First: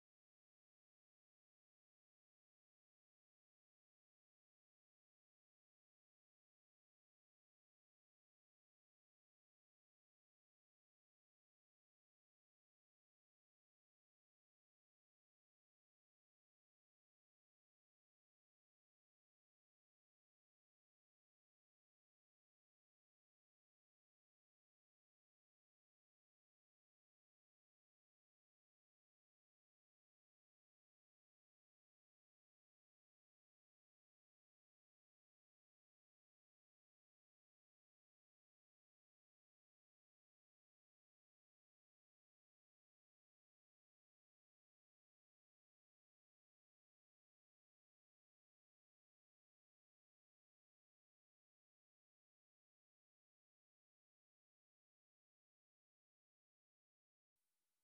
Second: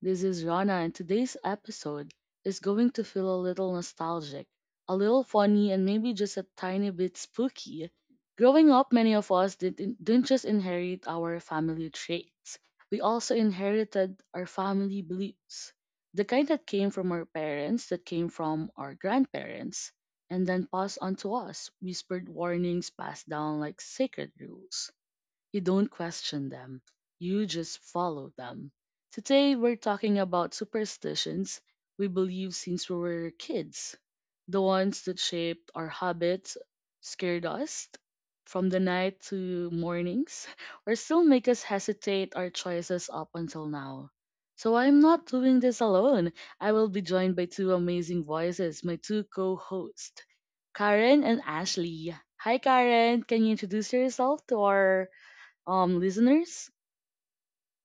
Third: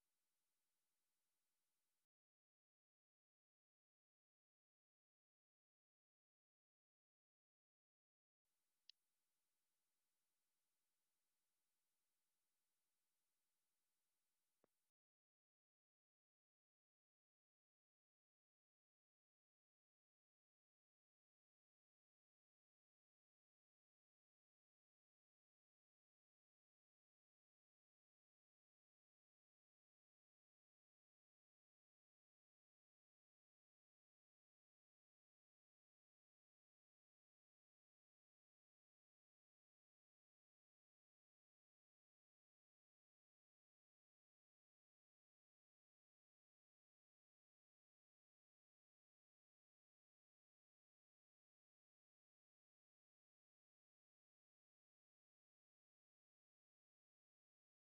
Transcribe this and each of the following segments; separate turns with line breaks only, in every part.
This is Rana, and today's episode is going to feel a little nostalgic, a little funny, and maybe just a tiny bit spooky. Growing up, many of us didn't just inherit our family traits, we also inherited our family beliefs. The kind that came from our parents, that came from our grandparents, and then passed on to us, whispered warnings passed down like sacred rules. You don't question them, you just follow them. Today, we're talking about superstitions we believe since we were kids, the ones that shaped our habits, scared us from the night to mornings, or still make us hesitate our choices up until now. So, I'm not doing this alone. I will be joined by two amazing voices, my two co hosts. Karen and Ashley. Hi, Karen. Can you introduce yourself to our listeners.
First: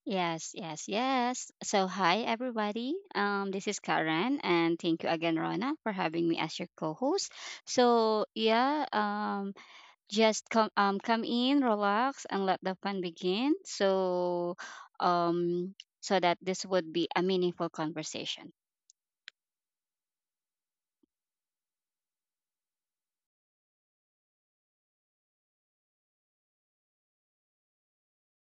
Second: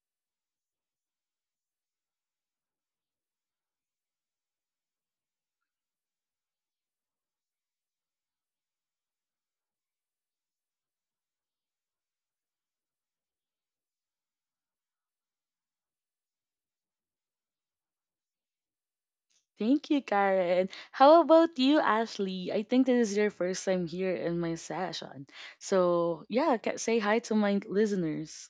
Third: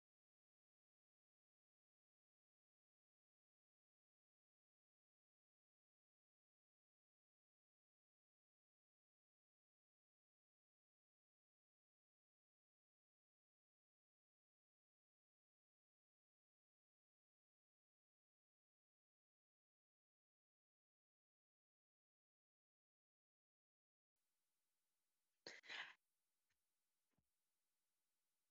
Yes, yes, yes. So, hi everybody. This is Karen, and thank you again, Rona, for having me as your co-host. So, yeah, just come in, relax, and let the fun begin. So that this would be a meaningful conversation.
Thank you, Karen. How about you, Ashley? I think this is your first time here in my session. So yeah, say hi to my listeners.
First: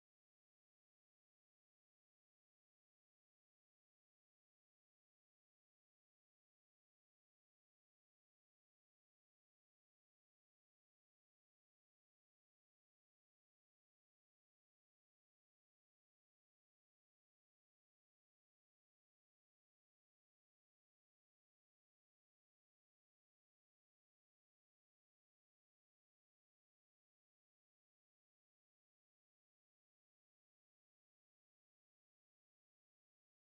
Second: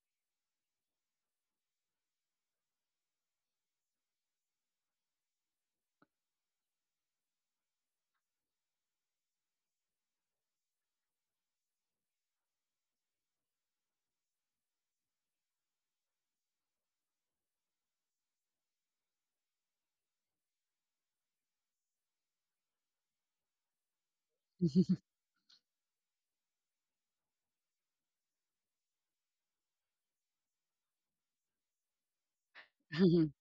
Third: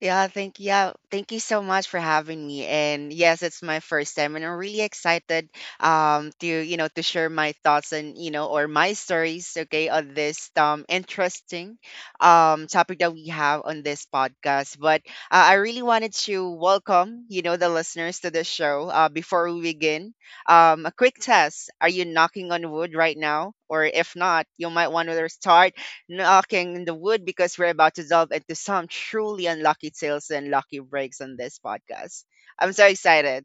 Thank you so much for having me. And yes, it's my first time, and I'm really excited to you know to share my thoughts and or my stories, okay, on this interesting topic that we have on this podcast. But I really wanted to welcome the listeners to the show. Before we begin, a quick test: Are you knocking on wood right now, or if not, you might want to start knocking in the wood because we're about to delve into some truly unlucky tales and lucky breaks on this podcast. I'm so excited.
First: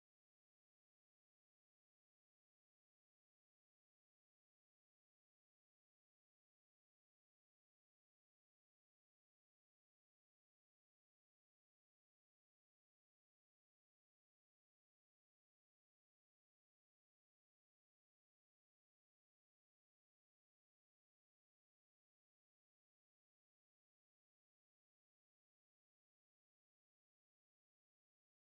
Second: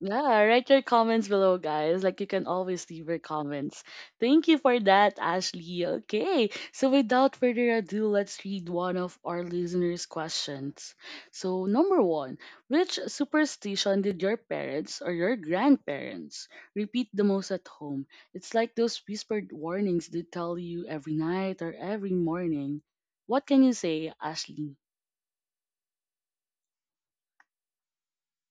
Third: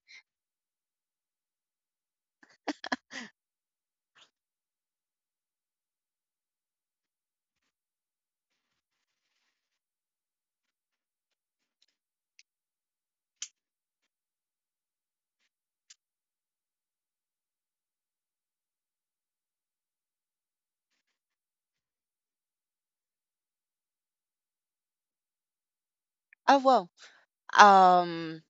Yeah, write your comments below, guys. Like you can always leave your comments. Thank you for that, Ashley. Okay, so without further ado, let's read one of our listeners' questions. So, number one, which superstition did your parents or your grandparents repeat the most at home? It's like those whispered warnings they tell you every night or every morning. What can you say, Ashley?
Oh well. Um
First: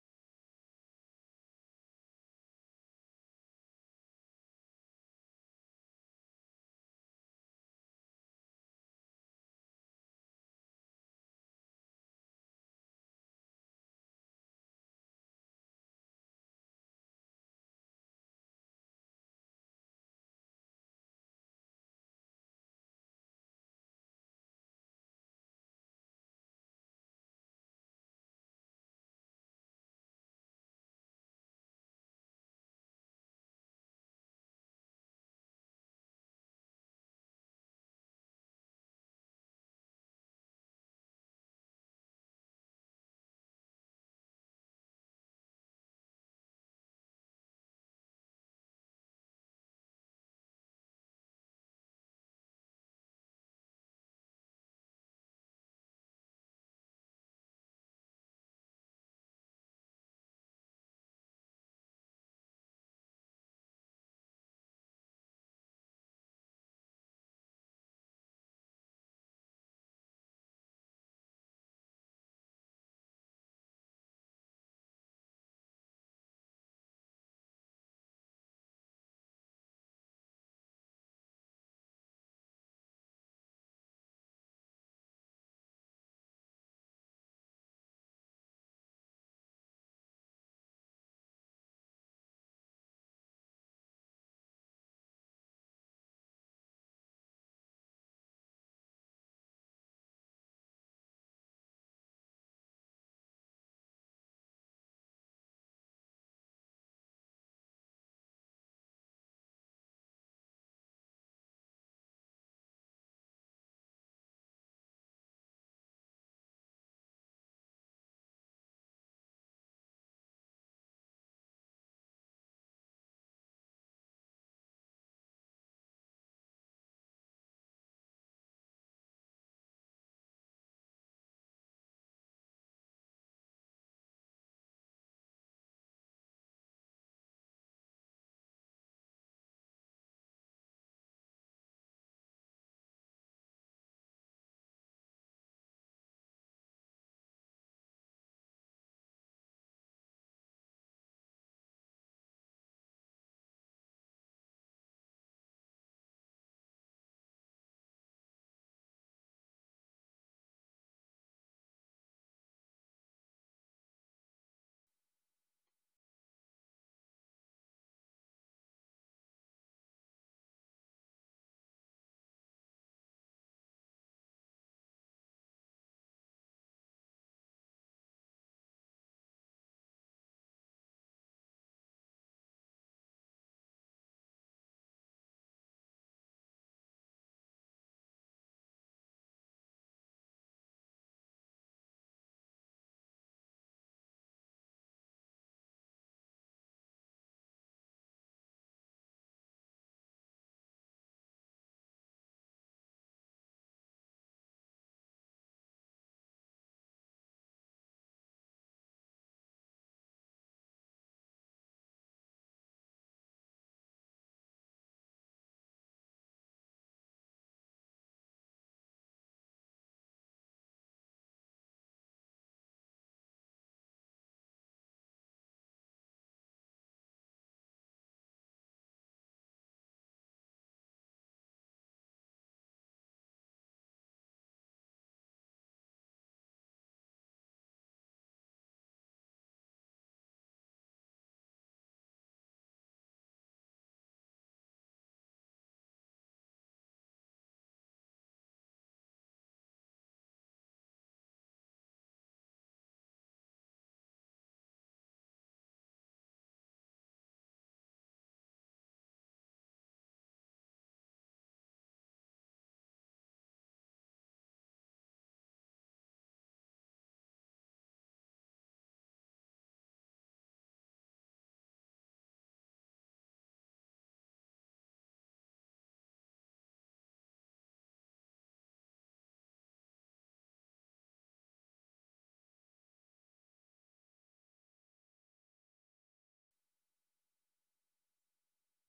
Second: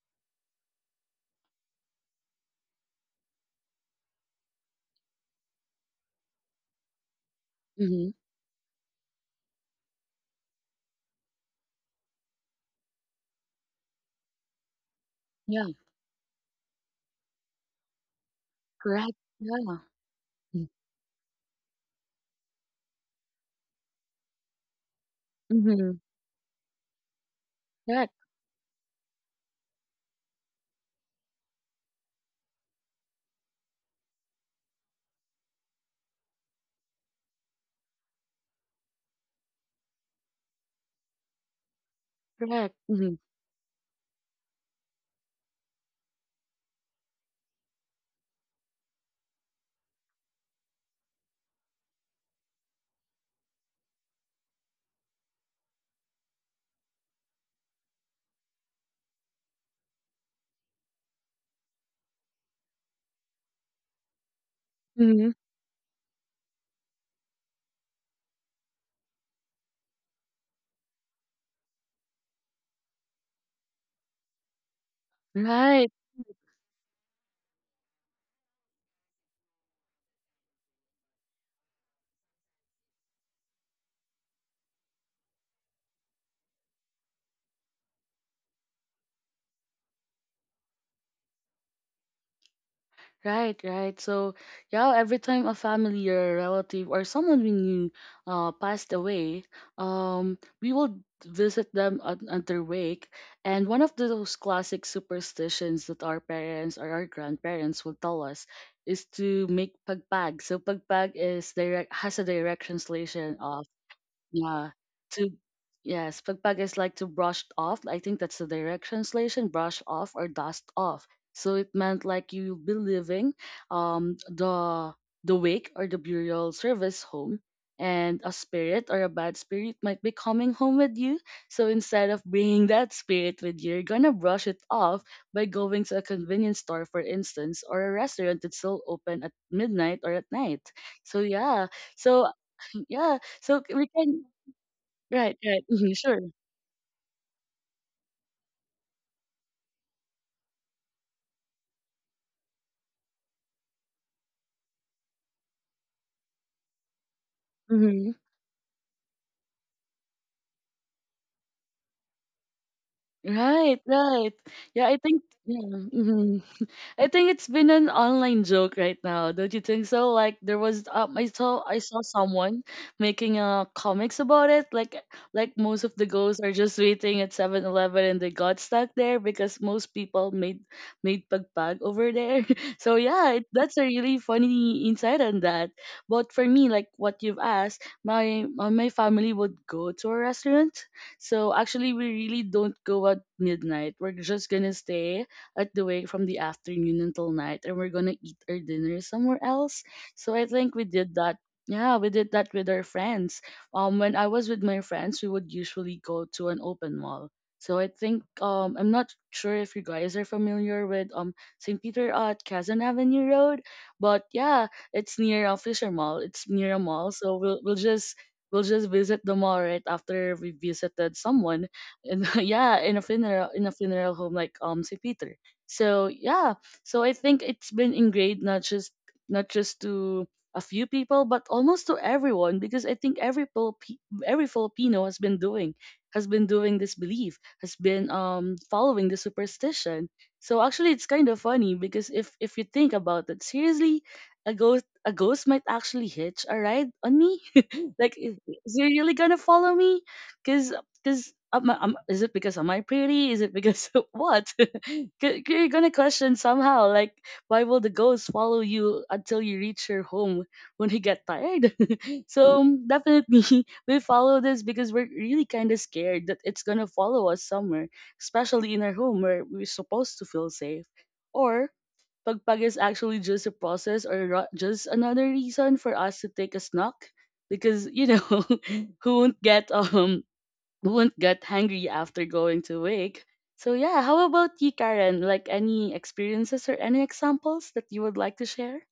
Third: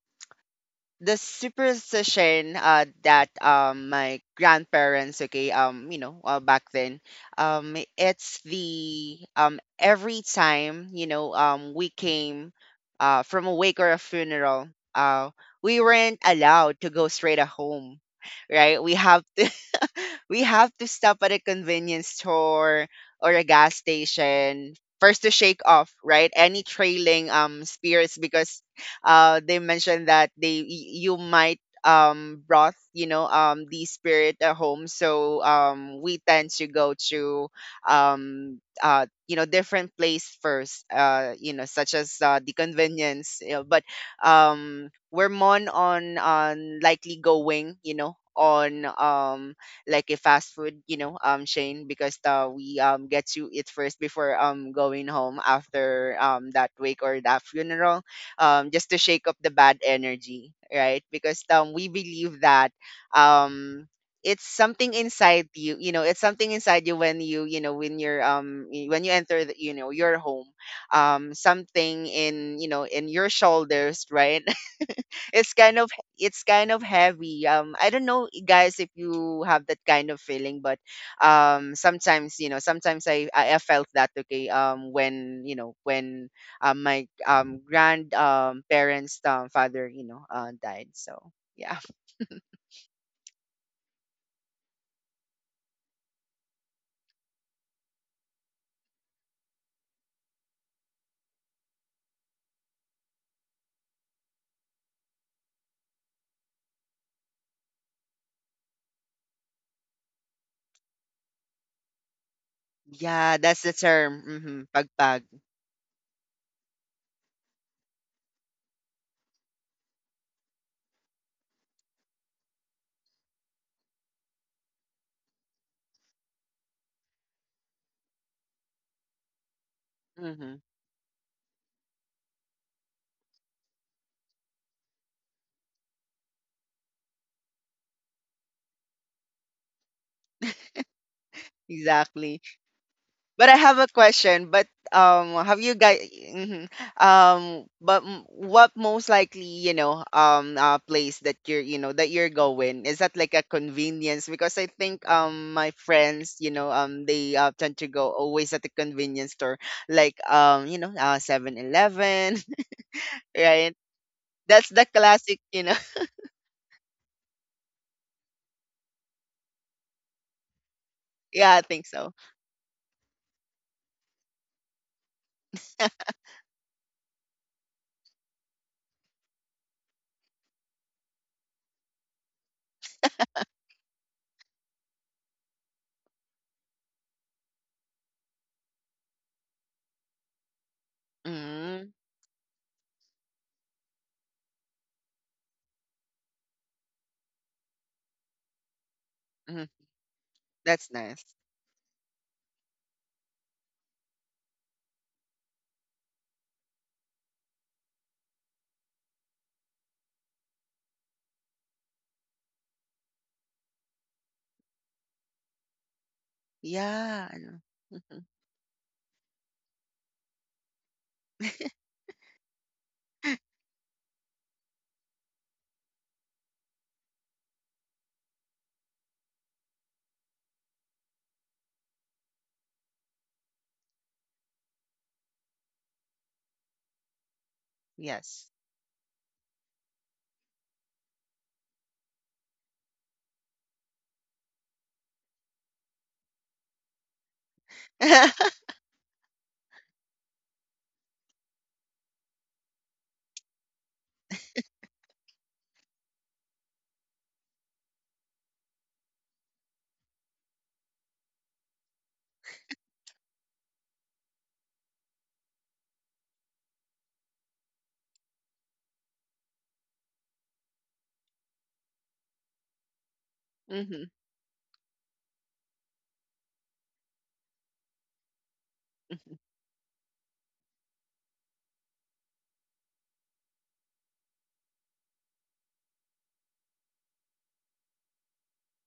the superstition that my grandparents, okay, back then,
Mm-hmm.
it's the every time we came from a wake or a funeral. uh
Yeah,
we weren't allowed to go straight at home, right? We
correct.
have to,
Yeah.
we
Mm-hmm.
have to stop at a convenience store or a gas station first to shake
Mm-hmm.
off, right, any trailing
Correct.
spirits, because they mentioned that you might brought the spirit at home. So we tend to go to different place first, such as the
Correct. Mm-hmm.
convenience, you know. But we're more on likely going, on like a fast food, you know, Shane, because we get to eat first before going home after that wake or that funeral, just to shake up the bad energy, right? Because we believe that um it's something
Mhm.
inside you, you know it's something inside you when you know when you're when you enter the, you know, your home. Something in, in your shoulders, right? It's kind
Right,
of, it's kind of heavy. I don't know, guys, if you have that kind of feeling. But sometimes, you know, sometimes I felt that, okay, when, you know, when my grand parents, father, died. So yeah.
right, right. So, yeah, every time a family or a relative or someone we knew passed away, we will visit them at their wake. And one of those classic superstitions that our parents or our grandparents will tell us is to make pagpag. So, pagpag is direct has a direct translation.
Yeah, that's the term. Mm-hmm.
Yeah.
Pagpag.
To yes, pagpag is like to brush off. I think that's the direct translation, brush off or dust off. So it meant like you'll be leaving the wake or the burial service home, and a spirit or a bad spirit might be coming
Mm-hmm.
home with you. So instead of bringing that spirit with you, you're gonna brush it off by going to a convenience store, for instance, or a restaurant that's still open at midnight or at night. So yeah. So
Exactly.
yeah
But I
so
have
we
a
can
question. But
right, right.
have you
Mhm,
guys...
sure.
Mhm. What most likely, you know, place that you're, you know, that you're going, is that like a convenience? Because I think my friends, you know, they tend to go
Hmm.
always at the convenience store, like, 7-Eleven. Right?
Right, right.
That's the
Yeah, I think
classic, you know.
yeah. Hmm. I think it's been an online joke right now, don't you think so? Like there was
Yeah, I
I
think
saw
so.
someone making comics about it. Like most of the ghosts are just waiting at 7-Eleven and they got stuck there because most people made pagpag over there. So yeah, that's a really funny insight on that. But for me, like what you've asked, my my family would go to a restaurant. So
Mm-hmm.
actually, we really don't go at midnight. We're just gonna stay at the doing from the afternoon until night, and we're gonna eat our dinner somewhere
Mm-hmm.
else. So I think we
That's
did
nice.
that. Yeah, we did that with our friends. When I was with my friends, we would usually go to an open mall. So I think I'm not sure if you guys are familiar with St. Peter at Quezon Avenue Road, but yeah, it's near a Fisher Mall. It's near a mall,
Yeah.
so
I
we'll
know.
we'll just
Mhm.
we'll just visit the mall right after we visited someone and yeah in a funeral home like St. Peter. So yeah, so I think it's been ingrained not just to a few people, but almost to everyone because I think every Filipino has been doing this belief has been
Yes.
following the superstition. So actually, it's kind of funny because if you think about it seriously, a ghost might actually hitch a ride on me. Like, is he really gonna follow me? Because is it because am I pretty? Is it because of what? You're gonna question somehow, like, why will the ghost follow you until you reach your home when you get tired? So definitely we follow this because we're really kind of scared that it's gonna follow us somewhere, especially in our home where we're supposed to feel safe. Or pagpag is actually just a
Hmm.
just another reason for us to take a snuck because you know who won't get hungry after going to wake. So yeah, how about you, Karen? Like any experiences or any examples that you would like to share?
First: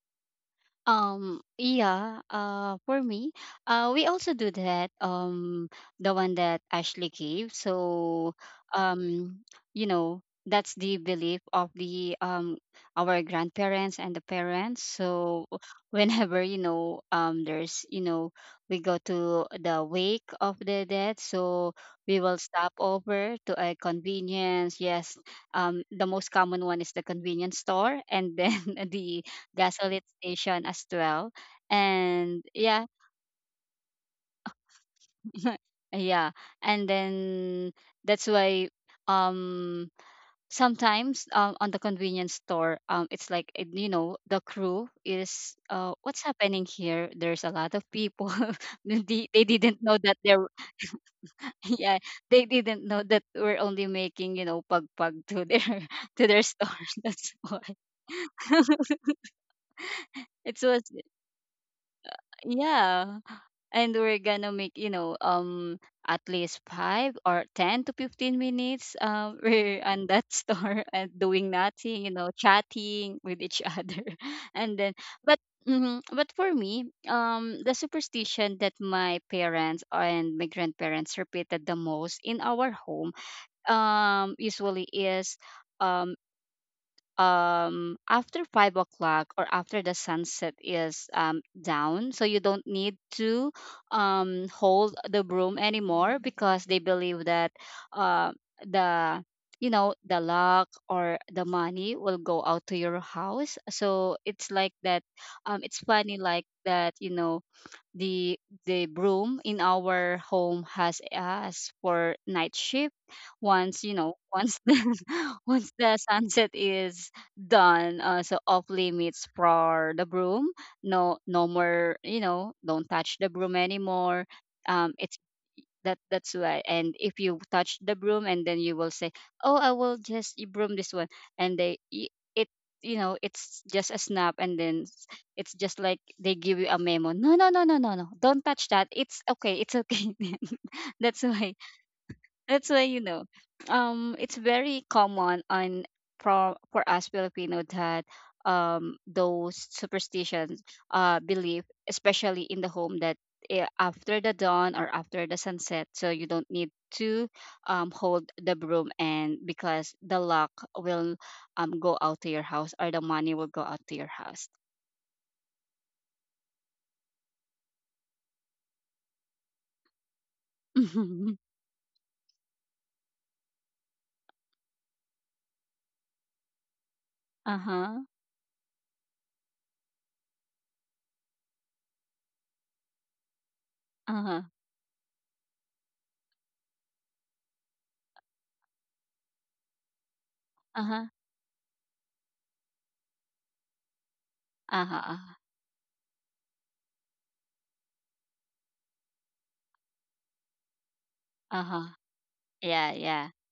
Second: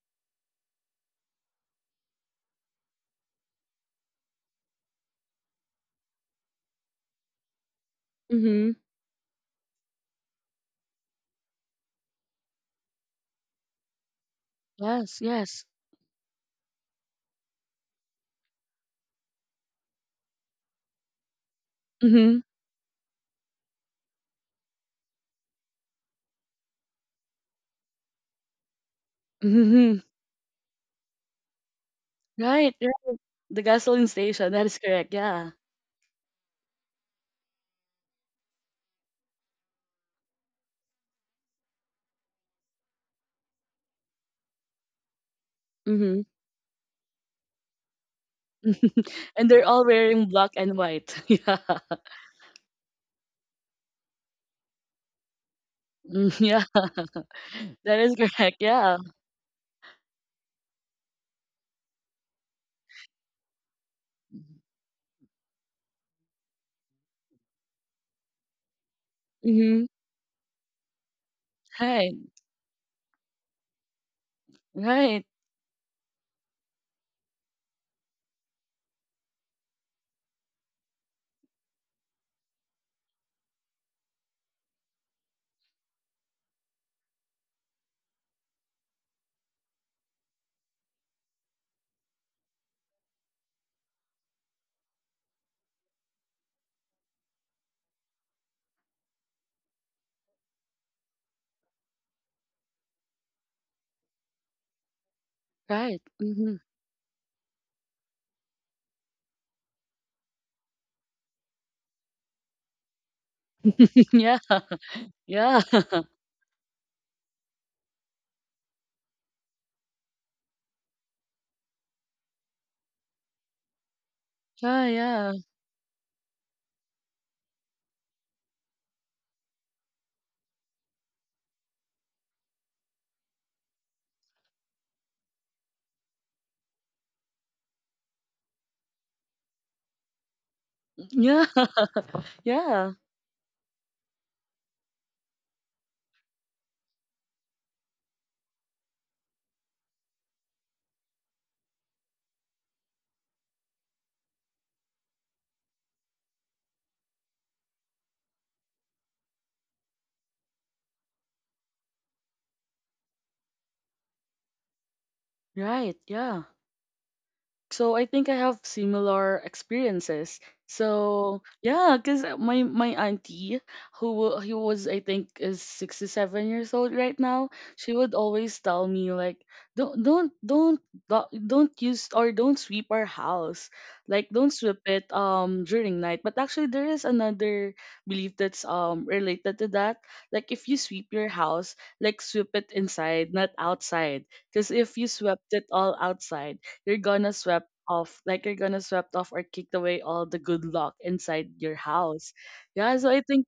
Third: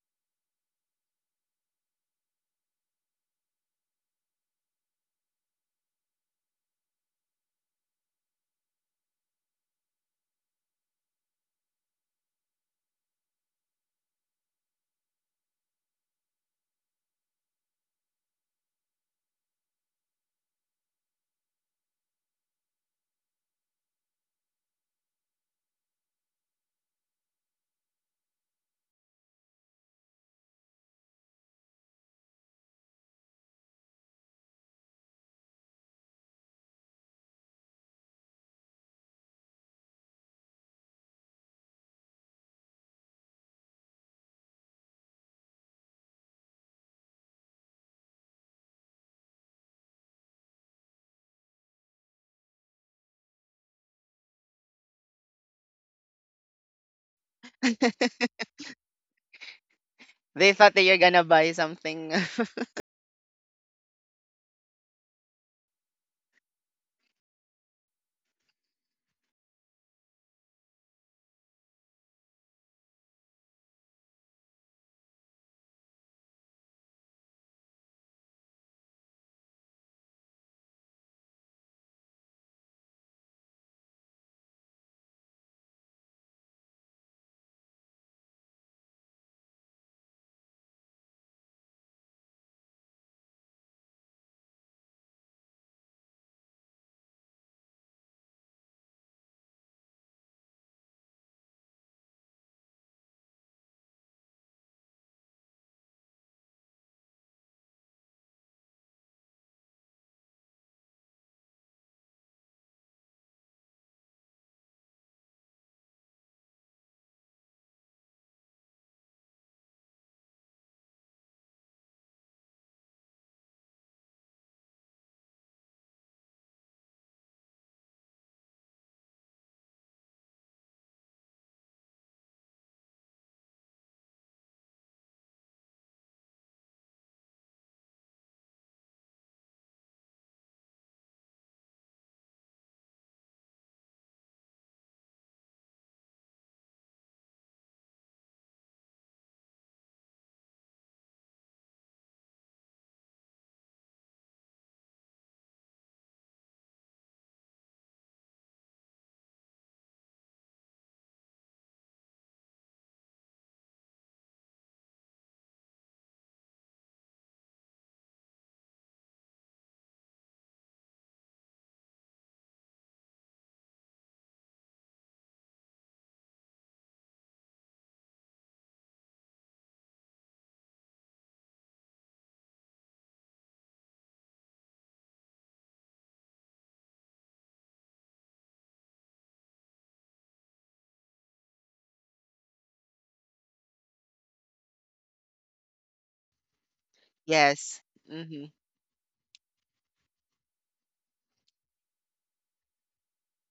Yeah, for me, we also do that, the one that Ashley gave. So,
Mm-hmm.
um, that's the belief of our grandparents and the parents.
Yes,
So
yes.
whenever, we go to the wake of the dead, so we will
Mm-hmm.
stop over to a convenience. Yes, the most common one is the convenience store, and then the
Mm-hmm.
gasoline station as well. And
Right,
yeah,
right. The gasoline station, that is correct, yeah.
yeah. And then that's why um sometimes on the convenience store, it's like, the crew is, what's
Mm-hmm.
happening here? There's a lot of people. they, they
And they're
didn't
all
know that
wearing
they're
black and white. Yeah.
yeah, they didn't know that we're only making, pag pag to their to
Mm,
their
yeah.
store. That's why
That is correct, yeah.
They
it
thought
was,
that you're gonna buy something.
yeah, and we're gonna make, at least 5 or 10 to 15 minutes, we're
Mm-hmm.
on that store and doing nothing,
Right,
chatting with each other. And then
right,
but mhm, but for me, the superstition that my parents and my grandparents repeated the most in our home usually is, um after 5 o'clock or after the sunset is down, so you don't need to hold the broom anymore, because they believe that, uh the you know the luck or the money will go out to your house, so it's like that. It's
right.
funny like
Mm-hmm.
that, you know. The the broom in our home has us for night shift. Once you know,
Yeah.
once the
Yeah.
once the sunset is done, so off limits for the broom. No, no more. You know, don't touch the broom anymore.
Yeah,
It's
yeah.
that That's why. And if you touch the broom and then you will say, "Oh, I will just broom this one," and they y- it you know it's just a snap, and then it's just like they give you a memo. No, no, no, no, no, no. Don't touch that. It's okay. It's okay. that's
Yeah.
why that's why,
Yeah.
it's very common on for us Filipino that those superstitions, belief, especially in the home, that after the dawn or after the sunset, so you don't need to hold the broom and because the luck will go out to your house or the money will go out to your house.
Right, yeah. So I think I have similar experiences.
uh
So yeah, because my auntie who was I think is 67 years old right now, she
huh.
would always tell me like don't don't use or don't sweep our house,
Uh
like
huh.
don't sweep it during night. But actually there is another belief that's related to that. Like if you
Uh huh.
sweep your house, like sweep it inside, not outside. Because
Uh
if you
huh.
swept it all outside, you're gonna swept
Yes.
off
Mm-hmm.
like you're gonna swept off or kicked away all the good luck inside
Uh
your
huh.
house.
Yeah.
Yeah, so I
Yeah.
think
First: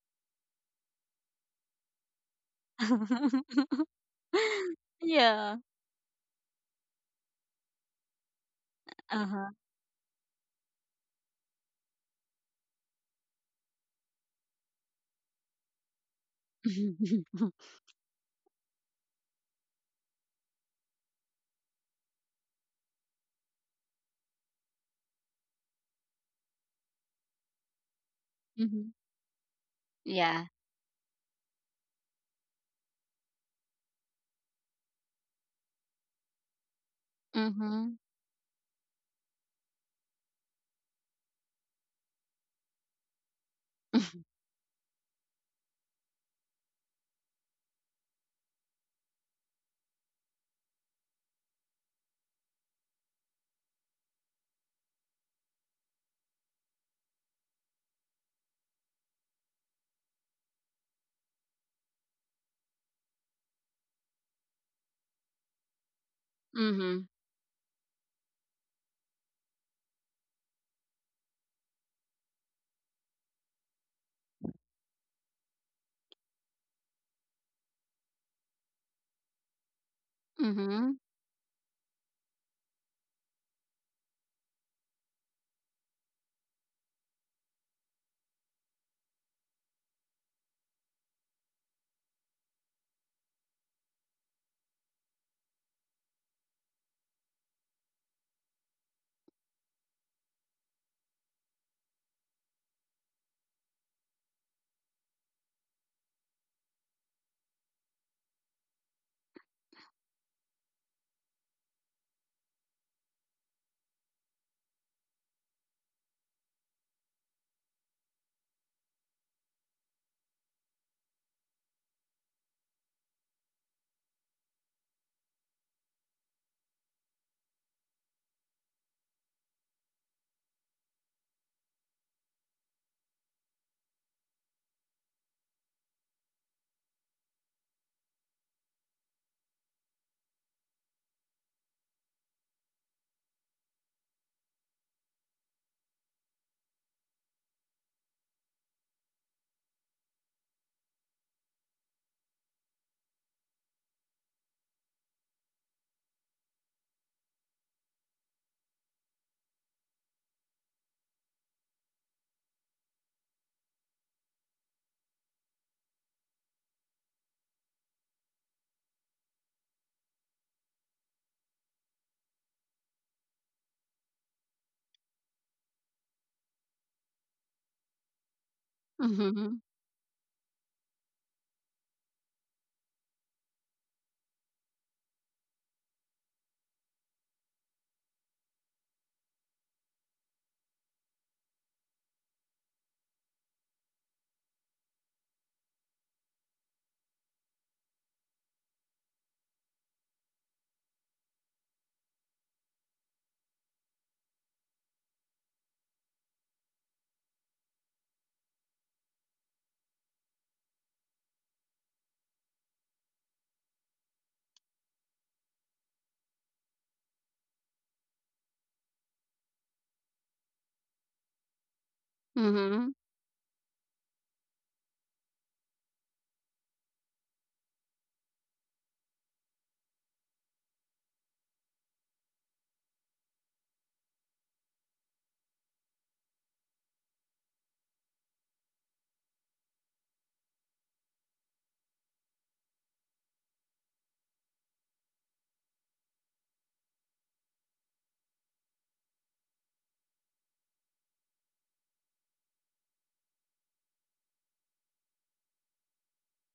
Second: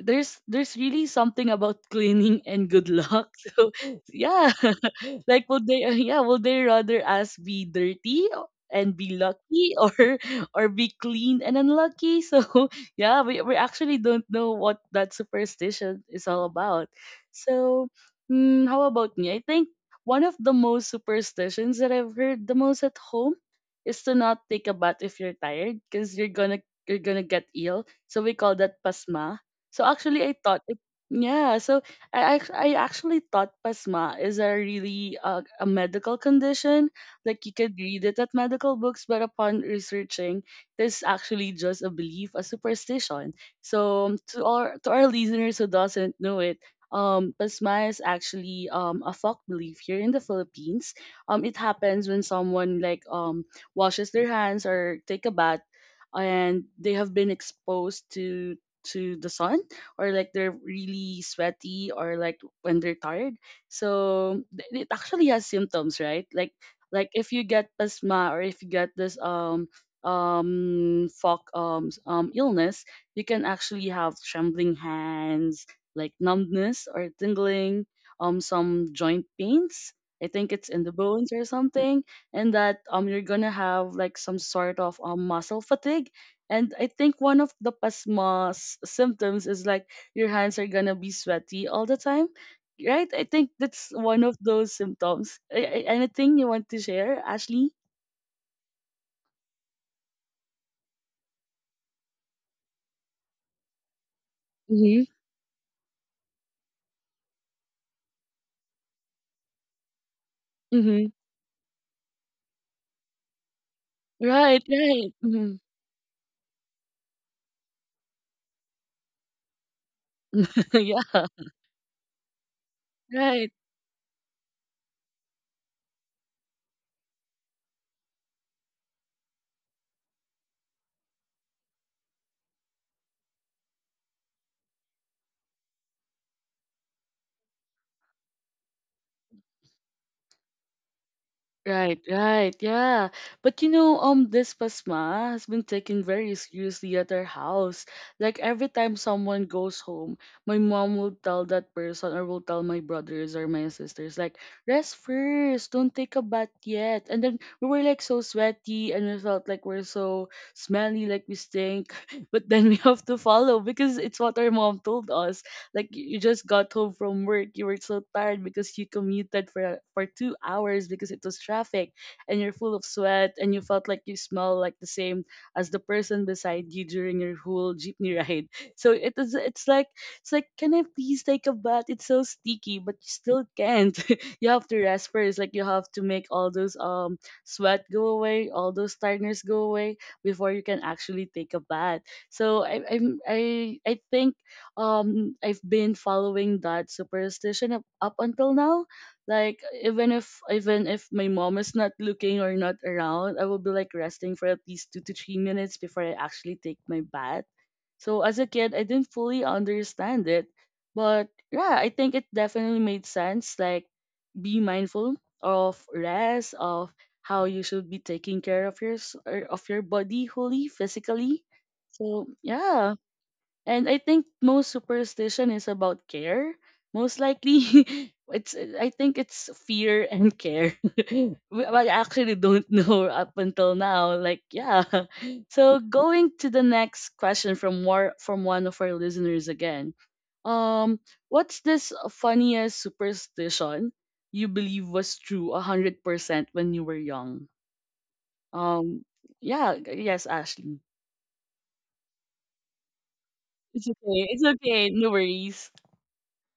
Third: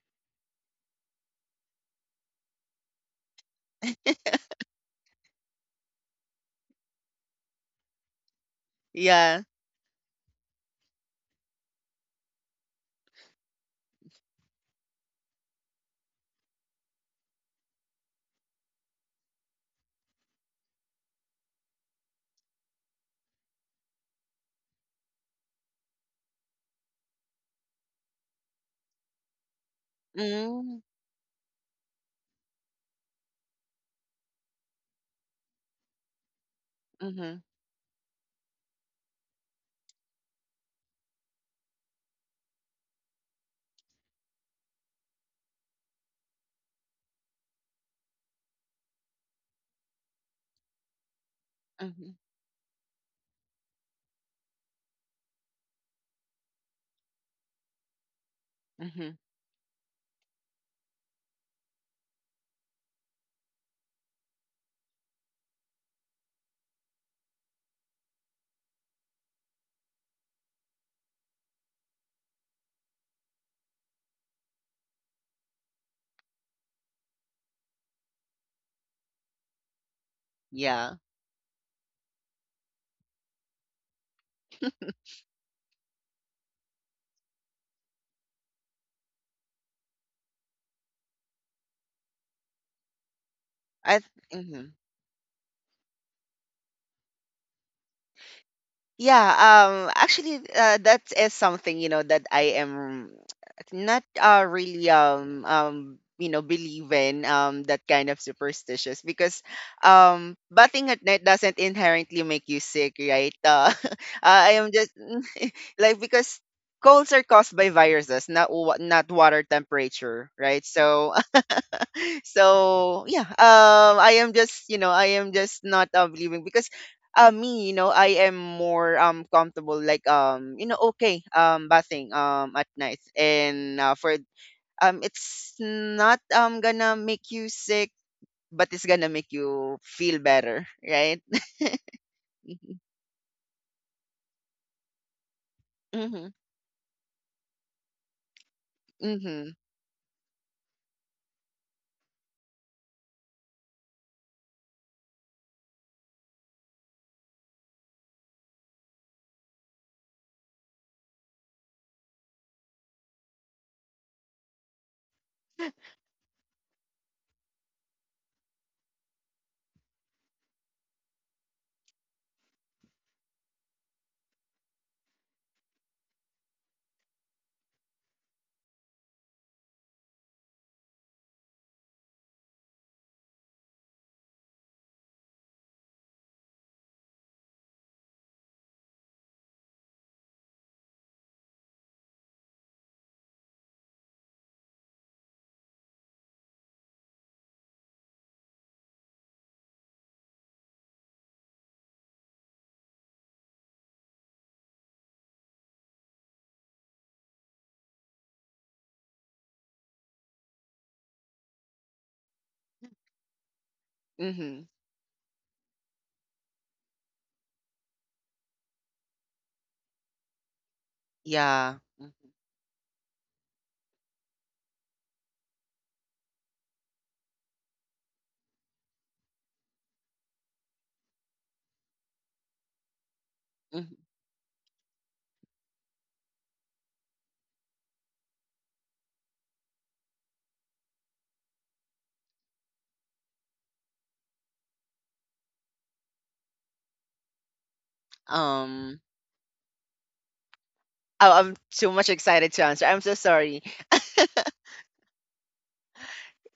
there's really something about cleaning and good luck. So yeah. Like
Yeah.
would they yeah would they rather us be dirty and be
Yeah.
Uh-huh.
lucky, or or be clean and unlucky? So yeah, we actually don't know what that superstition is all about. So mm, how about me? I think one of the most superstitions that I've heard the most at home is to not take a bath if you're tired because you're gonna get ill, so we call that
Hmm.
pasma. So actually I
Yeah.
thought it,
Mm-hmm.
yeah, so I actually thought PASMA is a really a medical condition.
Mm-hmm.
Like you could
Mm-hmm.
read it at medical books, but upon researching, this actually just a belief, a superstition. So to our listeners who doesn't know it, PASMA is actually a folk belief here in the Philippines. It happens
Mm-hmm.
when someone like washes their hands or take a bath, and they have been exposed to
Mm-hmm.
the sun or like they're really sweaty or like when they're tired. So it actually has symptoms, right?
Mm-hmm.
Like if you get asthma or if you get this fog um illness, you can actually have trembling hands, like numbness or tingling, some joint pains. I think it's in
Mm-hmm.
the
Yeah.
bones or something, and that you're gonna have like some sort of muscle fatigue. And I think one of the pasma's symptoms is like your hands are gonna be sweaty all the time, right? I think that's
I.
one of
Th-
those
mhm.
symptoms. Anything you want to share, Ashley?
Yeah, actually that is something, you know, that I am not really
Mm-hmm.
you know believe in that kind of superstitious, because bathing at
Mm-hmm.
night doesn't inherently make you sick, right? I
Right,
am just
right. Mm-hmm.
like, because colds are caused by viruses, not not water temperature, right? So
Yeah,
so yeah,
right.
I am just, you know, I am just not leaving, because me, you know, I am more comfortable, like, you know, okay, bathing at night. And for it's not gonna make you sick, but it's gonna make you feel better, right?
Right, right, yeah. But you know, this pasma has been taken
Hmm.
very seriously at our house. Like every time someone
Hmm.
goes home, my mom will tell that person or will tell my brothers or my sisters, like, rest first, don't take a bath yet. And then we were like so sweaty and we felt like we're so smelly, like we stink. But then we have to follow because it's what our mom told us. Like you just got home from work, you were so tired because you commuted for 2 hours because it was traffic, and you're full of sweat, and you felt like you smell like the same as the person beside you during your whole jeepney ride. So it is.
Mm-hmm.
It's like, can I please take a bath? It's so sticky, but you still can't. You have to rest first. Like you have to make all those sweat go away, all those tiredness go away before you can actually take a bath. So I think I've been following that superstition up until now. Like even if my mom is not looking or not around, I will be like resting for at least 2 to 3 minutes before I actually take my bath. So as a kid I didn't fully understand it. But yeah, I think it definitely made sense. Like be
Hmm.
mindful of rest, of how you should be taking care of your or of your body wholly physically.
Yeah. Mhm.
So
Mm-hmm.
yeah, and I think most superstition is about care. Most likely, it's I think it's fear and care. Well, I actually don't know up until
Mhm.
now. Like, yeah. So going to the next question from one of our listeners again. Um, what's this funniest superstition you believe was true 100% when you were young?
um
Um, yeah, yes, Ashley.
oh, I'm too much excited to answer, I'm so sorry.
It's okay. It's okay. No worries.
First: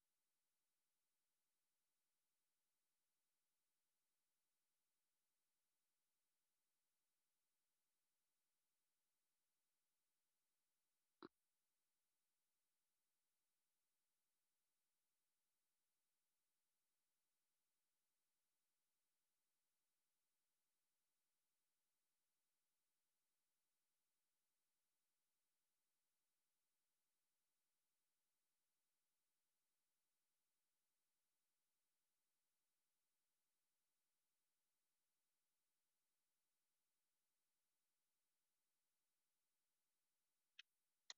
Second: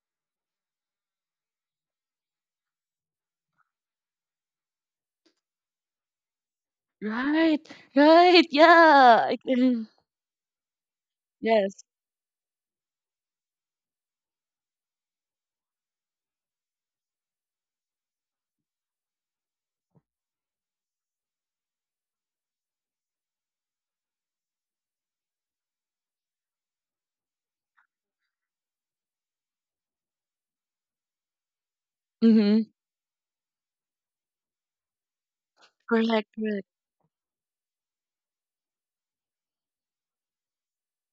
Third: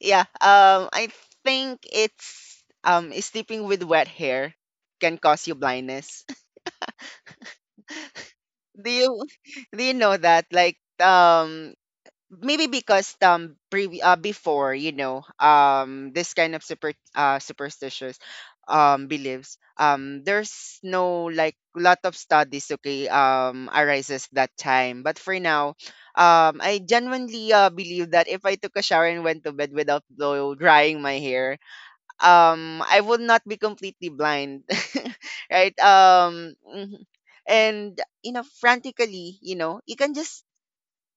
Yeah. I think it's sleeping with wet hair can cause you blindness.
Right, right,
Do you,
yeah.
do you know that? Like,
Yes.
maybe because before, you know, this kind of superstitious beliefs, there's no like lot of studies, okay, arises that time. But for now I genuinely believe that if I took a shower and went to bed without blow drying my hair,
Mm-hmm.
I would not be completely blind. Right?
Correct, correct.
Mhm. And, you know, frantically, you know, you can just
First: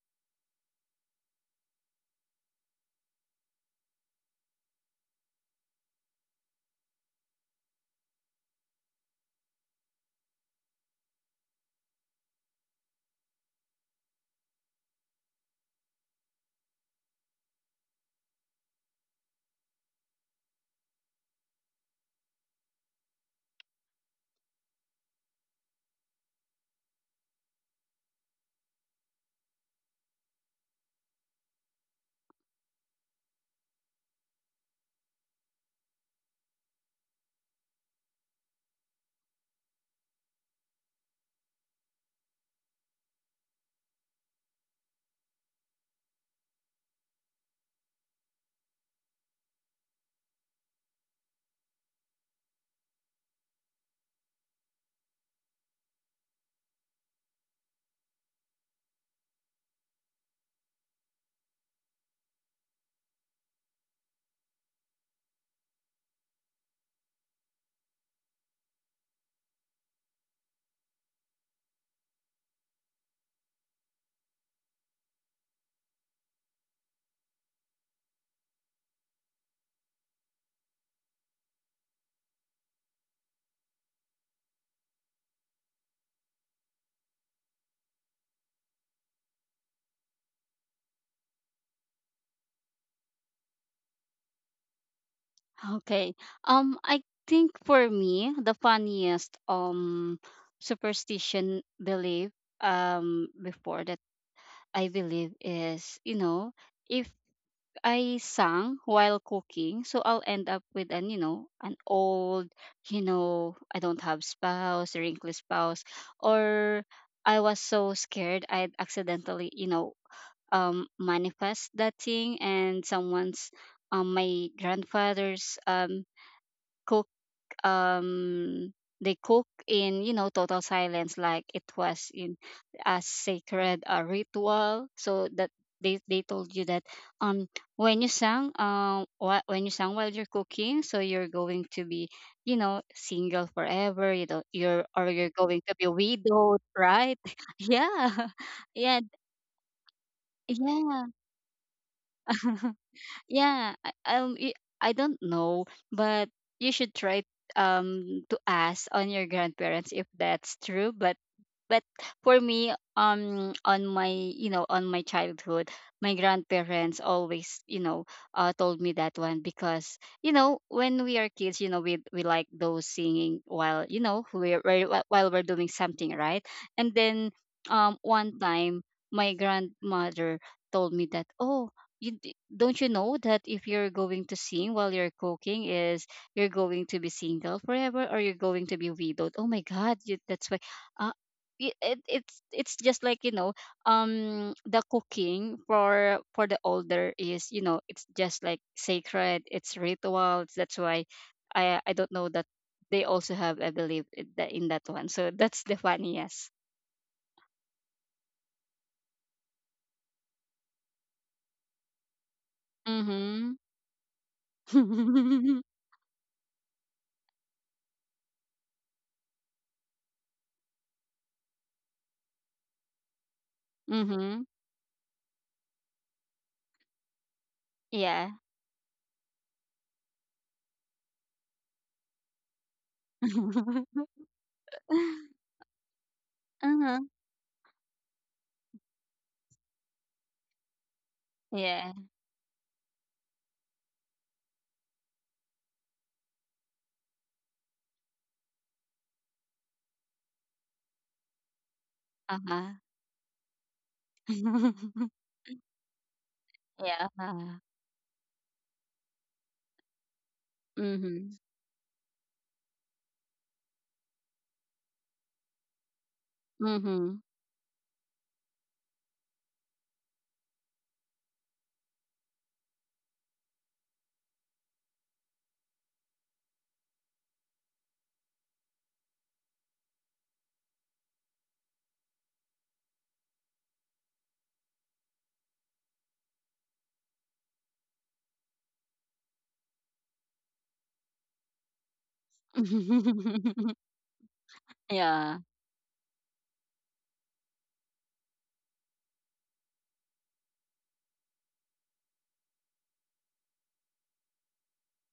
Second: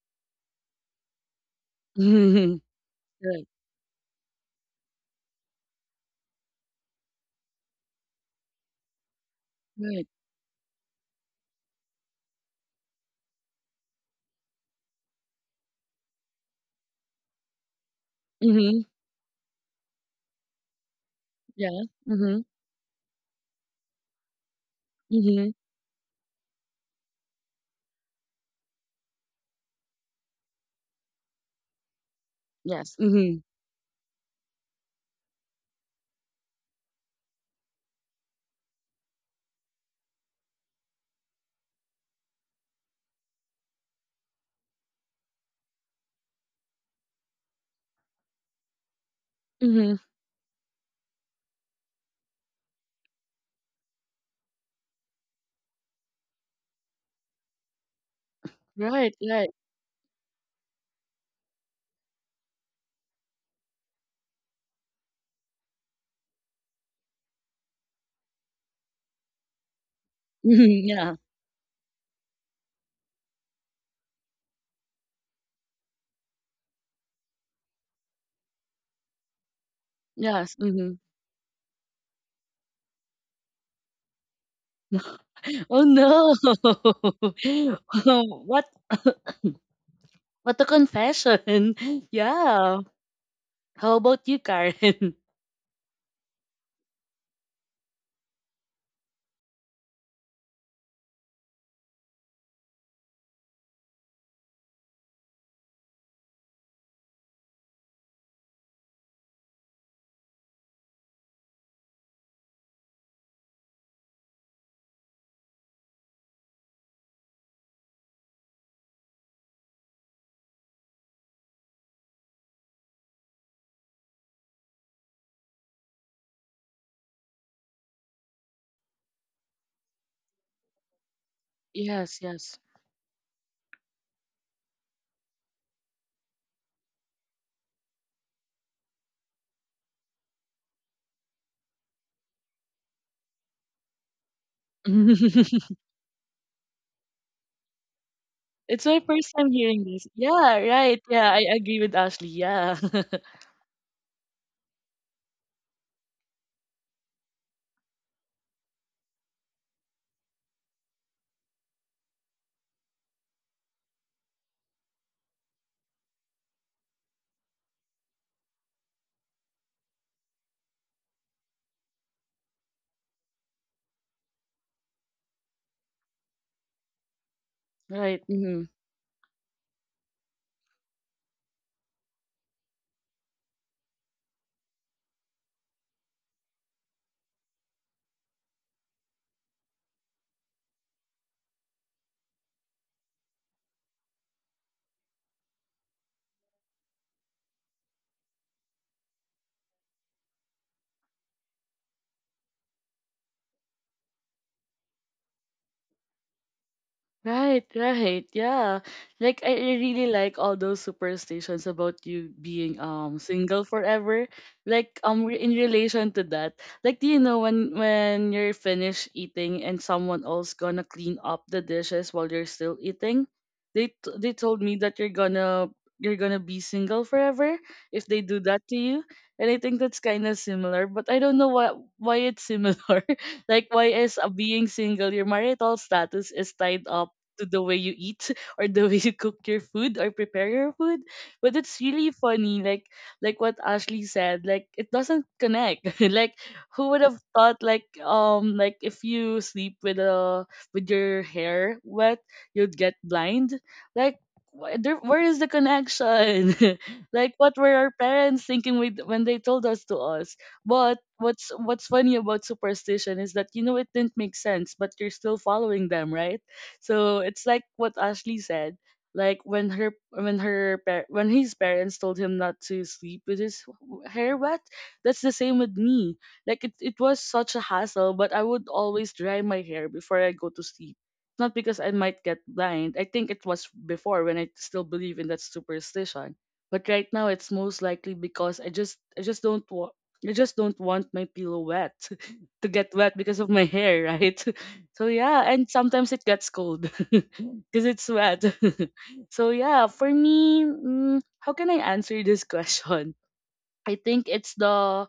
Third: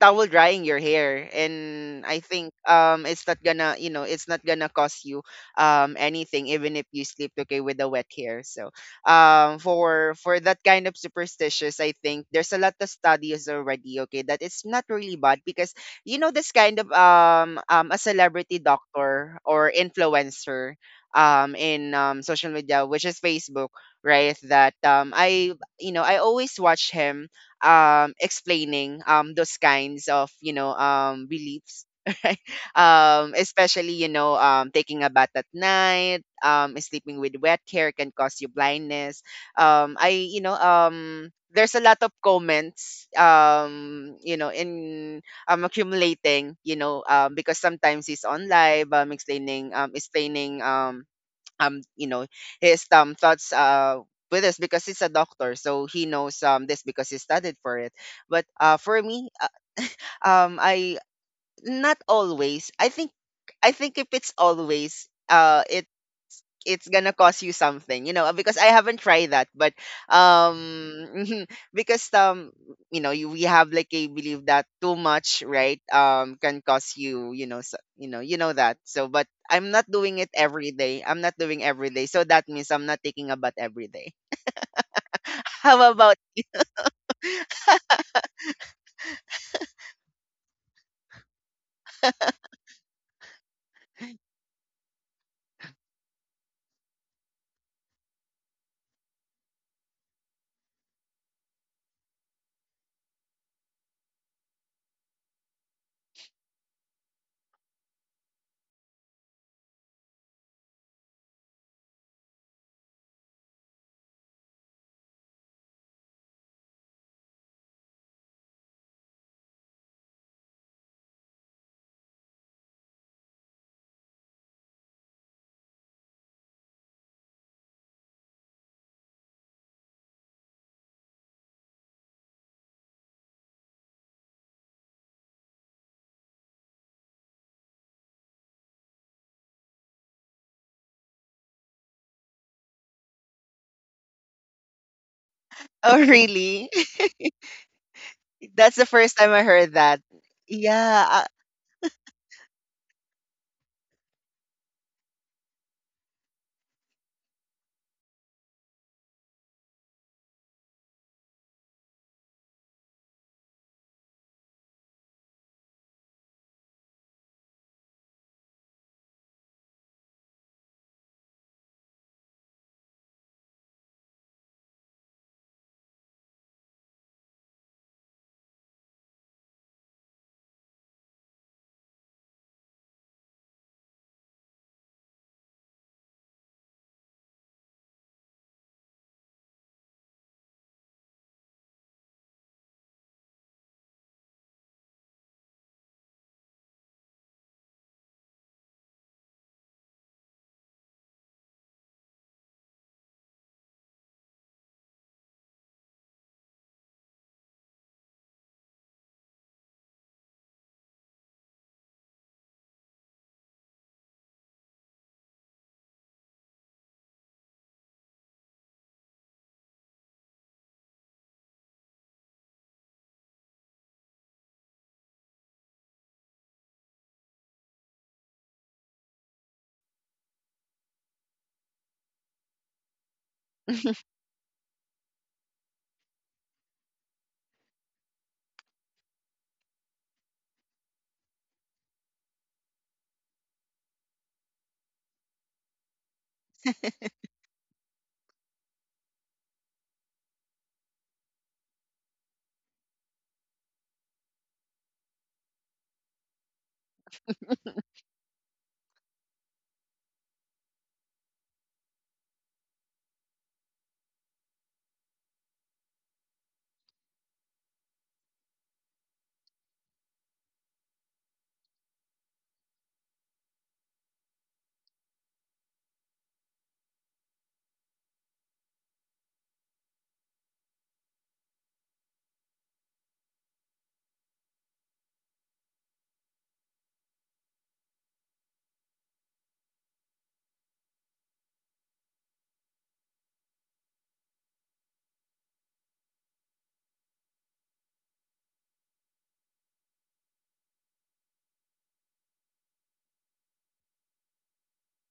towel drying your hair, and I think
Mm-hmm.
it's not
Right,
gonna, you know, it's not gonna cost you anything even if you sleep, okay, with the wet hair. So
right.
for that kind of superstitious, I think there's a lot of studies already, okay, that it's not really bad. Because, you know, this kind of a celebrity
Mm-hmm.
doctor or influencer
Yeah.
in
Mm-hmm.
social media, which is Facebook, right? That
Mm-hmm.
I, you know, I always watch him explaining those kinds of, you know, beliefs. Right?
Yes. Mm-hmm.
Especially, you know, taking a bath at night, sleeping with wet hair can cause you blindness. I, you know, there's a lot of comments you know in accumulating, you know, because sometimes it's on live, explaining,
Mm-hmm.
you know, his thoughts with us, because he's a doctor, so he knows this, because he studied for it. But for
Right,
me,
right.
I not always, I think, I think if it's always it's gonna cost you something, you know. Because I haven't tried that. But
Mm-hmm.
um
Yeah.
because, you know, you, we have like a belief that too much, right, can cost you, you know. So, you know, you know that. So but I'm not doing it
Yes.
every
Mm-hmm.
day, I'm not doing every day, so that means I'm not taking a bath every day.
Oh
How about...
no. Oh, what a confession. Yeah. How about you, Karen?
Okay. I think for me, the funniest superstition belief before that I believe is, you know, if I sang while cooking, so I'll end up with an, an old, I don't have spouse, wrinkly spouse, or I was so scared I'd accidentally, manifest that thing and someone's, my grandfather's, um they cook in, total silence, like it was
Yes,
in
yes.
a sacred, ritual, so that they told you that, um when you sang, when you sang while you're cooking, so you're going to be, single forever, you're, or you're going to be
Oh
widowed,
really?
right? Yeah.
That's
It's
the
my
Yeah.
first
first
time I
time
heard
hearing this.
that.
Yeah, right.
Yeah.
Yeah.
Yeah, I agree with Ashley. Yeah.
Yeah, um, y- I don't know, but you should try to ask on your grandparents if that's true. But for me, on my, on my childhood, my grandparents always, told me that one, because, when we are kids, we like those singing while, while we're doing something, right? And then
Right.
one
Mm-hmm.
time my grandmother told me that, oh, don't you know that if you're going to sing while you're cooking is you're going to be single forever or you're going to be widowed? Oh my god, that's why, uh, it's just like, the cooking for the older is, it's just like sacred, it's rituals. That's why I don't know that they also have I believe in that one, so that's the funniest.
Right, right. Yeah. Like I really like all those superstitions about you being
Mm-hmm
single forever. Like, in relation to that, like, do you know when you're finished eating and someone else gonna clean up the dishes while you're still eating? They
mm-hmm
told me that you're gonna be single forever if they
yeah
do that to you. And I think that's kind of similar, but I don't know why it's similar. like, why is, being single, your marital status is tied
Uh-huh.
up to the way you eat, or the way you cook your food or prepare your food. But it's
Yeah.
really funny, like what Ashley said, like it doesn't connect. like, who would have thought, like if you sleep with your hair wet,
Uh-huh.
you'd get blind? Like, where is the connection?
Yeah.
like, what
Uh-huh.
were our parents thinking when they told us to us? But
Mhm.
what's funny about superstition is that it didn't make sense, but you're still following them, right? So
Mhm.
it's like what Ashley said. Like, when her when his parents told him not to sleep with his hair wet, that's the same with me. Like, it was such a hassle, but I would always dry my hair before I go to sleep. Not because I might get blind. I think it was before when I still believe in that superstition. But right now it's most likely because I just don't want my pillow wet to get wet because of my hair, right? So
Yeah.
yeah, and sometimes it gets cold because it's wet. so yeah, for me, how can I answer this question? I think it's the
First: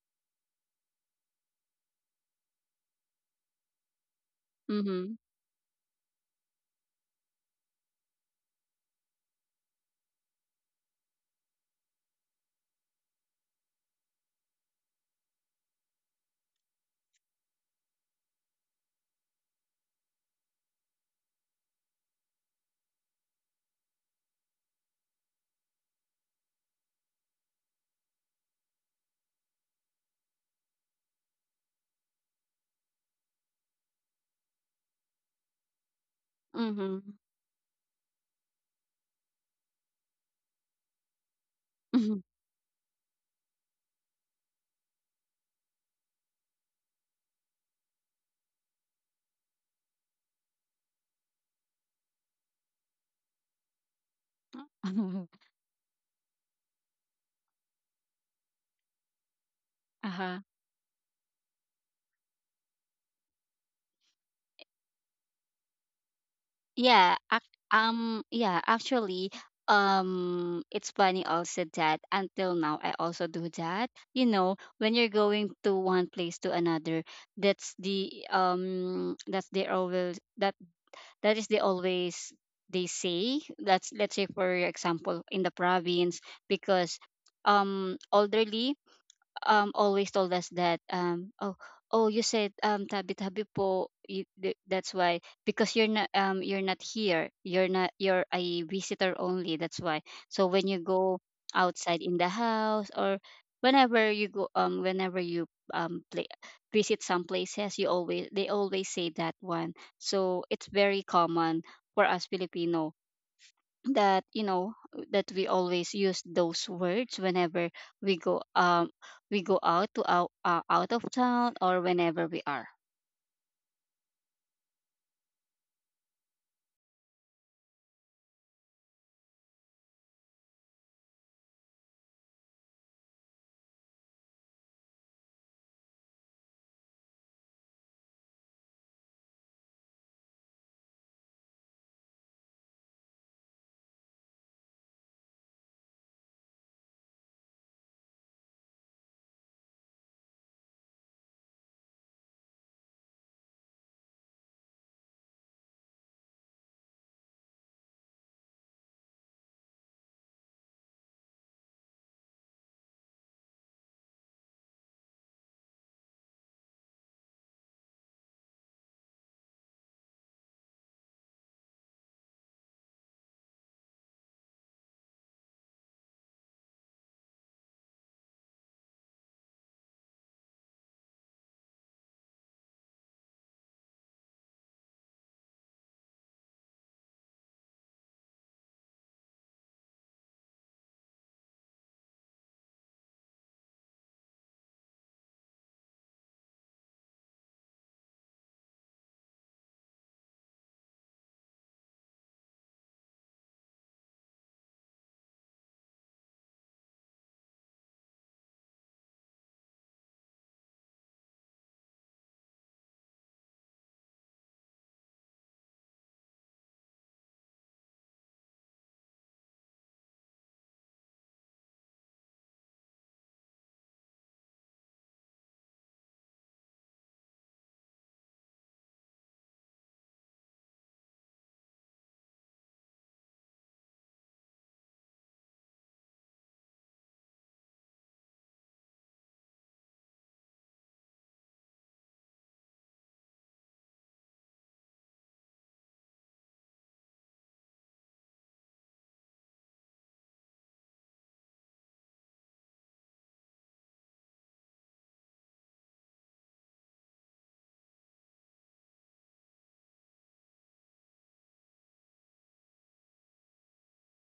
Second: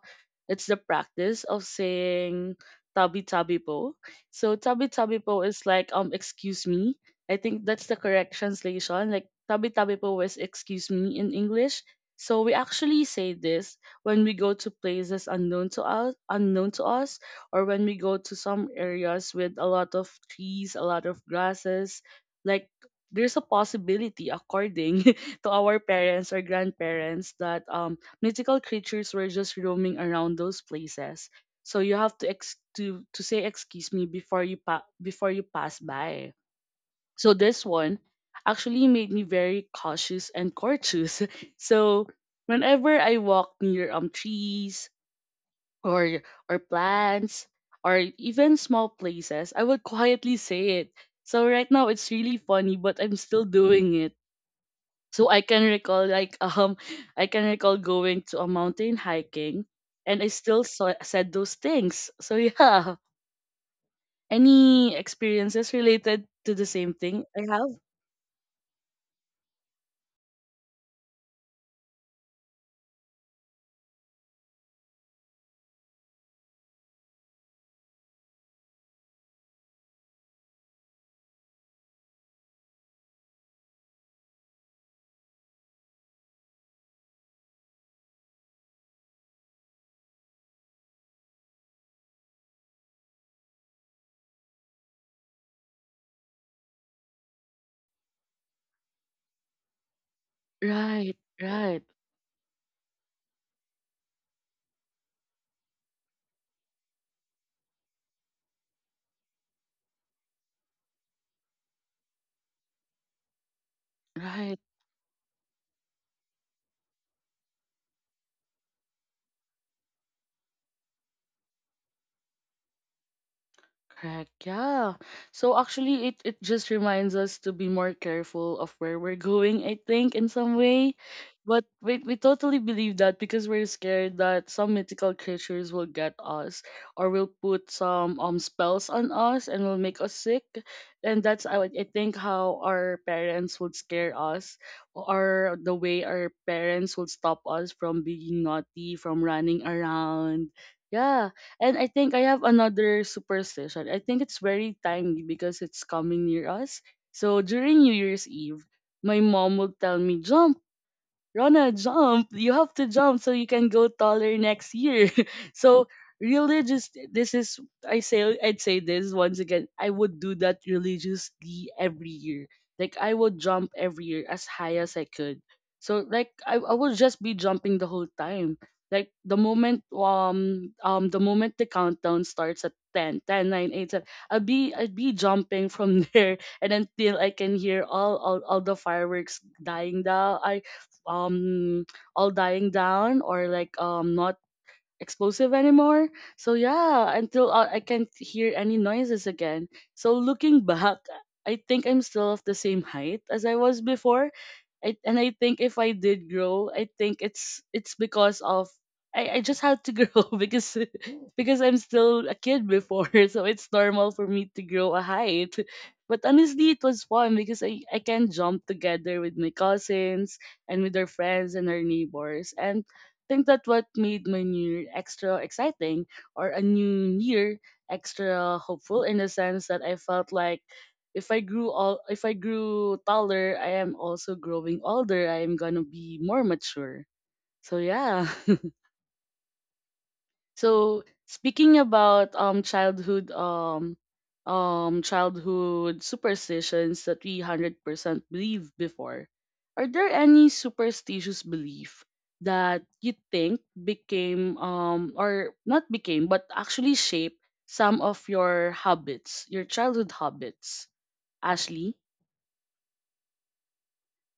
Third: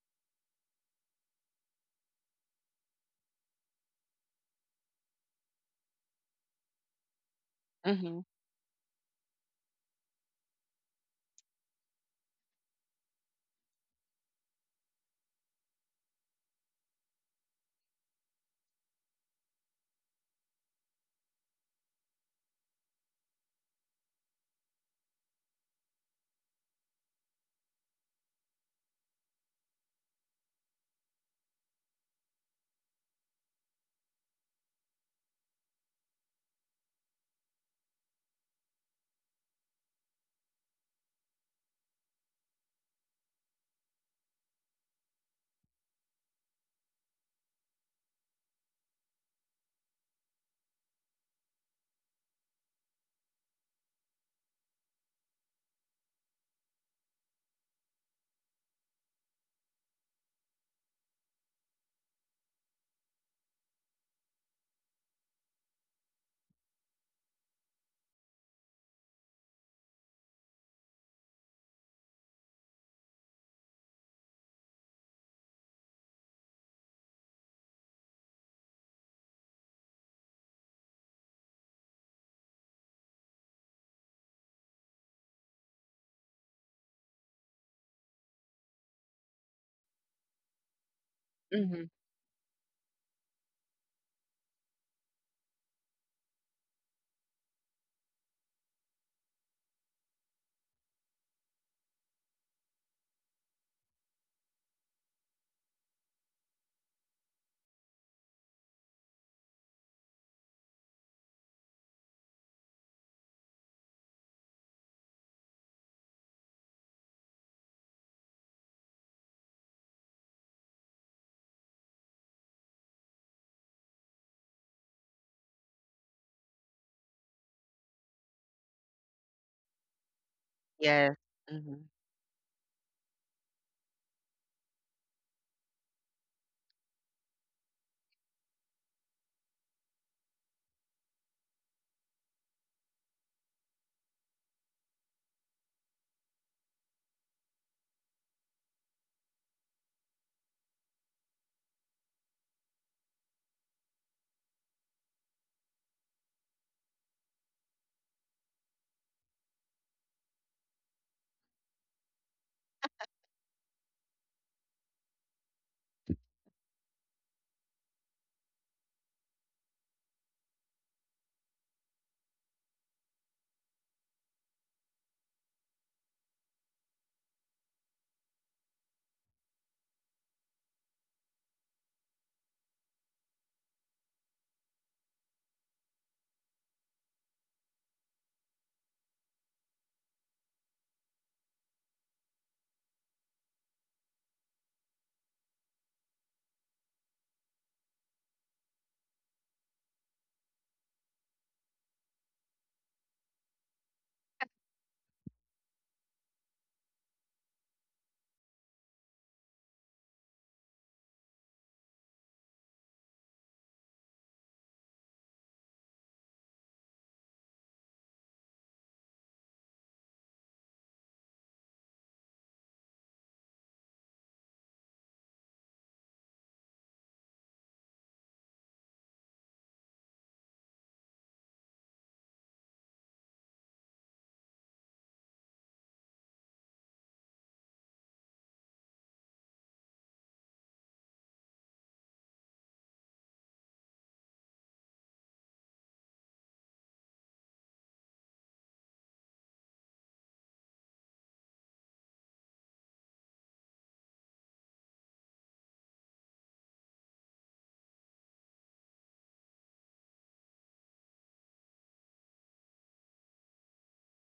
it's the practice of saying tabi tabi po. So tabi
Mhm.
tabi po is like, excuse me. I think that's the
mm-hmm.
correct translation. Like, tabi tabi po is excuse me in English. So we actually say this when we go to places unknown to us, or when we go to some areas with a lot of trees, a lot of grasses. Like, there's a possibility, according to our parents or grandparents, that mythical creatures were just roaming around those places. So you have to to say excuse me before you pass by.
Mhm.
So this one actually made me very cautious and courteous. so whenever I walk near trees, or or plants, or even small places, I would quietly say it. So right now it's really funny, but I'm still doing it, so I can recall, like, I can recall going to a mountain hiking, and I
Uh-huh.
still said those things. So yeah, any experiences related to the same
Yeah.
thing I
Ac
have?
um. Yeah. Actually, it's funny also that until now I also do that. You know, when you're going to one place to another, that's the um, that's the always that that is the always they say, that's, let's say for example, in the province, because elderly, always told us that,
Mm-hmm.
oh you said, tabi tabi po, that's why, because you're not here, you're not you're a visitor only, that's why. So when you
Right,
go
right,
outside in the house or whenever you, play, visit some places, you always they always say that one. So it's very common for us Filipino that,
right.
that we always use those words whenever we go, we go out to, out of town or whenever we are.
Correct. Yeah. So actually, it just reminds us to be more careful of where we're going, I think, in some way.
Yes.
But
Mhm.
we totally believe that because we're scared that some mythical creatures will get us, or will put some spells on us and will make us sick. And that's, I think, how our parents would scare us, or the way our parents would stop us from being naughty, from running around. Yeah, and I think I have another superstition. I think it's very timely because it's coming near us. So during New Year's Eve, my mom would tell me, "Jump, Rana, jump! You have to jump so you can go taller next year." so religious, this is. I'd say this once again. I would do that religiously every year. Like, I would jump every year as high as I could. So like, I would just be jumping the whole time. Like, the moment, the countdown starts at 10, 10, 9, eight, seven, I'd be jumping from there and until I can hear all the fireworks dying down, um all dying down, or like, not explosive anymore. So yeah, until I can't hear any noises again. So looking back, I think I'm still of the same height as I was before. And I think if I did grow, I think it's because of, I just had to grow, because I'm still a kid before, so it's normal for me to grow a height. But honestly, it was fun because I can jump together with my cousins and with our friends and our neighbors. And think that what made my new year extra exciting, or a new year extra hopeful, in the sense that I felt like, if I grew taller, I am also growing older. I am gonna be more mature. So yeah. So speaking about, childhood superstitions that we 100% believe before, are there any superstitious belief that you think became, or not became but actually shaped some of your habits, your childhood habits, Ashley?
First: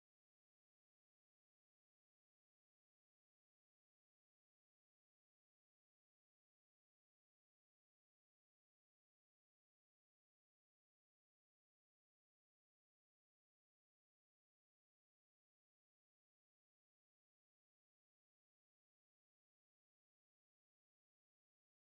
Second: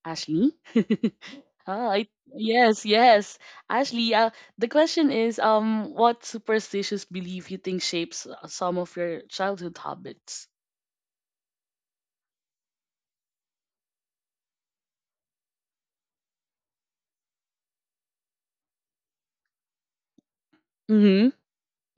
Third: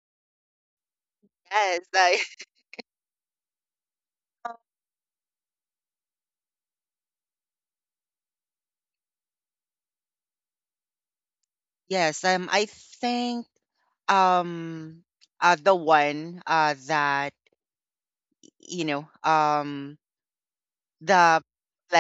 Ashley?
Yes,
Ah,
I,
yes, yes. Ashley, the question is, what superstitious belief you think shapes, some of your childhood habits?
yes, I think um the one that, you know um
Mm-hmm.
the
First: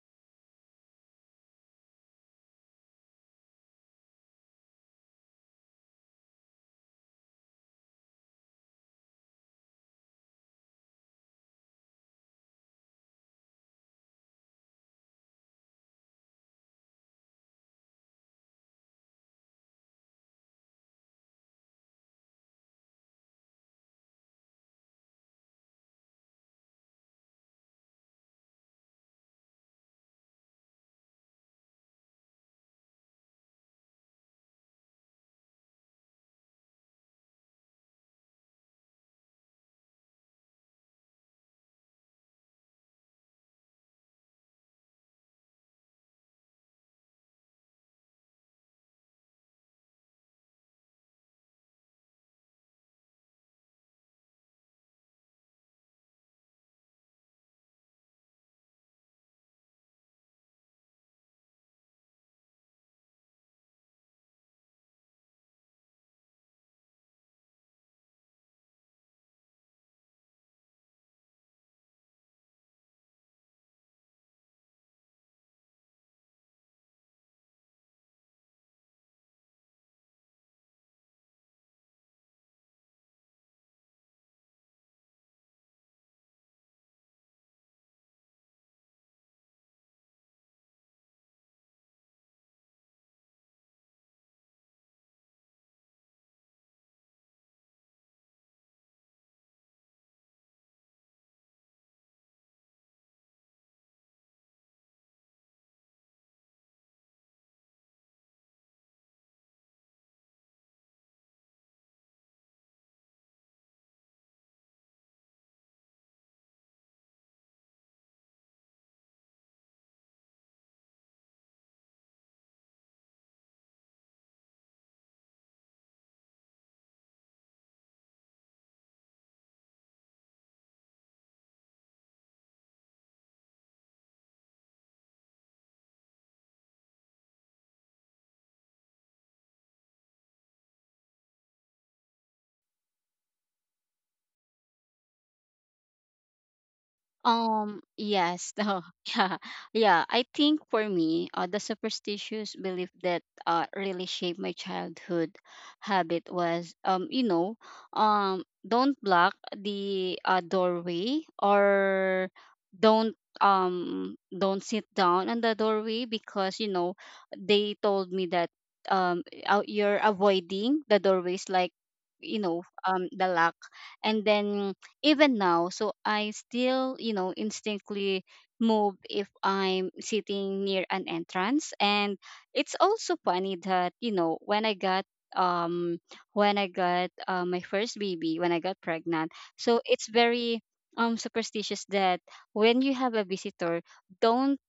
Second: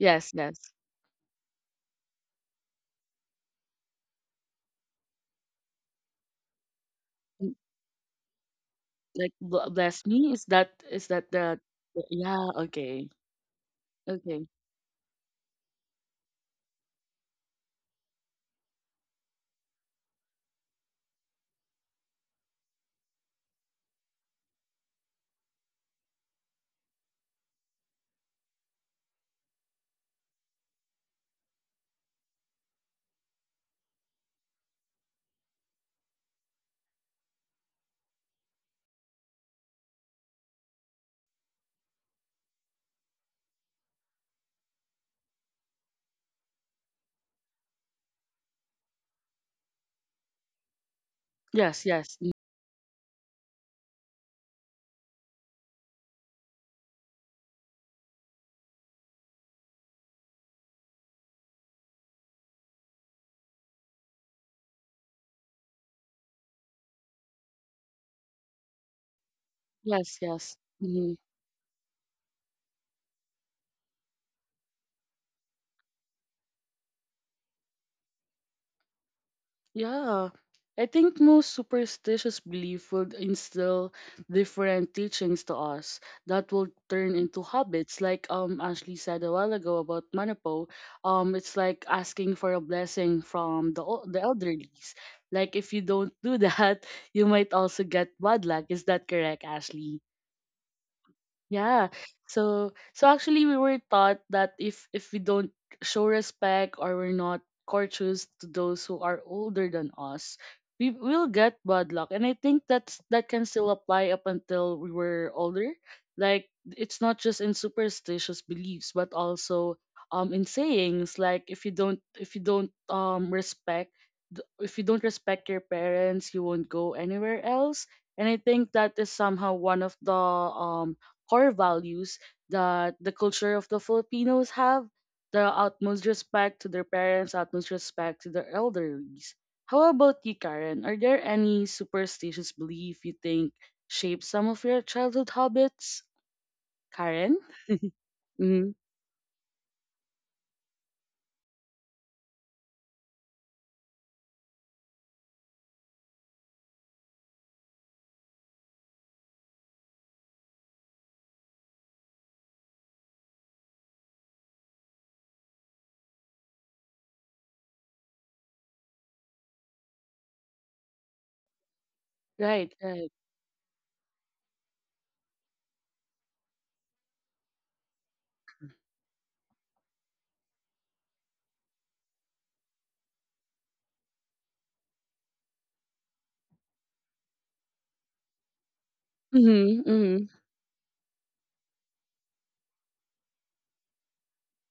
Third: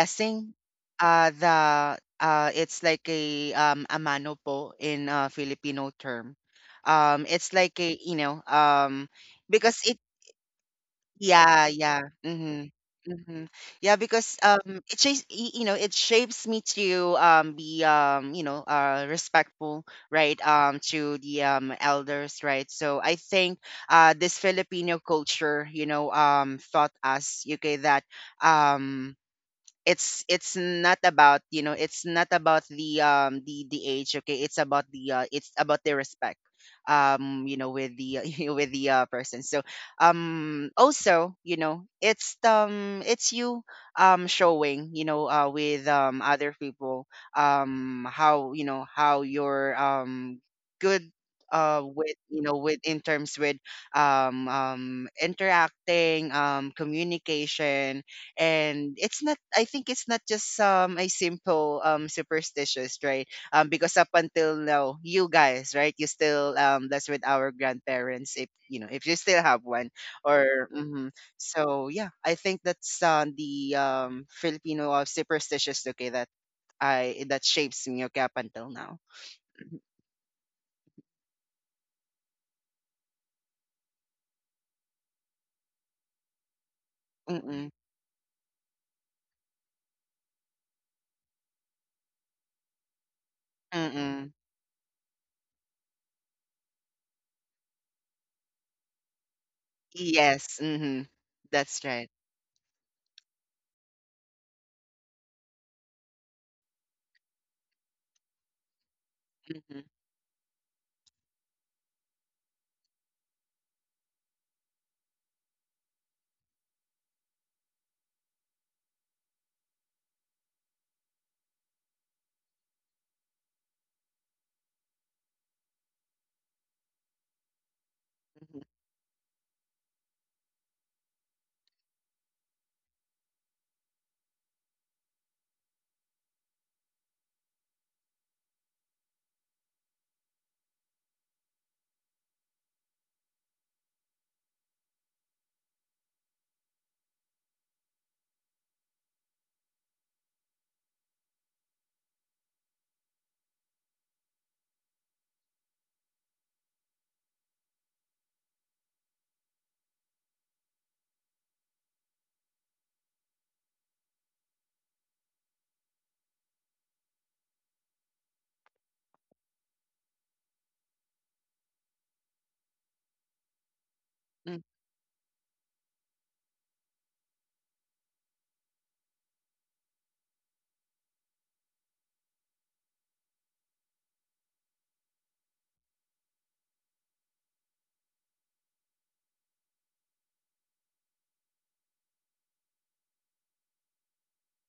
Yes, yes.
the it's like a, a mano po in Filipino term. It's
Mm,
like a, you know,
like
because it...
bless me? Is that the,
Yeah, yeah.
yeah,
Mm-hmm.
okay.
Mm-hmm. Yeah, because
Okay.
it shapes you know, it shapes me to be you know, respectful, right? To the elders, right? So I think this Filipino culture, you know, taught us, okay, that um it's not about, you know, it's not about the, the age, okay, it's about the, it's about the respect, you know, with the, you know, with the, person. So also, you know, it's, it's you showing, you know, with other people how, you know, how you're good
Yes, yes.
with, you know, with in terms with, interacting, communication. And it's not, I think it's not just a simple superstitious, right? Because up until now, you guys, right, you still that's with our grandparents, if you know, if you still have one,
Yes, yes.
or
Mm-hmm.
mhm. So yeah, I think that's the Filipino of superstitious, okay, that I, that shapes me, okay, up until now.
Yeah. I think most superstitious belief would instill different teachings to us that will turn into
Mm-mm.
habits. Like, Ashley said a while ago about Manapo. It's like asking for a blessing from the
Mm-mm.
elderlies. Like, if you don't do that, you might also get bad luck. Is that correct, Ashley?
Yes. Mm-hmm. That's
Yeah.
right.
So, actually we were taught that if we don't show respect or we're not courteous to those who are older
Mm-hmm.
than us, we will get bad luck. And I think that can still apply up until we were older. Like, it's not just in superstitious beliefs, but also in sayings like, if you don't respect th- if you don't respect your parents, you won't go anywhere else. And I think
Mm-hmm.
that is somehow one of the core values that the culture of the Filipinos have, the utmost respect to their parents, utmost respect to their elderlies. How about you, Karen? Are there any superstitious belief you think shaped some of your childhood habits? Karen?
Yes,
Mm-hmm.
no, yeah, yeah. I think for me, the superstitious belief that really shaped my childhood habit was, you know, don't block the, doorway, or don't, don't sit down on the doorway, because, they told me that, you're avoiding the doorways, like,
Right, right.
the lock. And
Mm-hmm.
then even now, so I still, instinctively move if I'm sitting near an entrance. And it's also funny that, um when I got, my first baby, when I got pregnant, so
Mm-hmm,
it's
mm-hmm.
very superstitious that when you have a visitor, don't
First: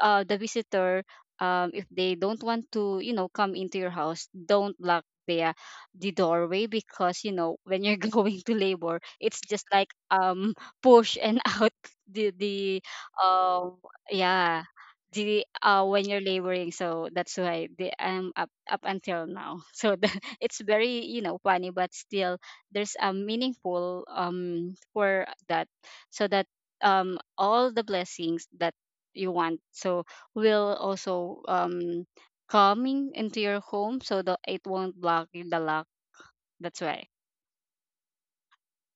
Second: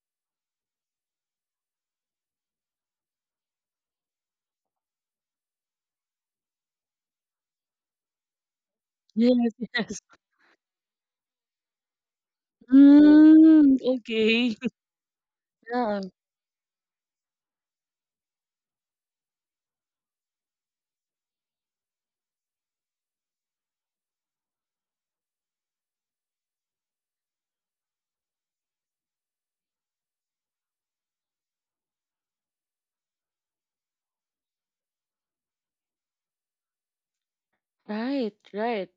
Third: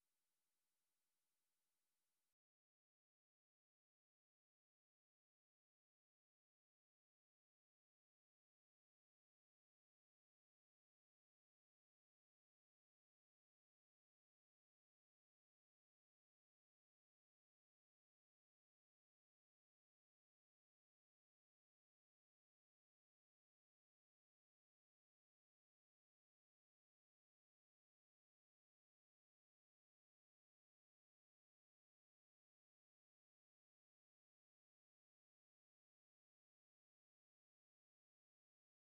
the visitor, if they don't want to, come into your house, don't block the, the doorway, because, when you're going to labor, it's
Yes,
just like,
yes.
push and out the um
Mm, okay.
yeah, the
Yeah,
when you're laboring, so that's why the I'm up until now. So, it's very, funny, but still there's a meaningful for that, so that all the blessings that you want. So will also coming into your home, so that it won't block you the lock. That's why.
right, right.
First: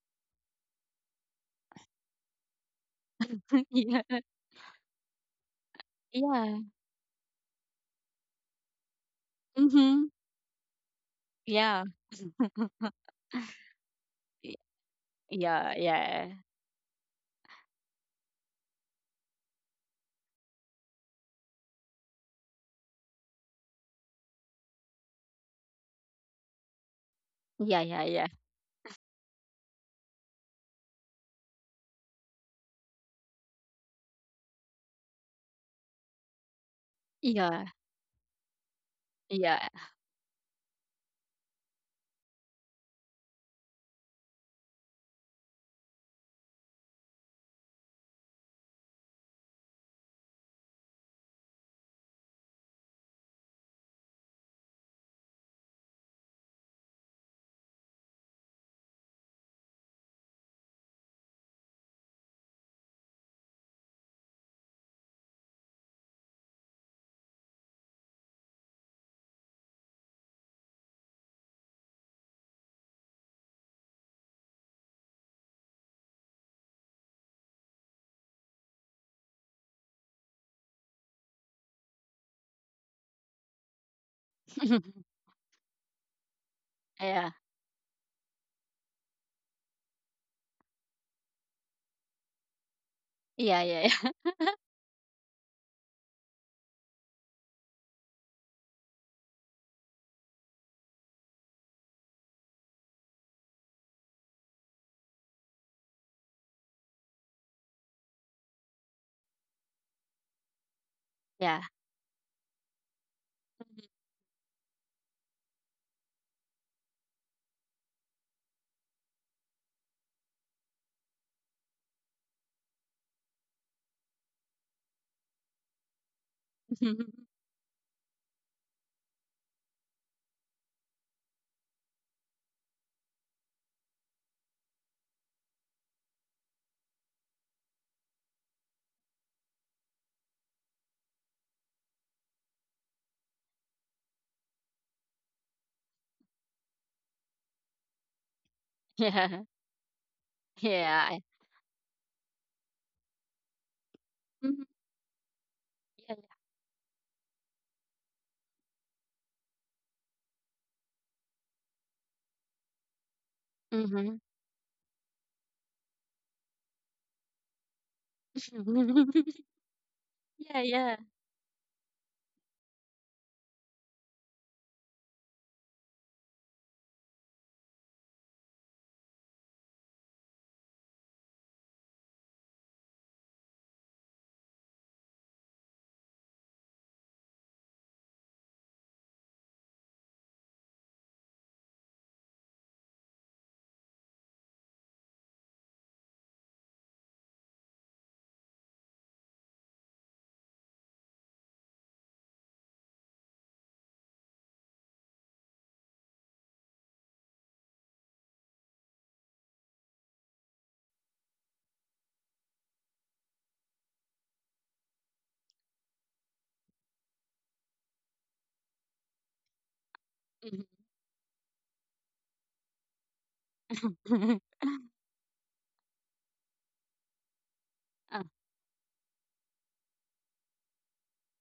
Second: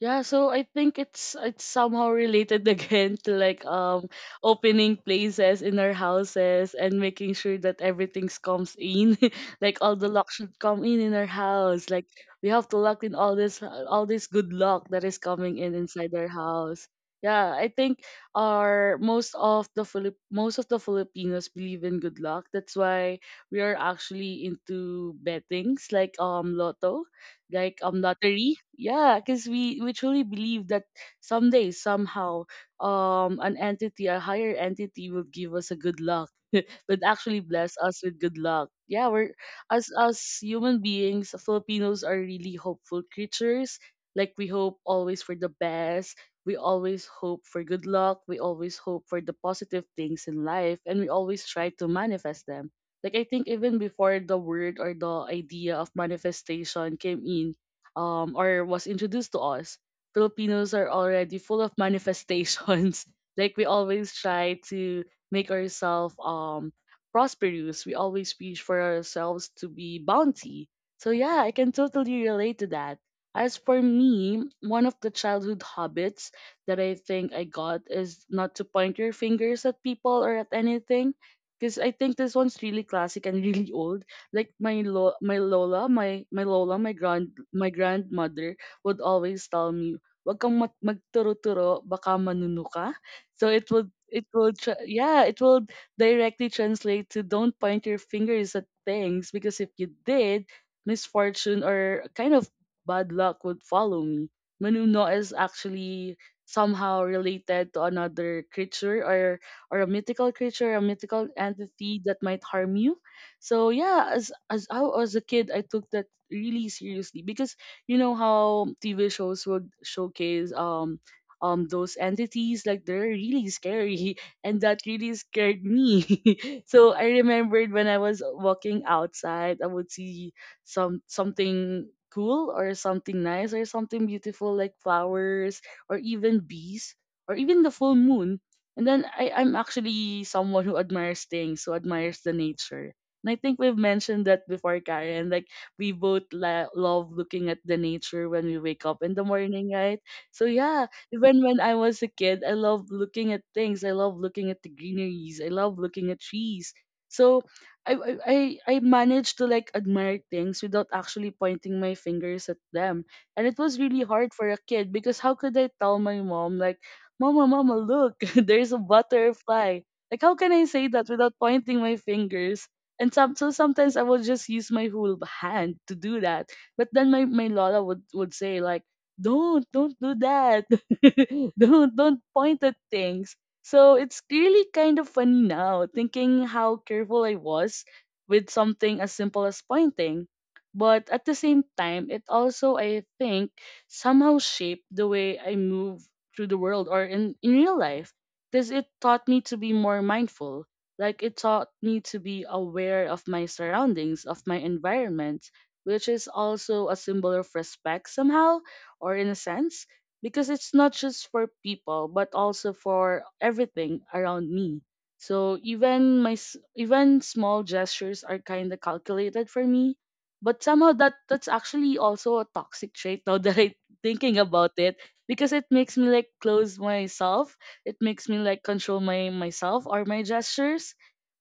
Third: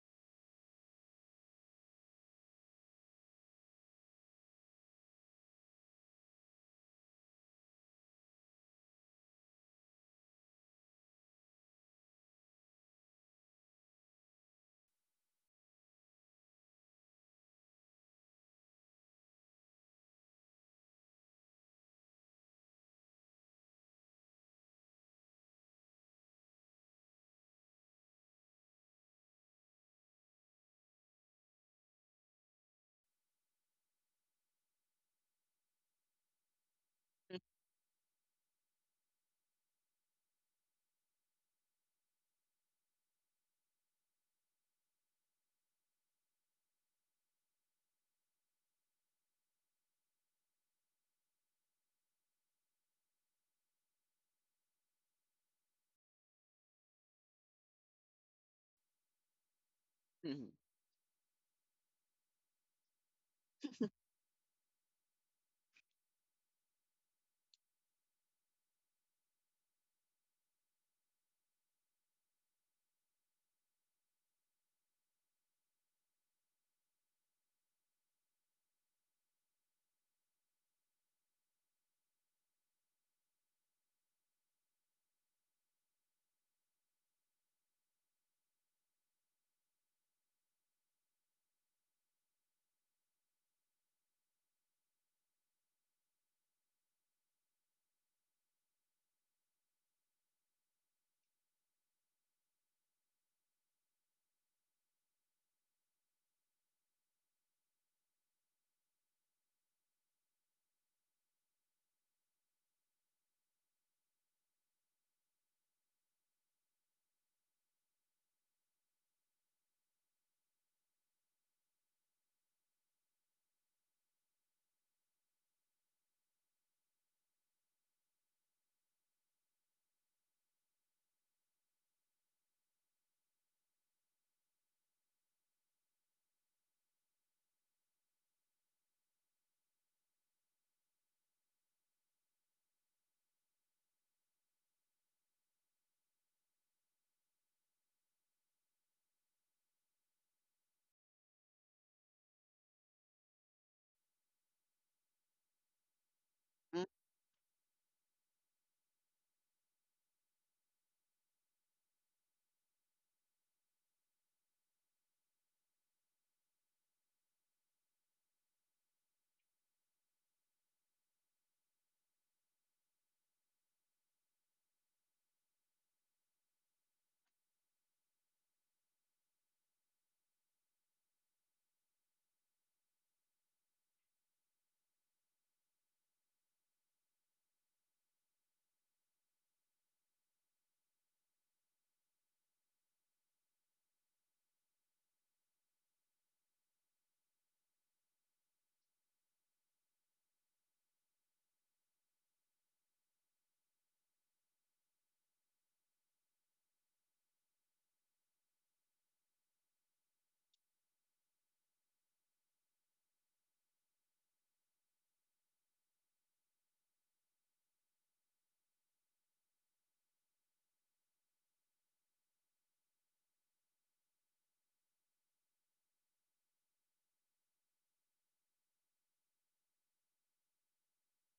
Yeah, so I think it's somehow related again to like,
yeah.
opening places in our
Yeah.
houses and making sure that everything's comes in, like all
Mm-hmm.
the luck should come in our
Yeah.
house. Like, we have to lock in all this good
Y-
luck that is coming
Yeah.
in inside our
Yeah.
house. Yeah, I think our, most of the Filipinos believe in good luck. That's why we are actually into bettings like, lotto, like,
Yeah. Yeah. Yeah.
lottery. Yeah, because we truly believe that someday somehow an entity, a higher entity, will give us a good luck. But actually bless us with good luck. Yeah, we're
Yeah. Yeah.
as human beings, Filipinos are really hopeful creatures. Like, we hope always for the best. We always hope for good luck. We always hope for the positive things in life, and we always try to manifest them, like, I think even before the word or the idea of manifestation came in, or was introduced to us,
Mm-hmm.
Filipinos are already full of manifestations. like, we always try to make ourselves prosperous. We always wish for ourselves to be bounty. So yeah, I can totally relate to that. As for me, one of the childhood habits that I think I got is not to point your fingers at people or at anything, because I think this one's really classic and really old. Like my lo- my lola, my
yeah.
grand my grandmother would always tell me, "Wag kang mag- magturo-turo, baka manuno ka." So
Yeah.
it would it
Yeah.
will tra- yeah, it will directly translate to don't point your fingers at things because if you did, misfortune or kind of bad luck would follow me. Manuno is actually somehow related to another creature or a mythical creature, a mythical
Yeah.
entity that might harm you. So yeah, as I was a kid, I took that really seriously because you know how TV shows would showcase those entities like they're really scary and that really scared me. So I remembered when I was walking outside, I would see something cool or something nice or something beautiful like flowers or even bees or even the full moon, and then I'm actually someone who admires things, who admires the nature. And I think we've mentioned that before, Karen. Like we both love looking at the nature when we wake up in the
Yeah.
morning, right? So yeah,
Yeah. Yeah.
even when I was a kid, I love looking at things. I love looking at
Mhm.
the greeneries. I love looking at trees. So I I I I managed to like admire things without actually pointing my fingers at them. And it was really hard for a kid because how could I tell my mom like Mama, Mama, look,
Yeah. Yeah.
there's a
Mhm.
butterfly. Like, how can
Yeah.
I say
Yeah.
that without pointing my fingers? So sometimes I will just use my whole hand to do that. But then my Lola would, say, like, don't do that. Don't point at things. So it's really kind of funny now, thinking how careful I was with something as simple as pointing. But at the same time, it also, I think, somehow shaped the way I move through the world or in real life because it taught me to be more mindful. Like it taught me to be aware of my surroundings, of my environment, which is also a symbol of respect somehow or in a sense, because it's not just for people but also for everything around me. So even even small gestures are kind of calculated for me, but
Mhm.
somehow that's actually also a toxic trait now that I'm thinking about it, because it makes me like close myself. It
Ah.
makes me like control my myself or my gestures.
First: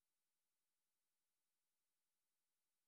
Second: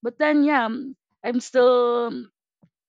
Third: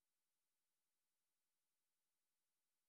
But then yeah, I'm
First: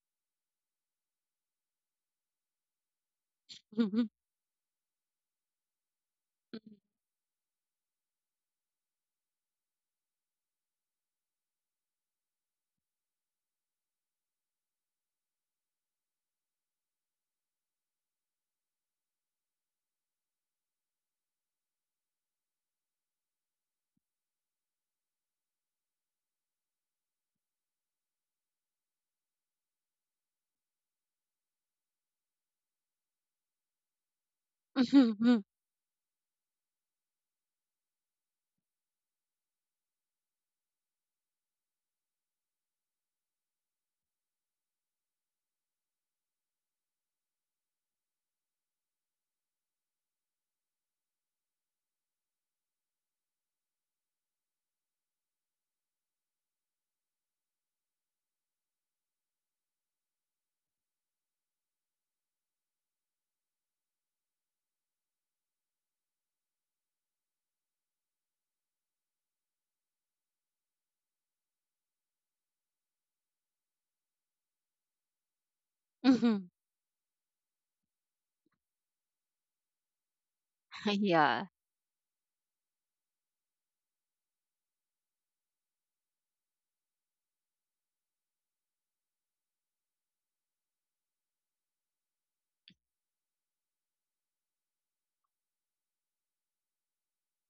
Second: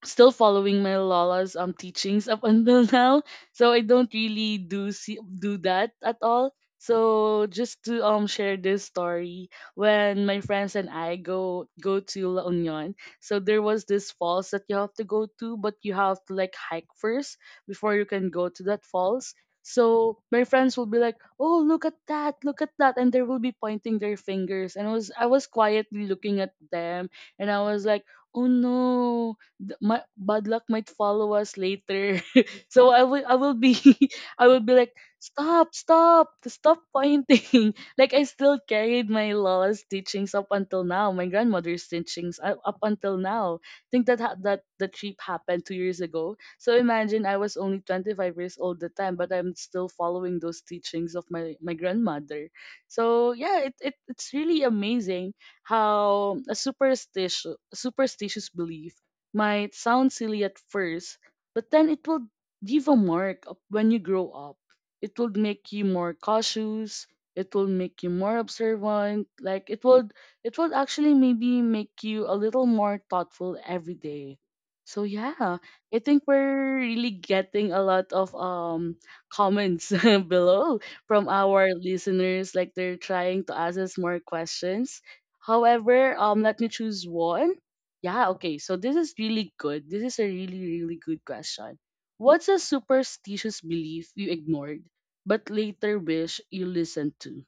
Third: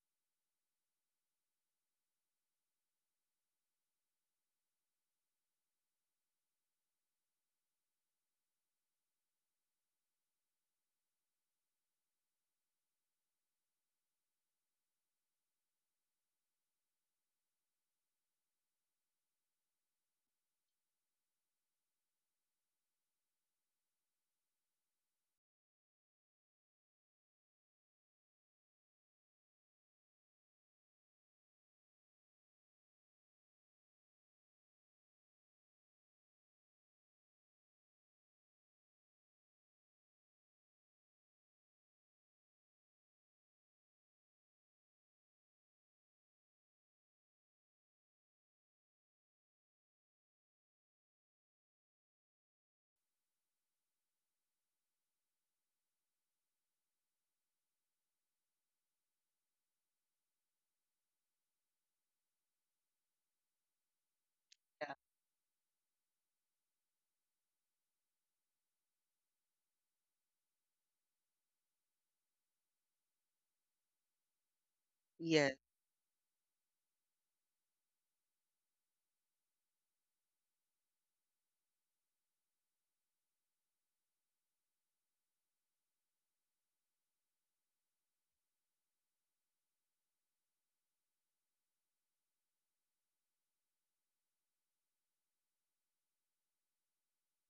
still following my lola's teachings up until now, so I
Mhm.
don't really do that at all. So just to share this story, when my friends and I go to La Union, so there was this falls that you have to go to, but you have to like hike first before you can go to that falls. So my friends will be like, oh, look at that, look at that, and they will be pointing their fingers and I was quietly looking at them, and I was like, oh no, my bad luck might follow us later. So I will be I will be like
Mhm. Mhm.
stop stop pointing. Like I still carried my law's teachings up until now, my grandmother's teachings up until now. I think that that the trip happened 2 years ago. So imagine I was only 25 years old at the time, but I'm still following those teachings of my grandmother. So yeah, it it's really amazing how a superstitious belief might sound silly at first, but then it will leave a mark of when you grow up.
Yeah.
It will make you more cautious. It will make you more observant. Like it would actually maybe make you a little more thoughtful every day. So
Yes.
yeah, I think we're really getting a lot of comments below from
Yeah.
our listeners. Like they're trying to ask us more questions. However, let me choose one. Yeah, okay. So this is really good. This is a really, really good question. What's a superstitious belief you ignored but later wish you listened to?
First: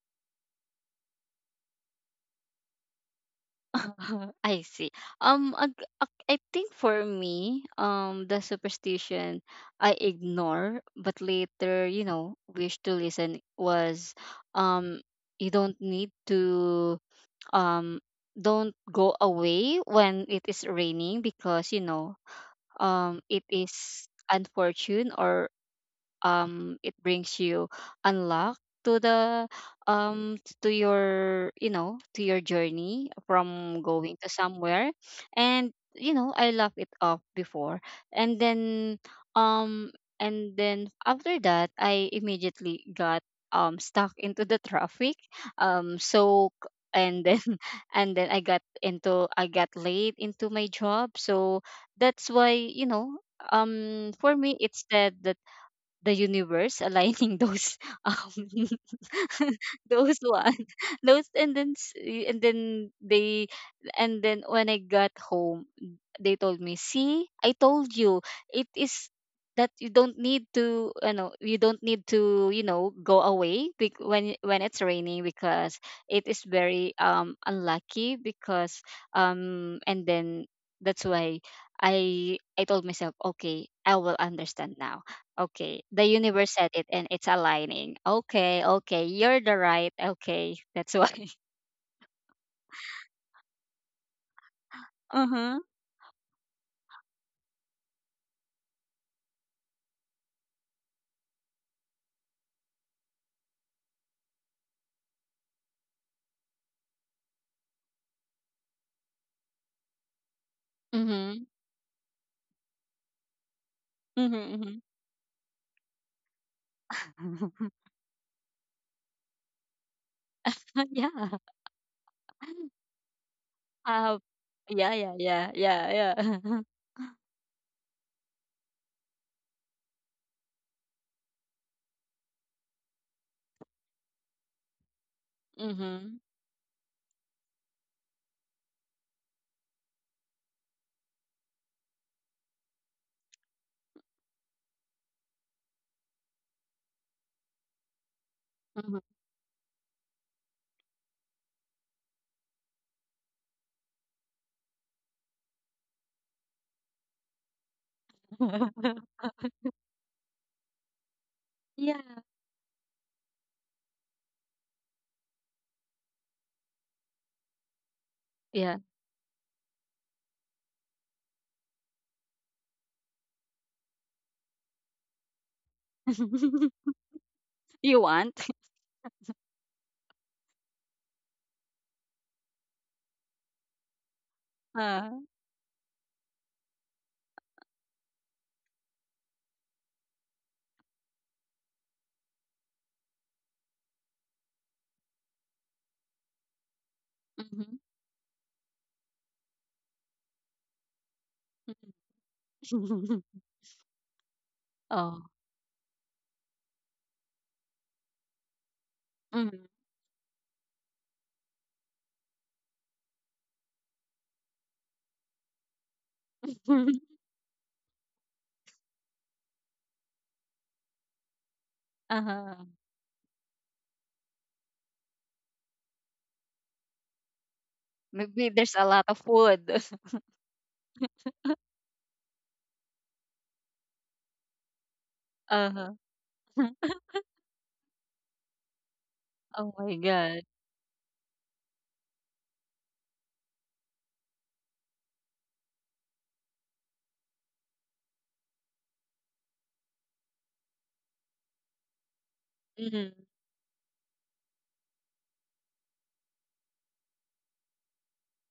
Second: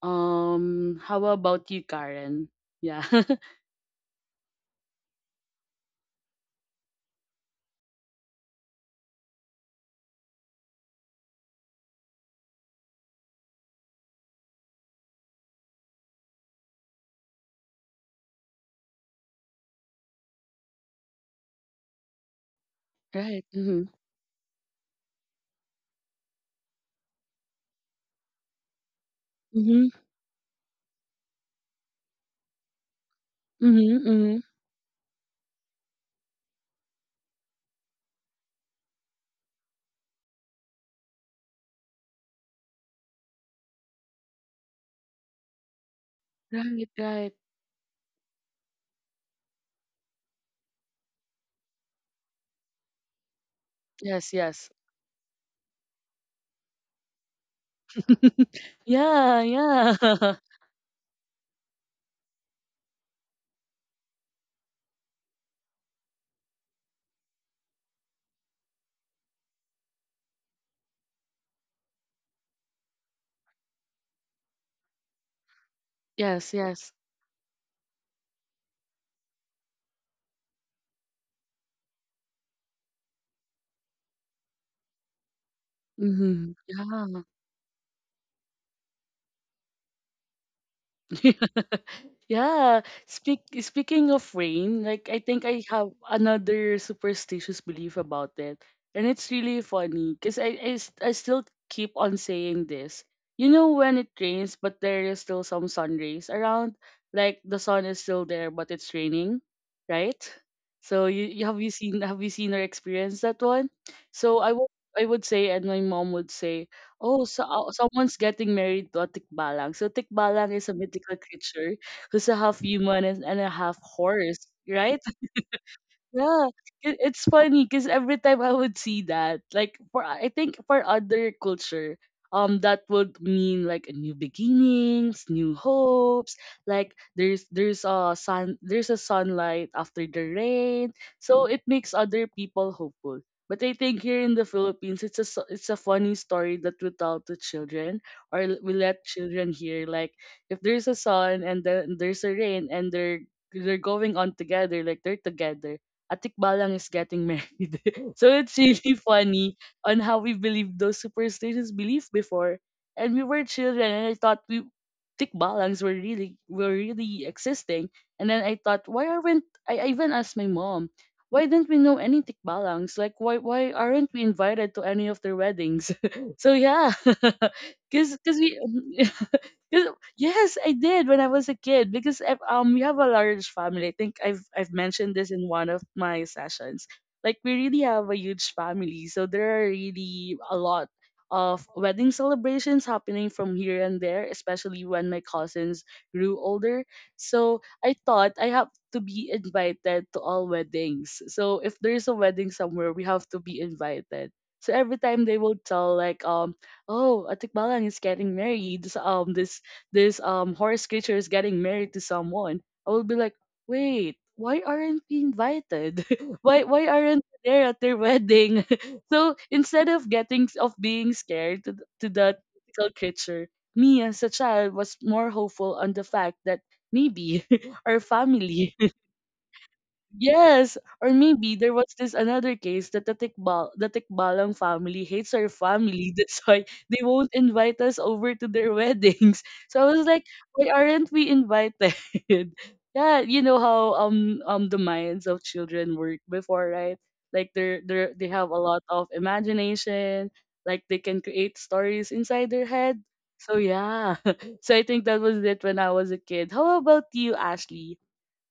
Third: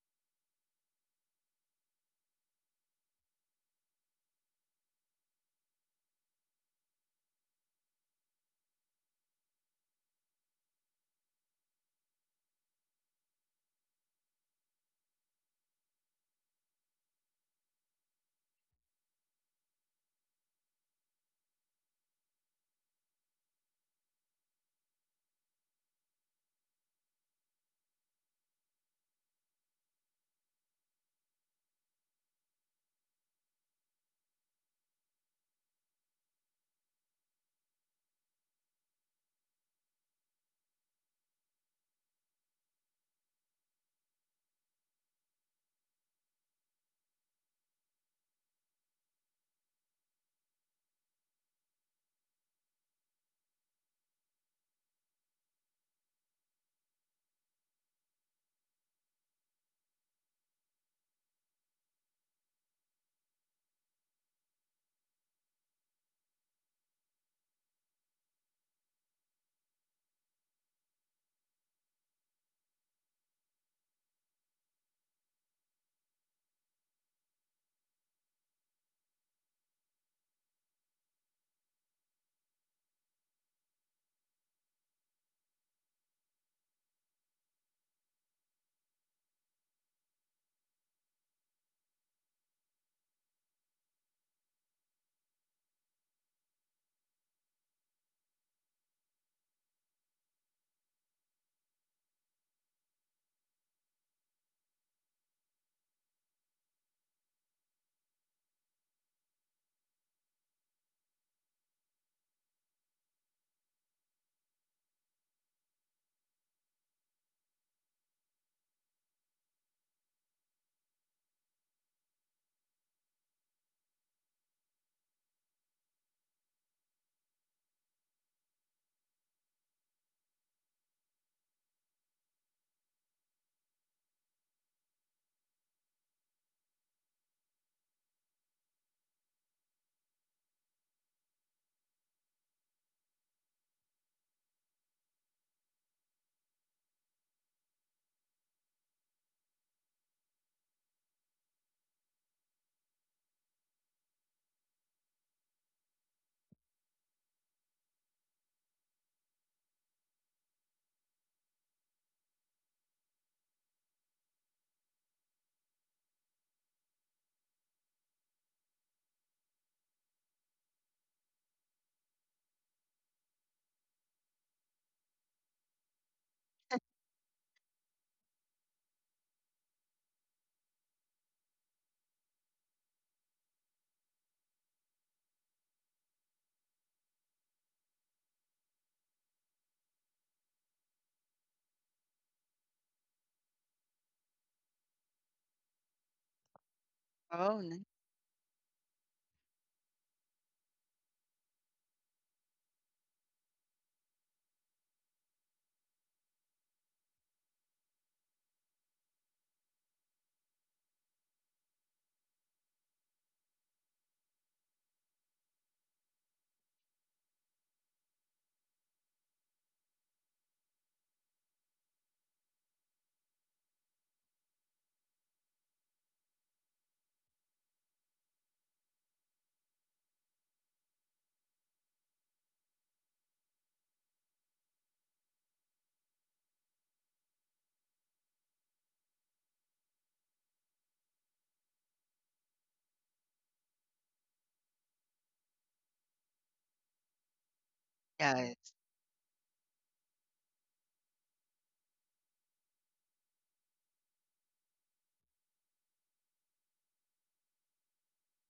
How about you, Karen? Yeah.
I see. Um, ag- I think for me, the superstition I ignore, but later, you know, wish to listen was, um, you don't need to, um, don't go away when it is raining, because, it
Right. Mm-hmm.
is unfortunate or it brings you unlock, to the,
Mm-hmm.
um to your, to your journey from
Mm-hmm.
going to
Mm-hmm.
somewhere. And, I love it off before, and then, um after that I immediately got stuck into the traffic, um so c-
Right,
and
right.
then and then I got late into my job, so that's why, for
Yes,
me,
yes.
it's said that the universe aligning those, um
Yeah,
those
yeah.
one. Those, and then they, and then when I got home, they told me, "See, I told you, it is that you don't need to, go away, when it's raining, because it is
Yes, yes.
very unlucky, because, and then that's why," I told myself, okay, I will understand now. Okay, the universe
Mm-hmm.
said it and
Yeah.
it's aligning. Okay, okay, you're the right. Okay. That's why.
Yeah. Speaking of rain, like I
Uh
think
huh.
I have another superstitious belief about it, and it's really funny because I still keep on saying this. You know when it rains, but there is still some sun rays around, like the sun is still there, but it's raining, right? So you,
mm-hmm,
you have you seen or experienced that one? So
mm-hmm,
I would say, and my mom would say, oh, so
mm-hmm.
someone's getting married to a tikbalang. So tikbalang is a
yeah.
mythical creature who's a half human, and a half
Uh,
horse,
yeah,
right?
yeah, yeah, yeah, yeah.
Yeah, it's funny because every time I would see that, like for I think for other culture, that would mean like a new beginnings, new
mhm.
hopes. Like there's a sun, there's a sunlight after the rain, so it makes other people hopeful. But I think here in the Philippines, it's a funny story that we tell to children, or we
Mhm.
let children hear like if there's a sun and then there's a rain and they're going on together, like they're together. Atikbalang is getting married. So it's really funny on how we believed those superstitious belief
yeah.
before. And we were children and I thought we Tikbalangs were really existing. And then I
Yeah.
thought, why aren't I even asked my mom, why didn't we know any Tikbalangs? Like why aren't we invited to any of their weddings? So yeah.
you
Cause, cause
want?
we 'Cause— yes, I did when I was a kid because we have a large family. I think I've
Uh,
mentioned this in one of my sessions. Like we really have a huge family, so there are really a lot of wedding celebrations happening from here and there, especially when my cousins grew older.
Oh,
So
mhm.
nice.
I thought I have to be invited to all weddings. So if there's a wedding somewhere, we have to be invited. So every time
oh.
they will tell like oh, Atikbalang is getting married. So, this
Mhm.
this horse creature is getting married to someone, I will be like, wait, why aren't we invited? Why aren't we there at their wedding? So instead of getting of being scared to, to that
uh-huh.
mythical creature, me as a child was more hopeful on the fact that maybe our
Maybe there's
family—
a lot of food.
yes, or maybe there was this another case that the Tikbalang family hates our
uh-huh.
family. That's why they won't invite us over to their weddings.
Oh
So I
my
was like,
god.
why aren't we invited? Yeah, you know how the minds of children work before, right? Like they're they are they have a
Yes.
lot of imagination, like they can create stories inside their head.
Mhm.
So yeah. So I think that was it when I was a kid. How about you, Ashley?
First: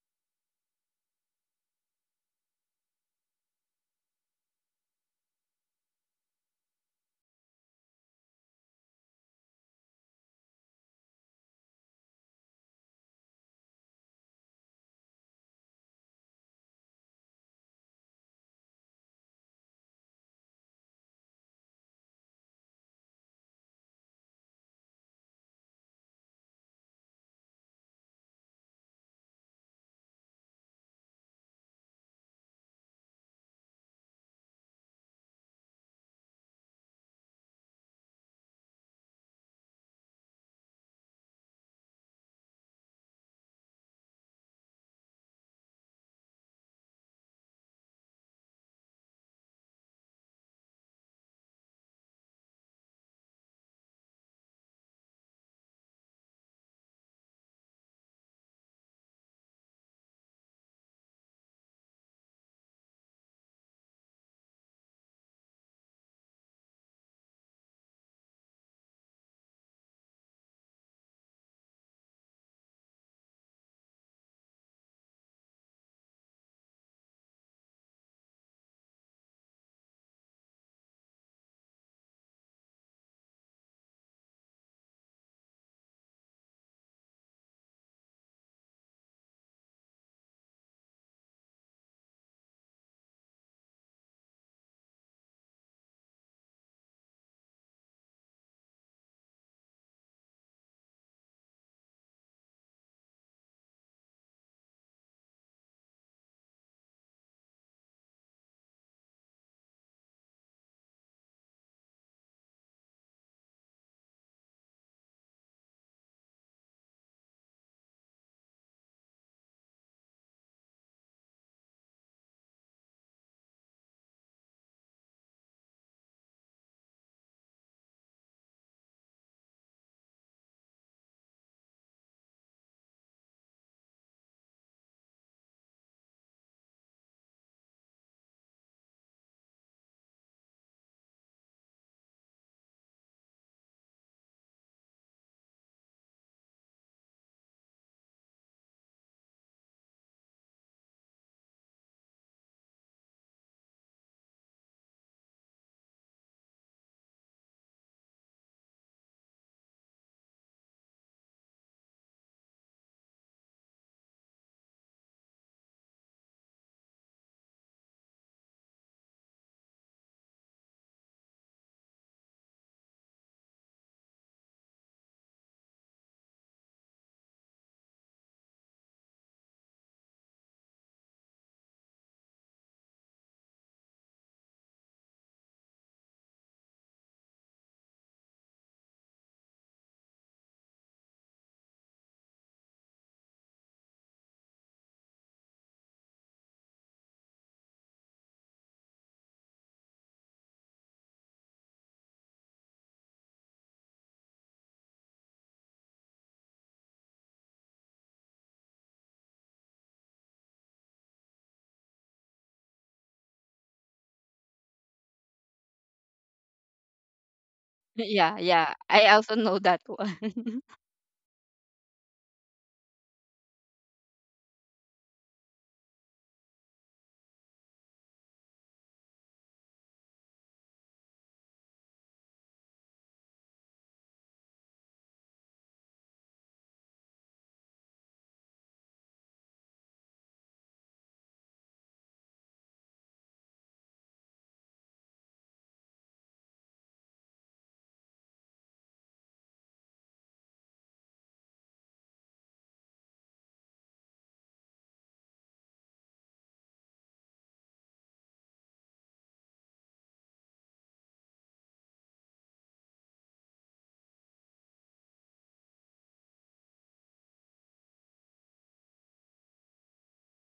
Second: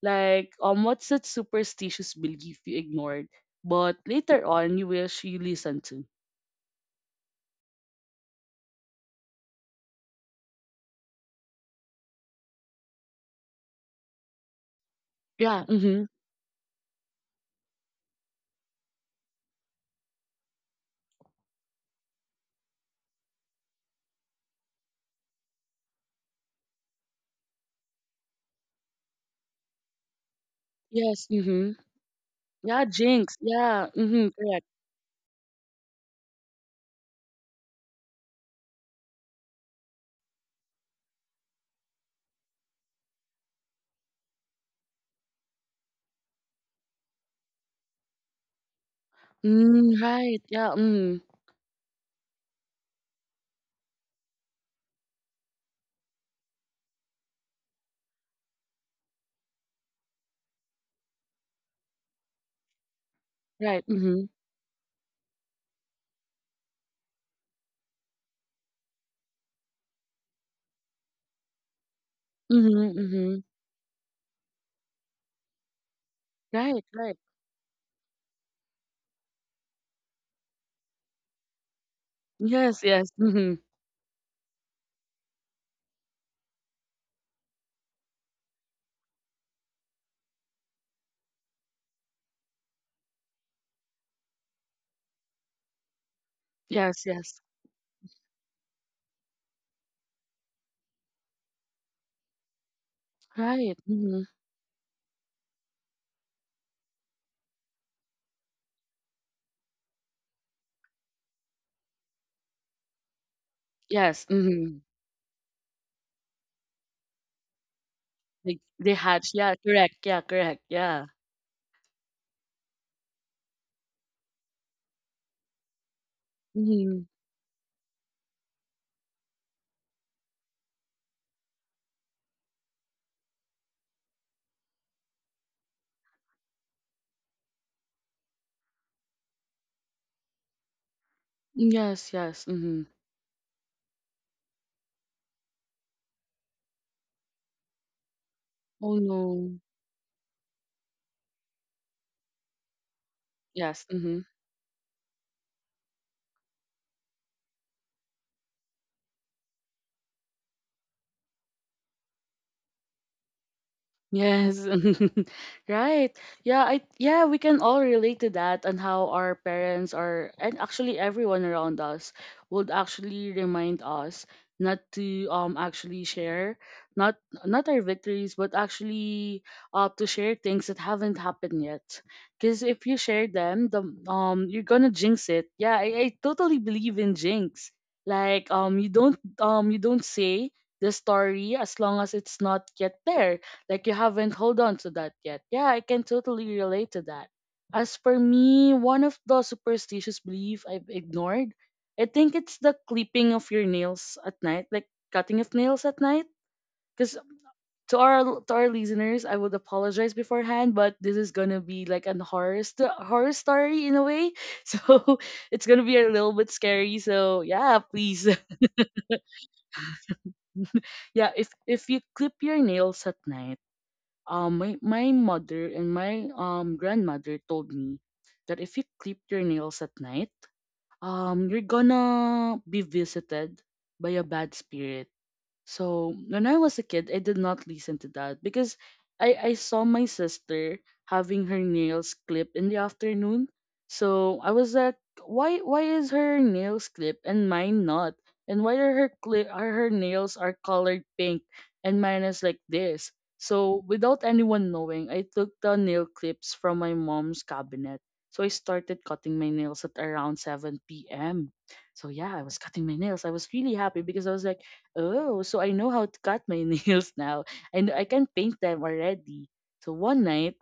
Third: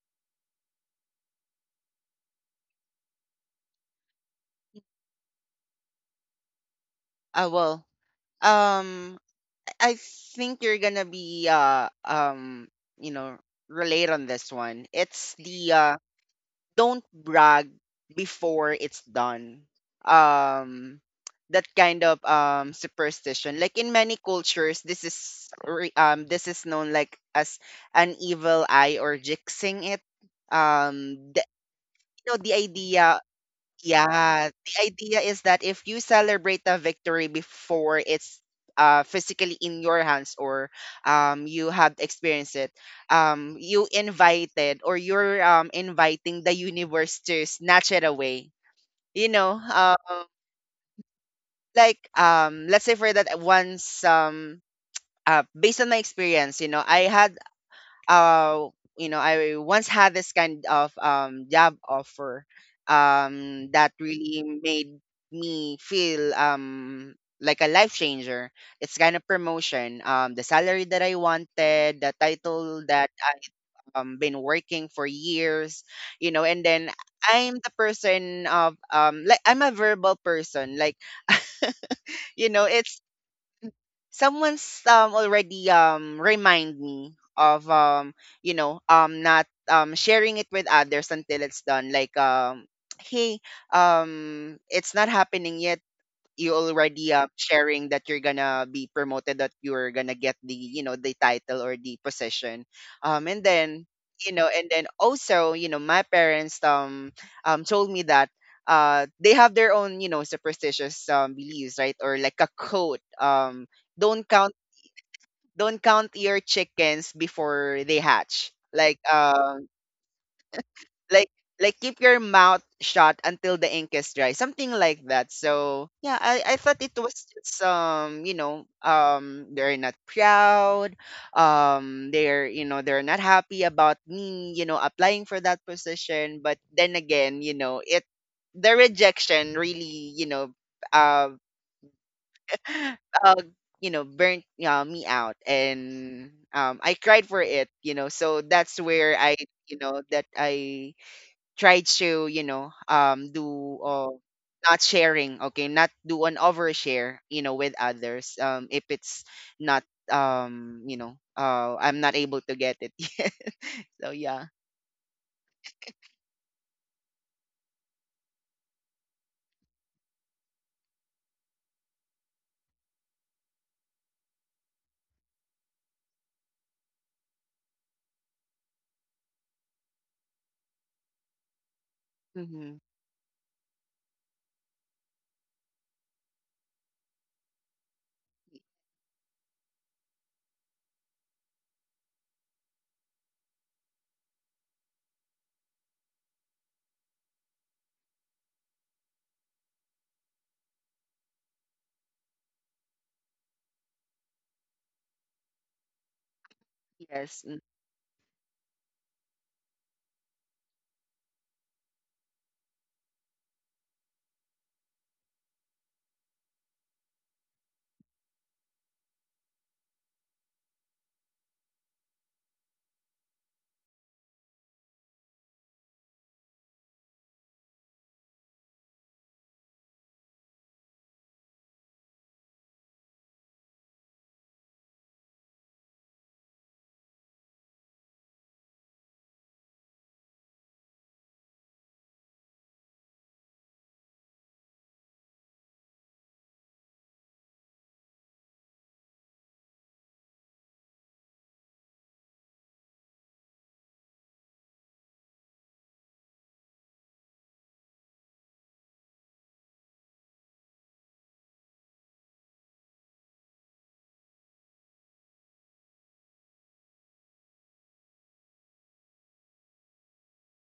Like, what's that superstitious belief you ignored, but later on you wish you listened to?
Ah, well, um I think you're gonna be you know, relate on this one. It's
Yeah.
the
Mm-hmm.
don't brag before it's done. um that kind of superstition. Like in many cultures this is this is known like as an evil eye or jinxing it. um
Yes.
the,
Mm-hmm.
you know, the
Yeah.
idea...
Jinx. Yeah. Mm-hmm.
Yeah,
Correct.
the idea is that if you celebrate the victory before it's physically in your hands, or you have experienced it, you invited or you're inviting the universe to snatch it away. You know, uh,
Mm, right. Yeah. Mm.
let's say for that once, based on my experience, I had uh I once had this kind of job offer
Right.
that
Mm-hmm.
really made me feel like a life changer. It's kind of promotion, the salary that I wanted, the title
Mm-hmm.
that
Mm-hmm.
I've been working for years. And
Right.
then
Right.
I'm the person of like I'm a verbal person, like
Yes.
it's
Yes. Mm-hmm.
someone's already remind me of not sharing it with others until it's done, like hey, it's not happening yet, you
Yes.
already
Yes.
sharing that you're gonna be promoted, that you're gonna get the the title or the position, and
Right.
then,
Mm-hmm.
and then also my parents told me that they have their own, superstitious beliefs, right, or like a quote,
Yes.
don't count
Mm-hmm.
don't count your chickens before they hatch,
They
like
hatch. Yeah. Correct. Yeah. Correct. Yeah.
like like keep your mouth shut until the ink is dry, something like that. So yeah, I thought it
Mm-hmm.
was just they're not proud, they're, they're not happy about me, applying for that position. But then again, it, the rejection really, uh,
Yes. Yes. Mm-hmm.
uh burnt me out, and I cried for it, so that's
Oh
where i
no.
you know that i tried to, do,
Yes. Mm-hmm.
not sharing, okay, not do an overshare, with others if it's not, I'm not able to get it yet. So yeah.
Yes. Right. Yeah, I yeah, we can all relate to that and how our parents are, and actually everyone around us would actually remind us not to actually share not not our victories, but actually to share things that haven't happened yet. Cuz
Hmm.
if you share them, the you're going to jinx it. Yeah, I totally believe in jinx. Like you don't you don't say the story as long as it's not yet there, like you haven't hold on to that yet. Yeah, I can totally relate to that. As for me, one of the superstitious belief I've ignored, I think it's the clipping of your nails at night, like cutting of nails at night. Because
Yes.
to our listeners, I would apologize beforehand, but this is gonna be like an horror story in a way. So it's gonna be a little bit scary. So yeah, please
Yeah, yeah. I also know that one.
yeah, if you clip your nails at night, my mother and my grandmother told me that if you clip your nails at night, you're gonna be visited by a bad spirit. So when I was a kid, I did not listen to that because I saw my sister having her nails clipped in the afternoon. So I was like, why is her nails clipped and mine not? And why are her nails are colored pink and mine is like this? So without anyone knowing, I took the nail clips from my mom's cabinet. So I started cutting my nails at around 7 p.m. So yeah, I was cutting my nails. I was really happy because I was like, oh, so I know how to cut my nails now, and I can paint them already. So one night,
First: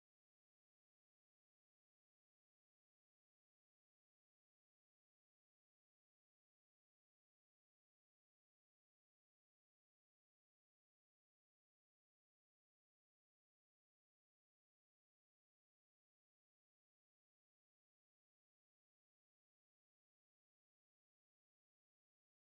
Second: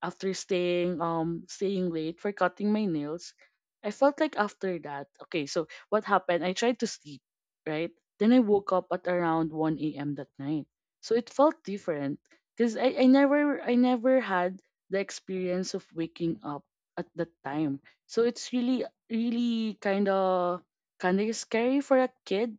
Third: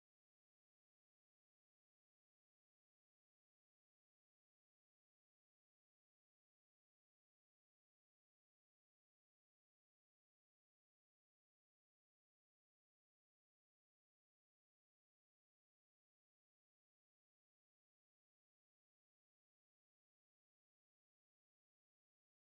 after staying late for cutting my nails, I felt like after that, okay, so what happened? I tried to sleep, right? Then I woke up at around 1 a.m. that night. So it felt different because I never had the experience of waking up at that time. So it's really really kinda scary for a kid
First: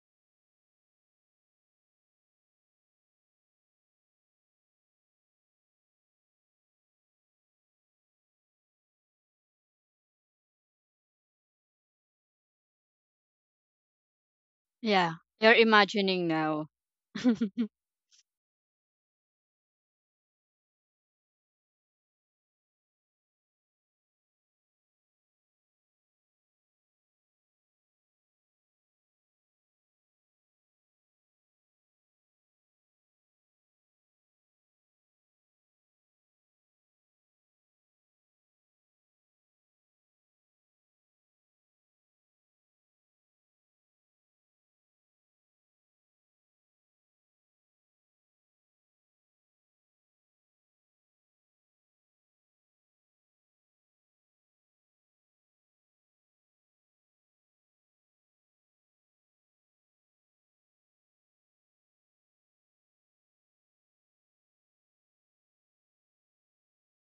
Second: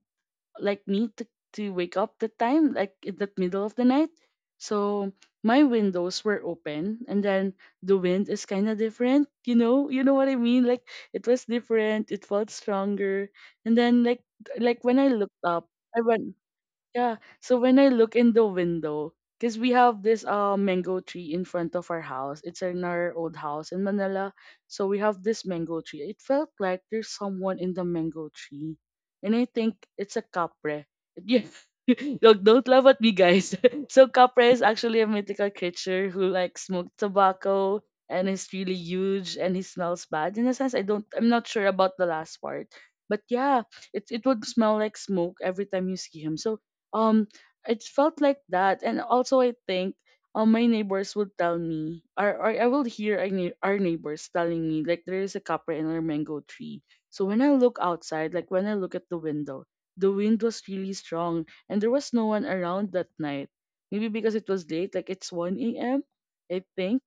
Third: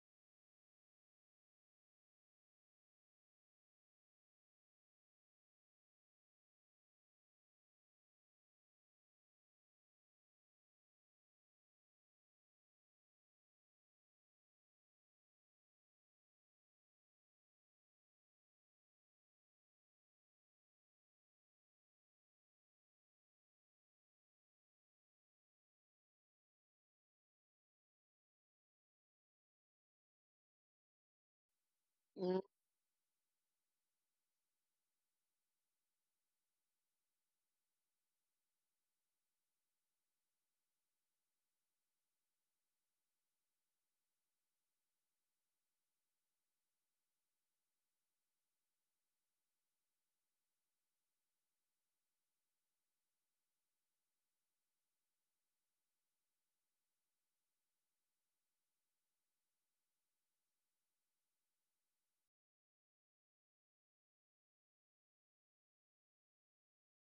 like me to wake up the time, like in the middle of the night. So my windows were open, and then the wind is kinda different, you know? You know what I mean? Like it was different, it felt stronger. And then like when I
yeah.
looked
You're
up, I
imagining
went,
now.
yeah. So when I look in the window, because we have this mango tree in front of our house. It's in our old house in Manila. So we have this mango tree. It felt like there's someone in the mango tree. And I think it's a capre. Yeah.
Mm-hmm.
Look, don't laugh at me, guys. So capre is actually a mythical creature who like smoked tobacco and is really huge, and he smells bad. In a sense, I'm not sure about the last part. But yeah, it would smell like smoke every time you see him. So um it felt like that, and also I think my neighbors would tell me, or I will hear our neighbors telling me like there is a copper and a mango tree. So when I look outside, like when I look at the window, the wind was really strong, and there was no one around that night, maybe because it was late, like it's 1 a.m, I think.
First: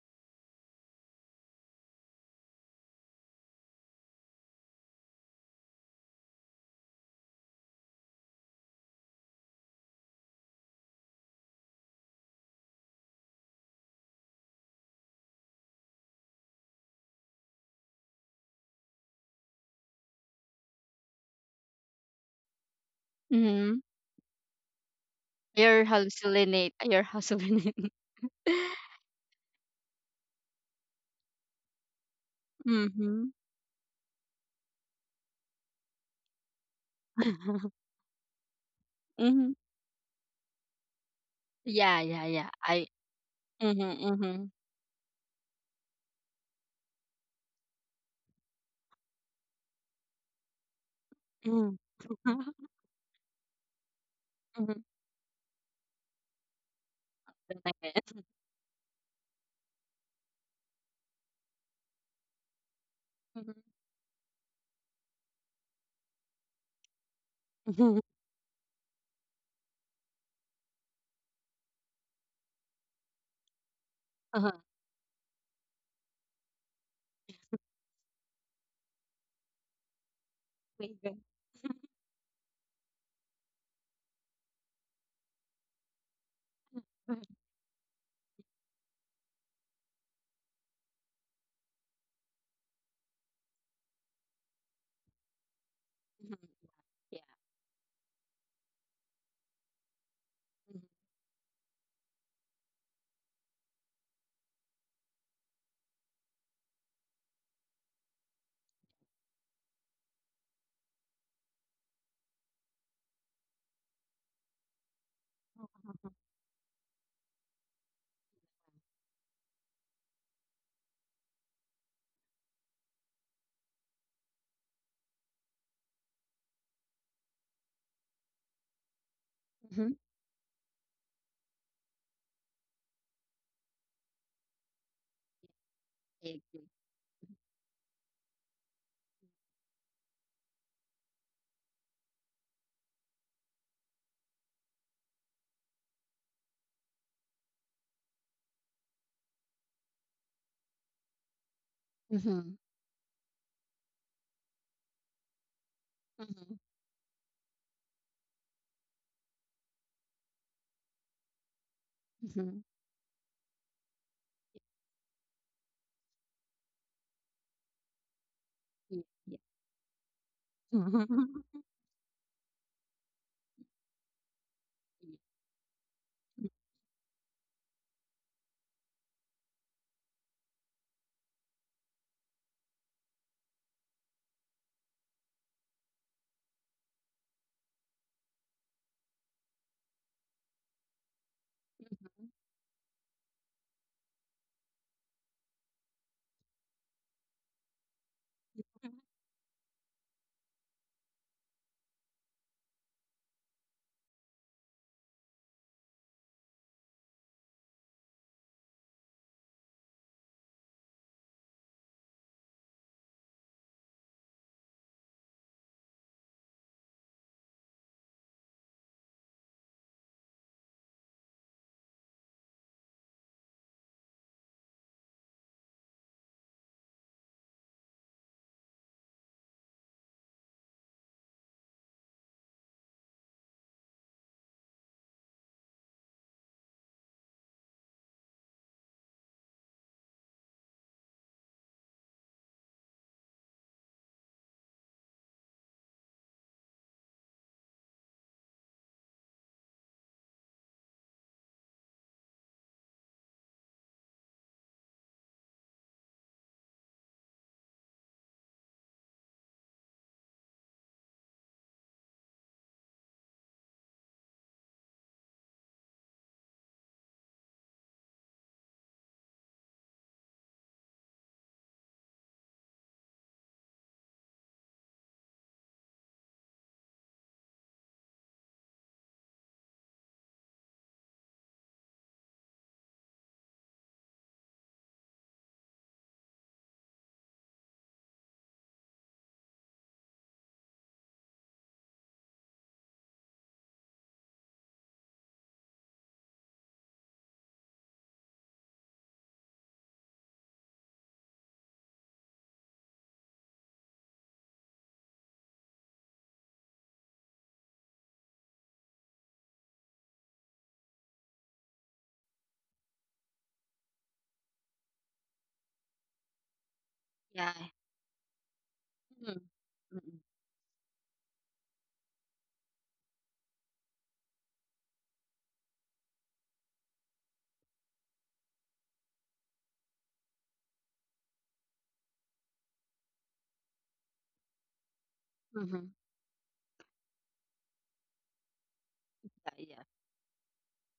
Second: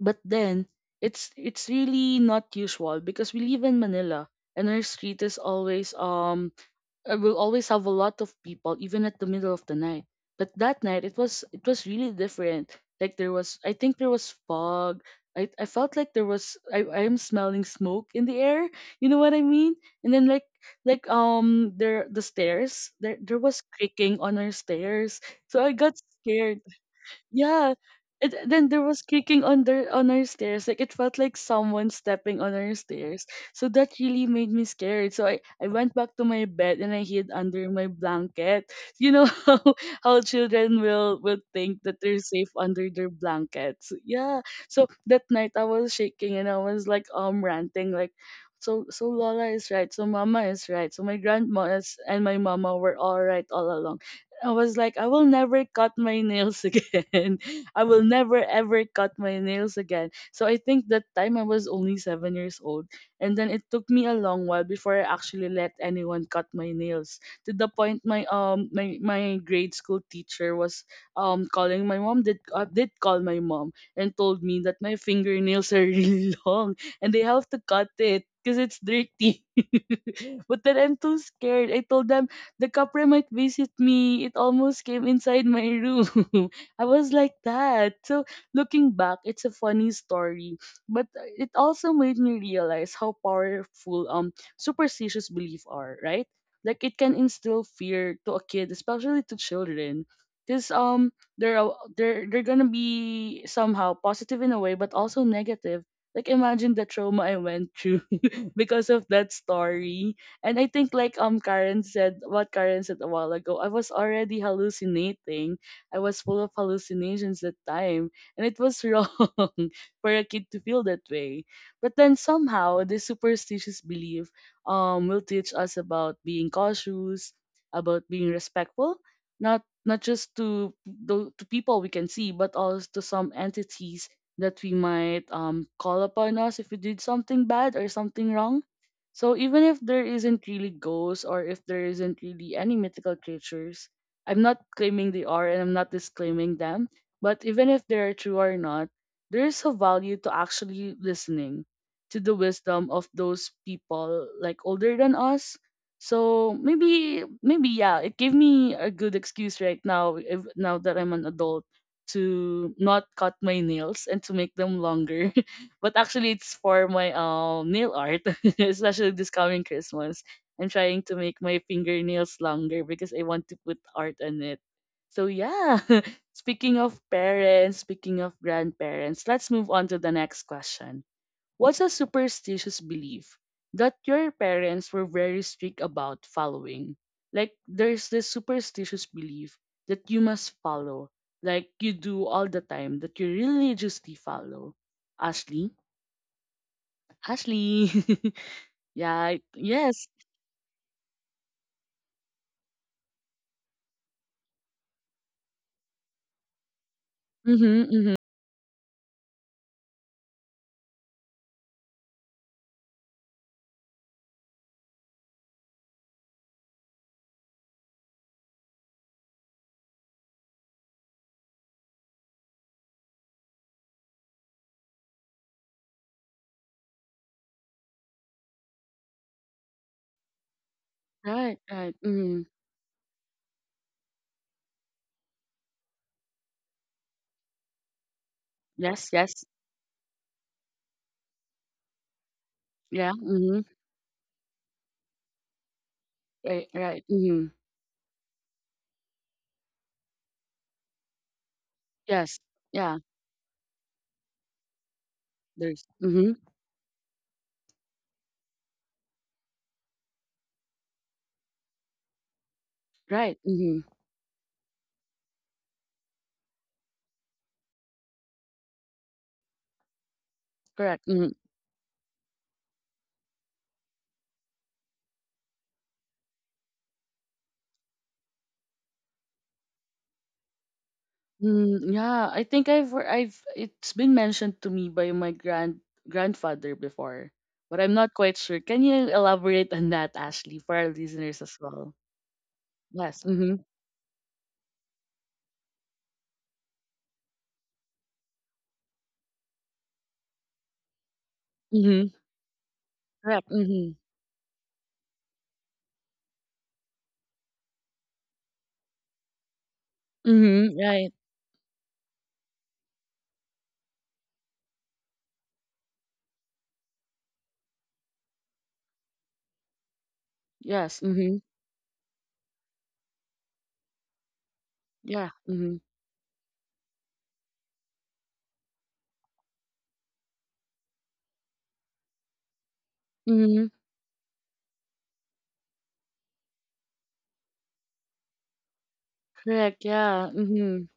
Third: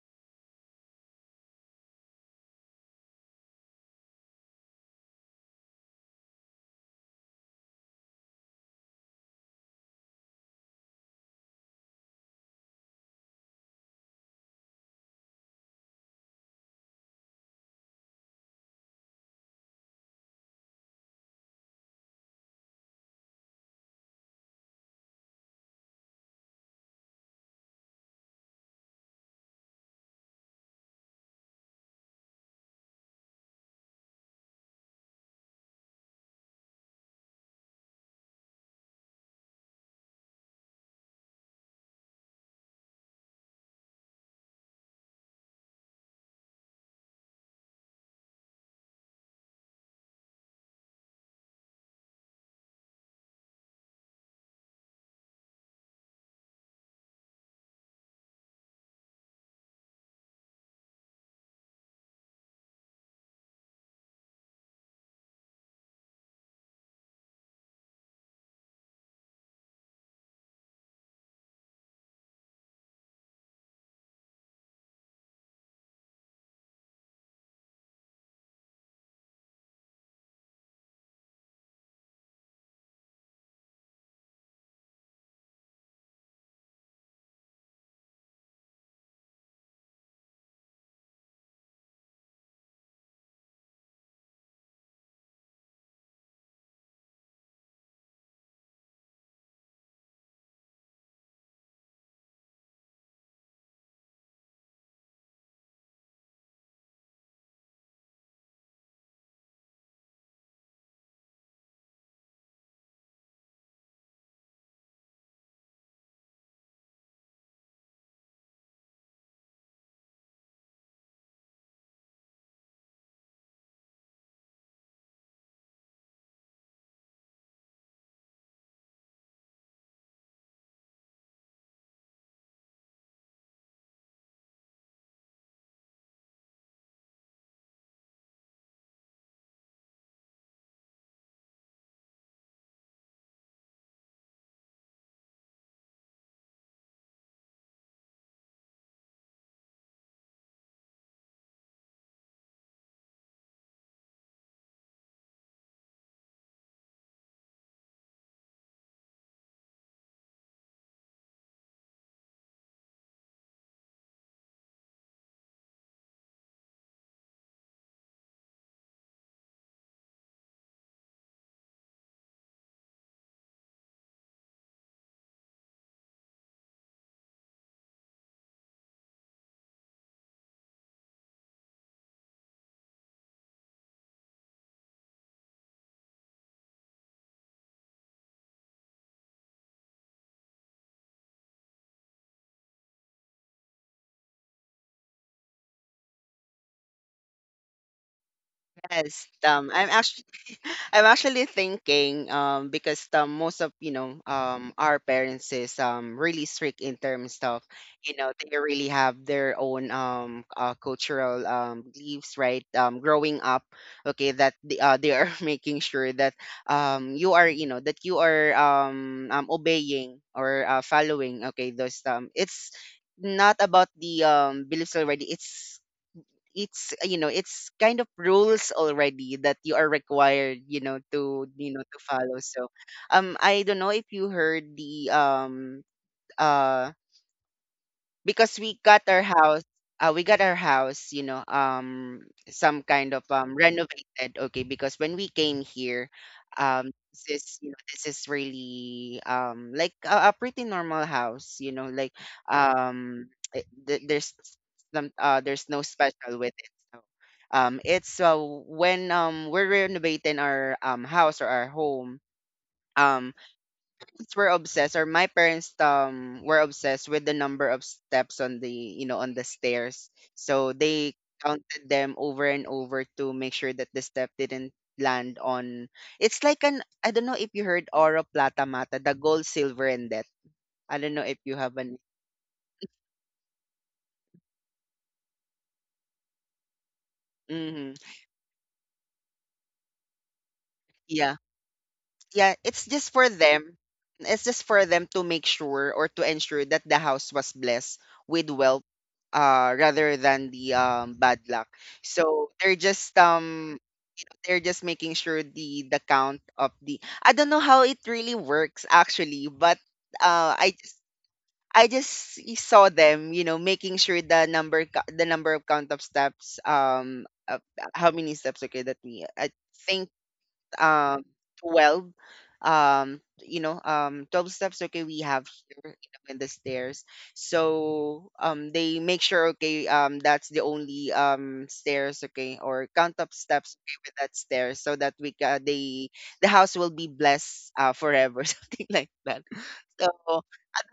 But then it's really not usual because we live in Manila, and our street is always I will always have a lot of people, even at the middle of the night. But that night, it was really different. Like there was, I think there was fog. I felt like there was. I am smelling smoke in the air. You know what I mean? And then like the stairs, there was
Mhm.
creaking on our stairs. So I
You're
got scared.
hallucinate. You're
Yeah.
hallucinating.
And then there was creaking on our stairs. Like it felt like someone stepping on our stairs.
mhm.
So that really made me scared. So I went back to my bed, and I hid
mhm.
under my blanket. You know how how children will think
Yeah,
that they're
yeah,
safe
yeah. I
under their blankets.
mhm,
Yeah.
mhm.
So that night I was shaking, and I was like ranting, like, so Lola is right. So Mama is right. So my grandma
Mm.
and my mama were all right all along. I was
Mhm.
like, I will never cut my nails again.
The
I will
second.
never ever cut my nails again. So I think that time I was only 7 years old. And then
Mhm.
it took me a long while before I actually let anyone cut my nails. To the
Mhm.
point my grade school teacher was calling my mom, did call my mom and told
Uh-huh.
me that my fingernails are really long and they have to cut it because it's dirty. But then
Way
I'm
back.
too scared. I told them the copper might visit me. It almost came inside my room. I was like that. So looking back, it's a funny story, but it also made me realize how powerful superstitious belief are, right?
Mhm.
Like it
Yeah.
can instill fear to a kid, especially to children. Cause
Mhm.
they're a- they're they're gonna be somehow positive in a way, but also negative. Like imagine the trauma I went through because of that story. And I think like Karen said what Karen said a while ago, I was already hallucinating. I was full of hallucinations that time. And it was wrong for a kid to feel that way. But then somehow this superstitious belief will teach us about being cautious, about being respectful, not
Mhm.
not just to the to people we can see, but also to some entities that we might call
I
upon us
agree.
if we did something bad or something wrong. So even if there isn't really ghosts, or if there isn't really any mythical creatures, I'm not claiming they are, and I'm not disclaiming them. But even if they are true or not, there is a value to actually listening to the
Mhm.
wisdom of those people like older than us. So
Mhm.
maybe yeah, it gave me a good excuse right now if, now that I'm an adult,
Mhm.
to not cut my nails and to make them longer. But actually, it's for my nail art,
Yeah.
especially this
Yeah.
coming Christmas. I'm trying to make
Mhm.
my fingernails longer because I want to put art on it. So yeah,
Yeah.
speaking of parents, speaking of grandparents, let's move on to the next question. What's a superstitious belief that your parents were very strict about following? Like there's this superstitious belief that you must follow, like you do
Mhm.
all the time, that you religiously follow. Ashley? Ashley. Yeah.
Yes, I'm
Yes.
actually I'm actually thinking, because most of our parents is really strict in terms of,
Mm-hmm. Mm-hmm.
they really have their own cultural beliefs, right, growing up, okay, that they are making sure that you are, that you are obeying or following, okay, those, it's not about the beliefs already, it's it's kind of rules already that you are required, to,
Right. Right.
to
Mm-hmm.
follow. So I don't know if you heard the uh because we got
Yes.
our
Yes.
house, we got our house, some
Yeah.
kind of
Mm-hmm.
renovated, okay, because when we came here,
Right. Right.
this
Mm-hmm.
is, this is really like a pretty normal house, like
Yes. Yeah.
um there's some there's
There's.
no
Mm-hmm.
special with it. So it's when we're renovating our house or our home um
Right. Mm-hmm.
parents were obsessed, or my parents were obsessed with the number of steps on the, on the stairs, so
Correct.
they
Mm-hmm.
counted them over and over to make sure that the step didn't land on, it's like an, I don't know if you heard, oro plata mata, the gold, silver, and death. I don't know if you have
Mm,
an.
yeah. I think I've hear- I've it's been mentioned to me by my grandfather before, but I'm
Hmm.
not quite sure. Can you elaborate on that, Ashley, for our
Yeah.
listeners as well?
Yeah, it's just
Yes.
for
Mm-hmm.
them. It's just for them to make sure or to ensure that the house was blessed with wealth rather than the bad luck.
Mm-hmm.
So
Correct. Mm-hmm.
they're just making sure the count of the, I don't know how it really works actually, but uh
Mm-hmm.
I just
Right.
i just saw them, you know, making sure the the number of count of steps,
Yeah.
how many steps, okay, that
Mhm.
we,
Yeah.
I think
Mhm.
Yes.
um
Mm-hmm.
12, 12 steps, okay, we
Yeah.
have
Mm-hmm.
here, you know, in the stairs. So they make sure, okay, that's the only stairs, okay, or count up
Mm-hmm.
steps, okay, with that stairs, so that
Mhm.
they, the house will be blessed, forever something like that.
Yeah. yeah.
Correct, yeah.
So
Mhm.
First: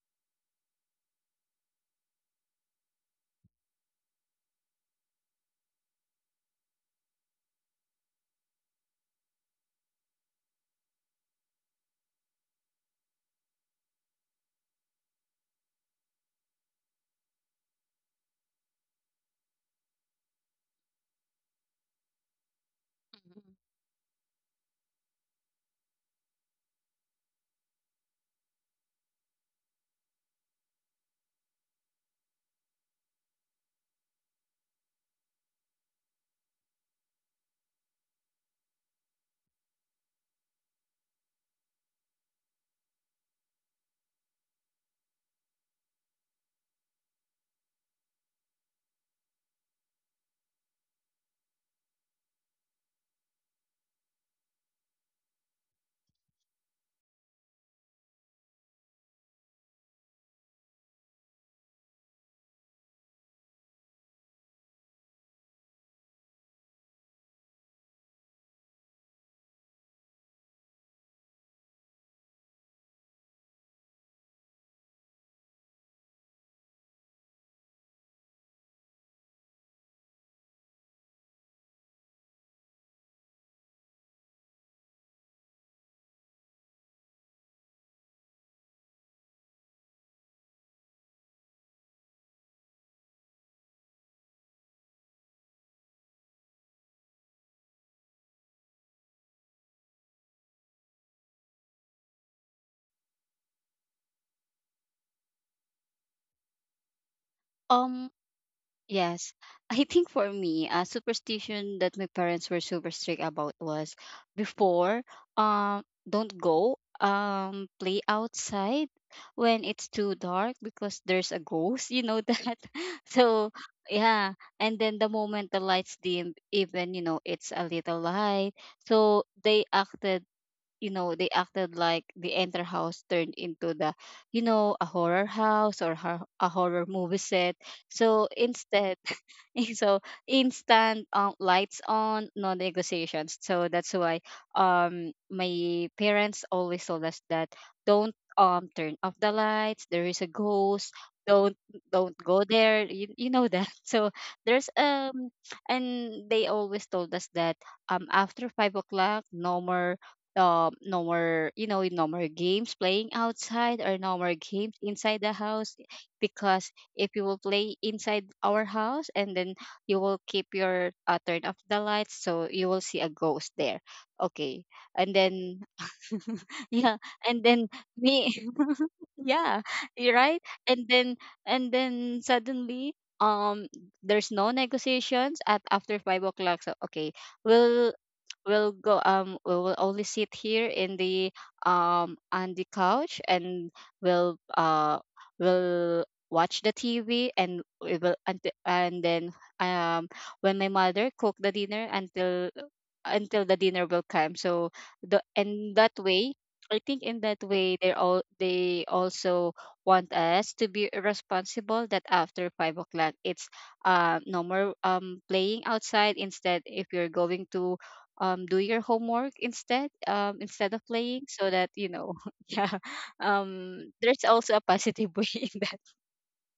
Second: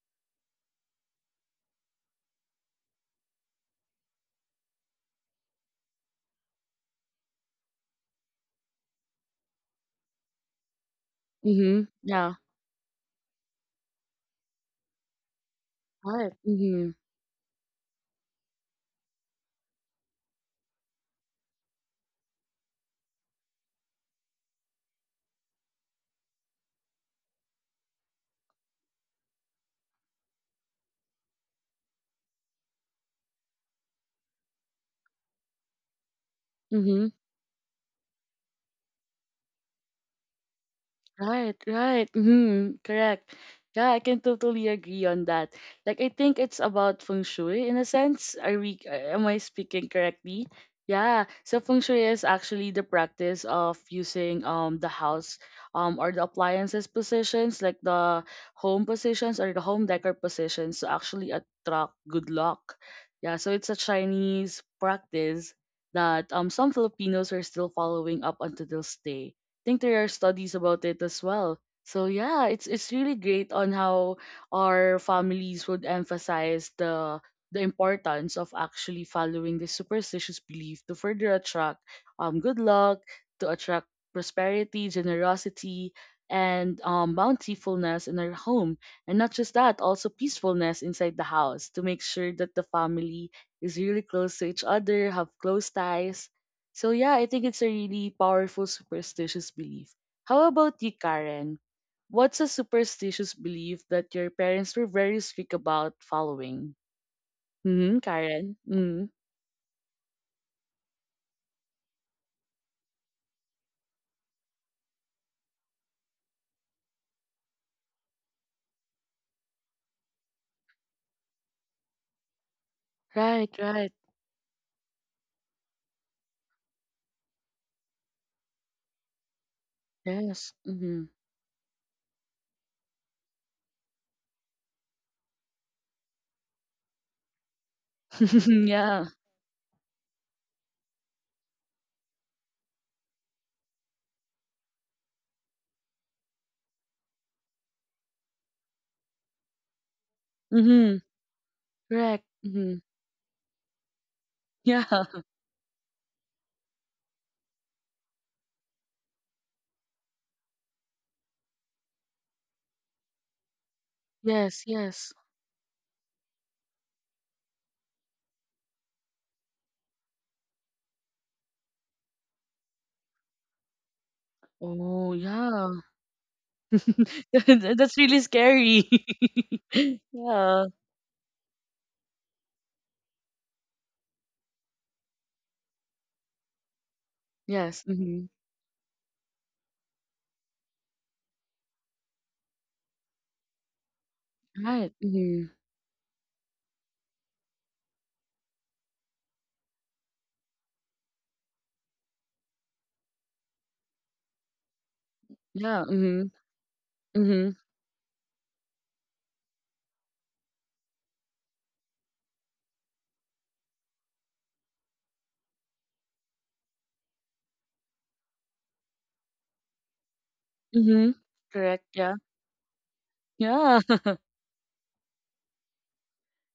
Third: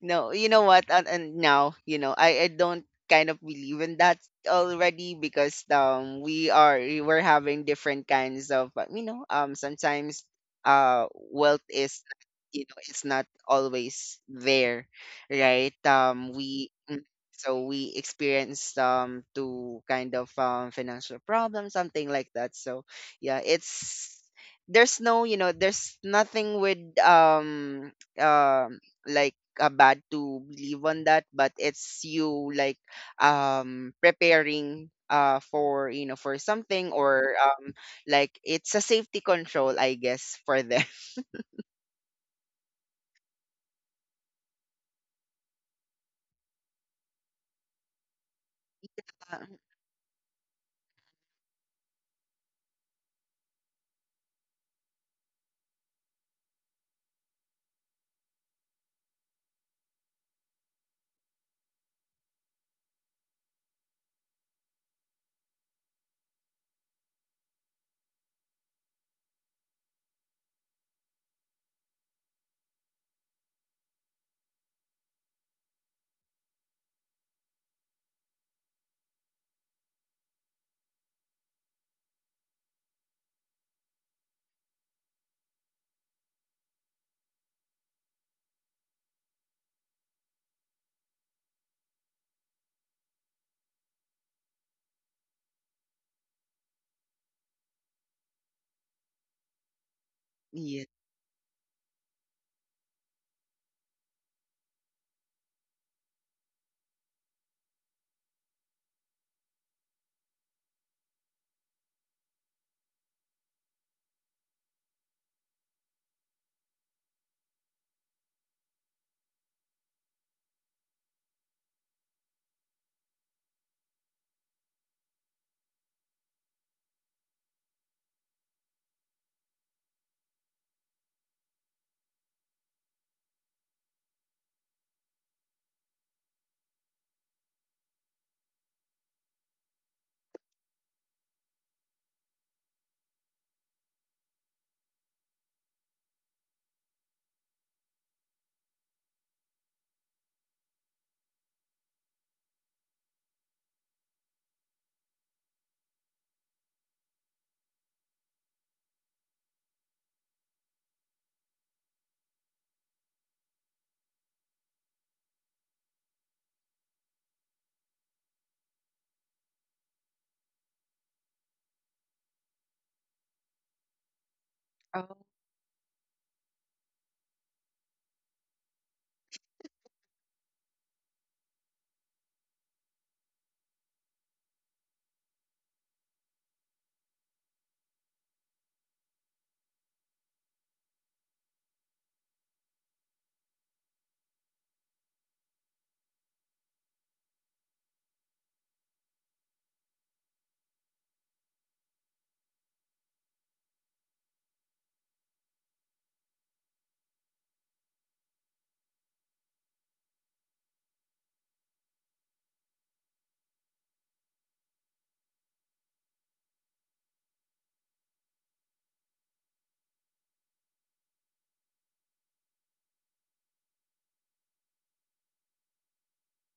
no, you know what? And now, you know, I don't kind of believe in that already, because we're having different kinds of, sometimes uh wealth
Mhm.
is,
Yeah.
you know, it's not always there, right?
Right. Mhm.
So we experience to kind of financial problems, something like that. So yeah,
Mhm.
it's, there's there's nothing with um like bad to believe on that, but it's you like preparing for, for something,
Mhm.
or like it's a safety control, I guess, for them.
Right, right. Hmm. Correct. Yeah, I can totally agree on that. Like, I think it's about feng shui in a sense. Are we? Am I
Uh,
speaking correctly? Yeah. So feng shui is actually the practice of using the house or the appliances positions, like the home positions or the home decor positions, to actually attract good luck. Yeah. So it's a Chinese practice that some Filipinos are still following up until this day. Think there are studies about it as well. So yeah, it's really great on how our families would emphasize the importance of actually following this superstitious belief to further attract good luck, to attract prosperity, generosity, and bountifulness in our home. And not just that, also peacefulness inside the house to make sure that the family is really close to each other, have close ties. So yeah, I think it's a really powerful superstitious belief. How about
yeah.
you, Karen? What's a superstitious belief that your parents were very strict about following? Hmm,
Um,
Karen. Hmm.
Yes, I think for me, a superstition that my parents were super strict about was before, um, don't go, play outside when it's too dark because there's a ghost, you know that.
Right,
So,
right.
yeah, and then the moment the lights dim, even, it's a little light, so they acted,
Yes. Hmm.
they acted like the entire house turned into the, a horror house, or a horror movie set, so instead.
Yeah.
So instant, lights on, no negotiations. So that's why, my parents always told us that, don't, turn off the lights, there is a ghost,
Hmm.
don't,
Correct.
go
Hmm.
there, you know that. So there's,
Yeah.
and they always told us that, after 5 o'clock no more, no more, no more games playing outside, or no more
Yes.
games
Yes.
inside the house, because if you will play inside our house and then you will keep your, turn off the lights, so you will see a ghost there. Okay. And
Oh
Oh,
then
yeah.
yeah, and then
That's really
me.
scary.
Yeah, you're right,
Yeah.
and then, suddenly, um there's no negotiations at after 5 o'clock. So, okay,
Yes.
we'll
Hmm.
we'll go, we will only sit here in the on the couch, and we'll
Right.
uh
Hmm.
we'll watch the TV, and we will, and then, um when my mother cook the dinner until, the dinner will come, so the and
Yeah.
that
Hmm.
way I think in that
Hmm.
way they also want us to be responsible that after 5 o'clock it's, no more playing outside, instead, if you're going to, do your homework, instead, instead of
Hmm.
playing, so that
Correct.
you know.
Yeah.
Yeah.
Yeah,
There's also a positive way in that.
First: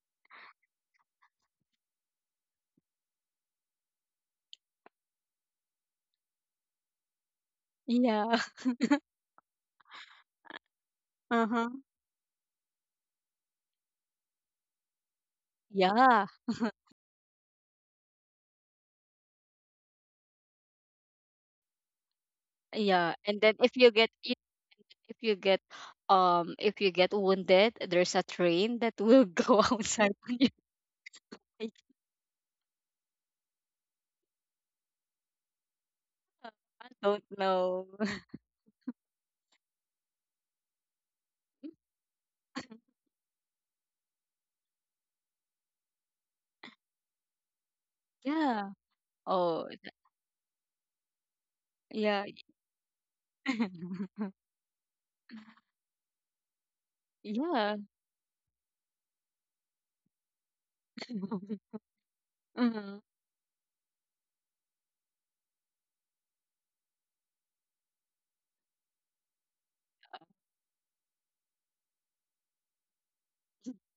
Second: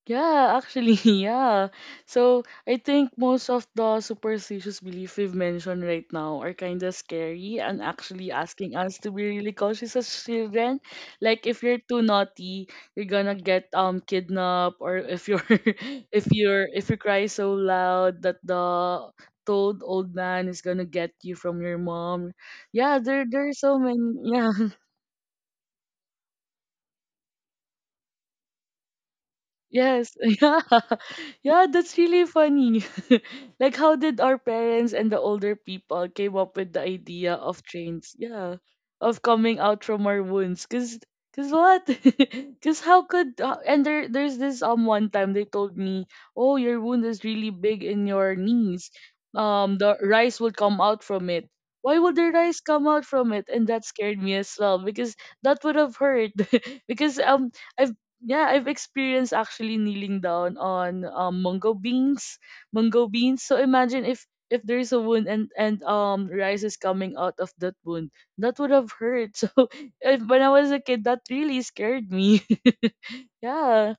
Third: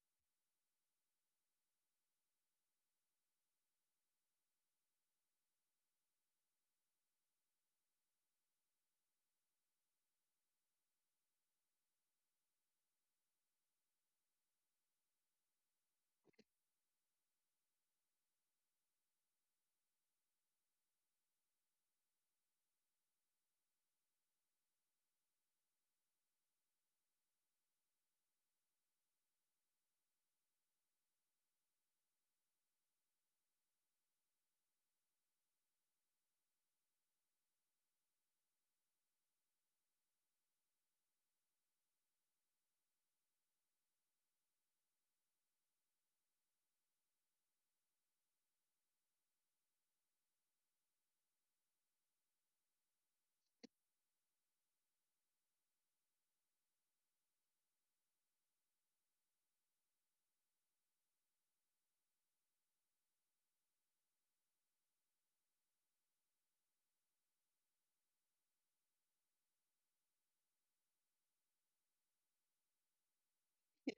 yeah, actually, yeah. So I think most of the superstitious belief we've mentioned right now are kind of scary and actually
Yeah.
asking us to be really cautious as children. Like if
Uh-huh.
you're too naughty, you're gonna get kidnapped, or if you're
Yeah.
if you cry so loud that the toad old man is gonna get you from your mom. Yeah,
Yeah.
there
And
there are
then
so
if you
many.
get,
Yeah,
if you get if you get wounded, there's a train that will go
yes,
outside on you.
yeah. Yeah,
Like,
that's really funny. Like how did our parents and the older people came
uh,
up with the
I don't
idea of
know.
trains? Yeah, of coming out from our wounds. Cause what? Cause how could? And there's this one time they told me, oh, your wound is really big in your
Yeah.
knees.
oh
The
th-
rice would come out from it. Why would
yeah.
the rice come out from it? And that scared me as well because that would have hurt. Because
Yeah.
I've yeah, I've experienced actually kneeling down on mungo beans,
Mhm.
mungo beans. So imagine if there's a wound and rice is coming out of that wound, that would have hurt. So if, when I was a kid, that really scared me. Yeah.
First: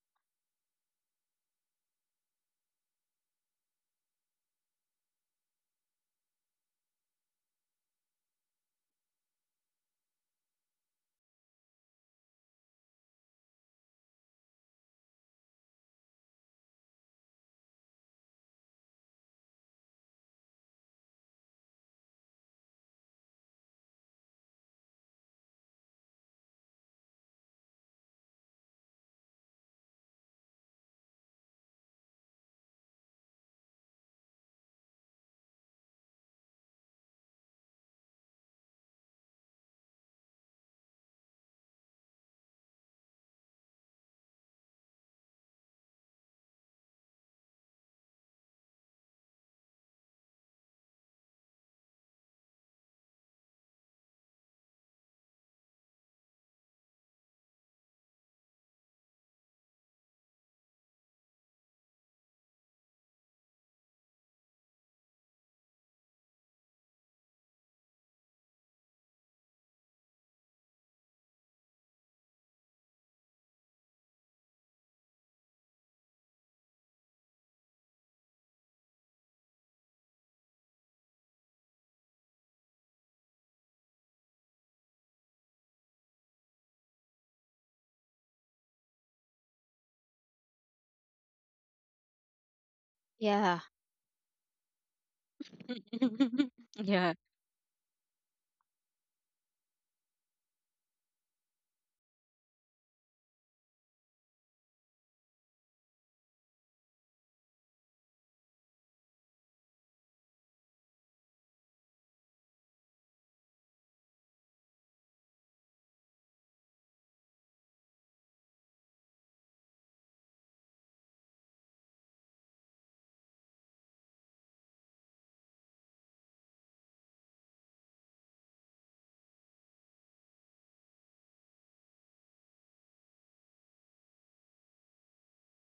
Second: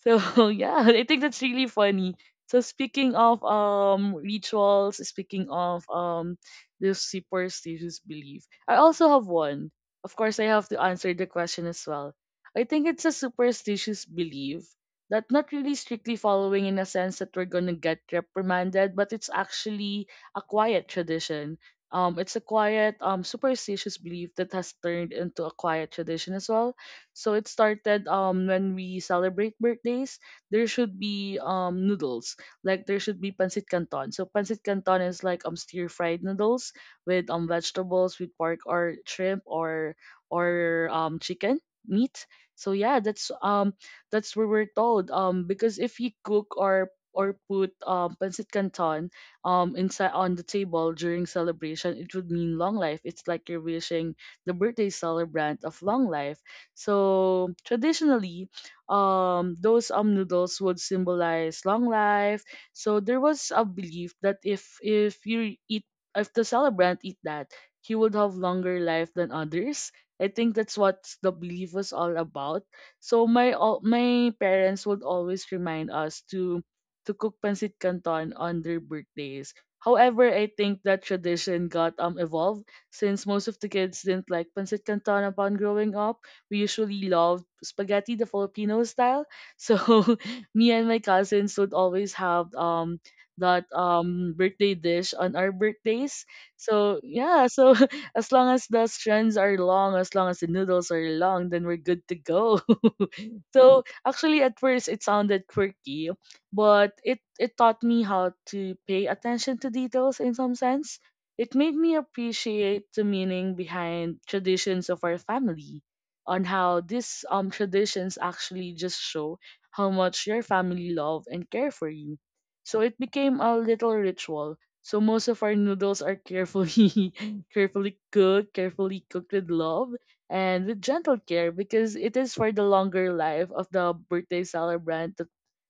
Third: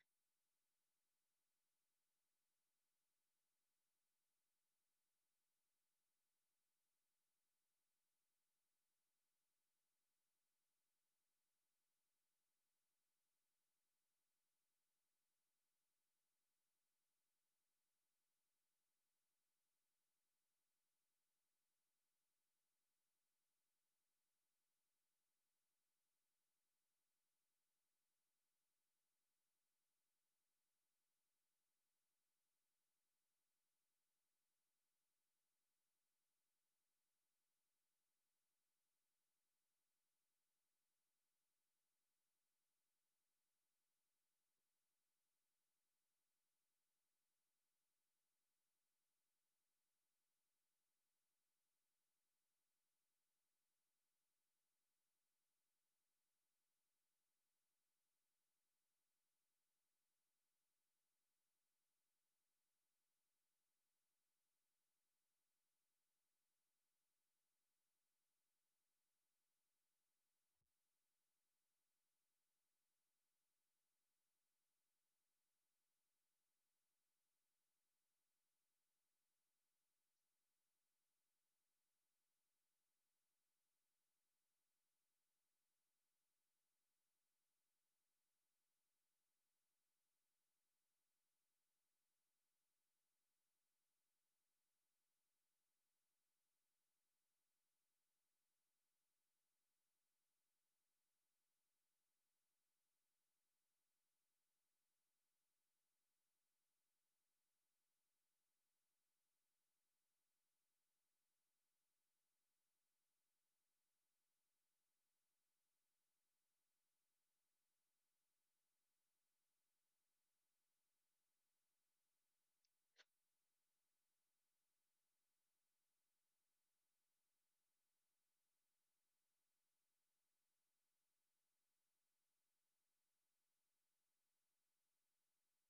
So yeah, I think that's really funny. So speaking of rituals, speaking of this superstitious belief, I also have one. Of course, I have to answer the question as well. I think it's a superstitious belief that not really strictly following in a sense that we're gonna get reprimanded, but it's actually a quiet tradition. It's a quiet superstitious belief that has turned into a quiet tradition as well, so it started when we celebrate birthdays, there should be noodles. Like there should be pancit canton. So pancit canton is like stir fried noodles with vegetables, with pork or shrimp or or chicken meat. So yeah, that's that's what we're told. Because if you cook or put pancit canton inside on the table during celebration, it would mean long life. It's like you're wishing the birthday celebrant of long life. So traditionally, those noodles would symbolize long life. So there was a belief that if you eat, if the celebrant eat that, he would have longer life than others. I think that's what the belief was all about. So my all my parents would always remind us to cook pancit canton on their birthdays. However, I think that tradition got evolved, since most of the kids didn't like pancit canton upon growing up. We usually love spaghetti, the Filipino style. So me and my cousins would always have
Yeah.
that birthday dish on our birthdays. So
Yeah.
yeah, so as long as the strands are long as the noodles are long, then we're good to go. So actually at first it sounded quirky, but it taught me how to pay attention to details in some sense. It made me appreciate the meaning behind traditions of our family, on how these traditions actually just show how much your family love and care for you. So it became a little ritual. So most of our noodles are carefully carefully cooked with love and with gentle care, because it is for the longer life of the birthday celebrant that,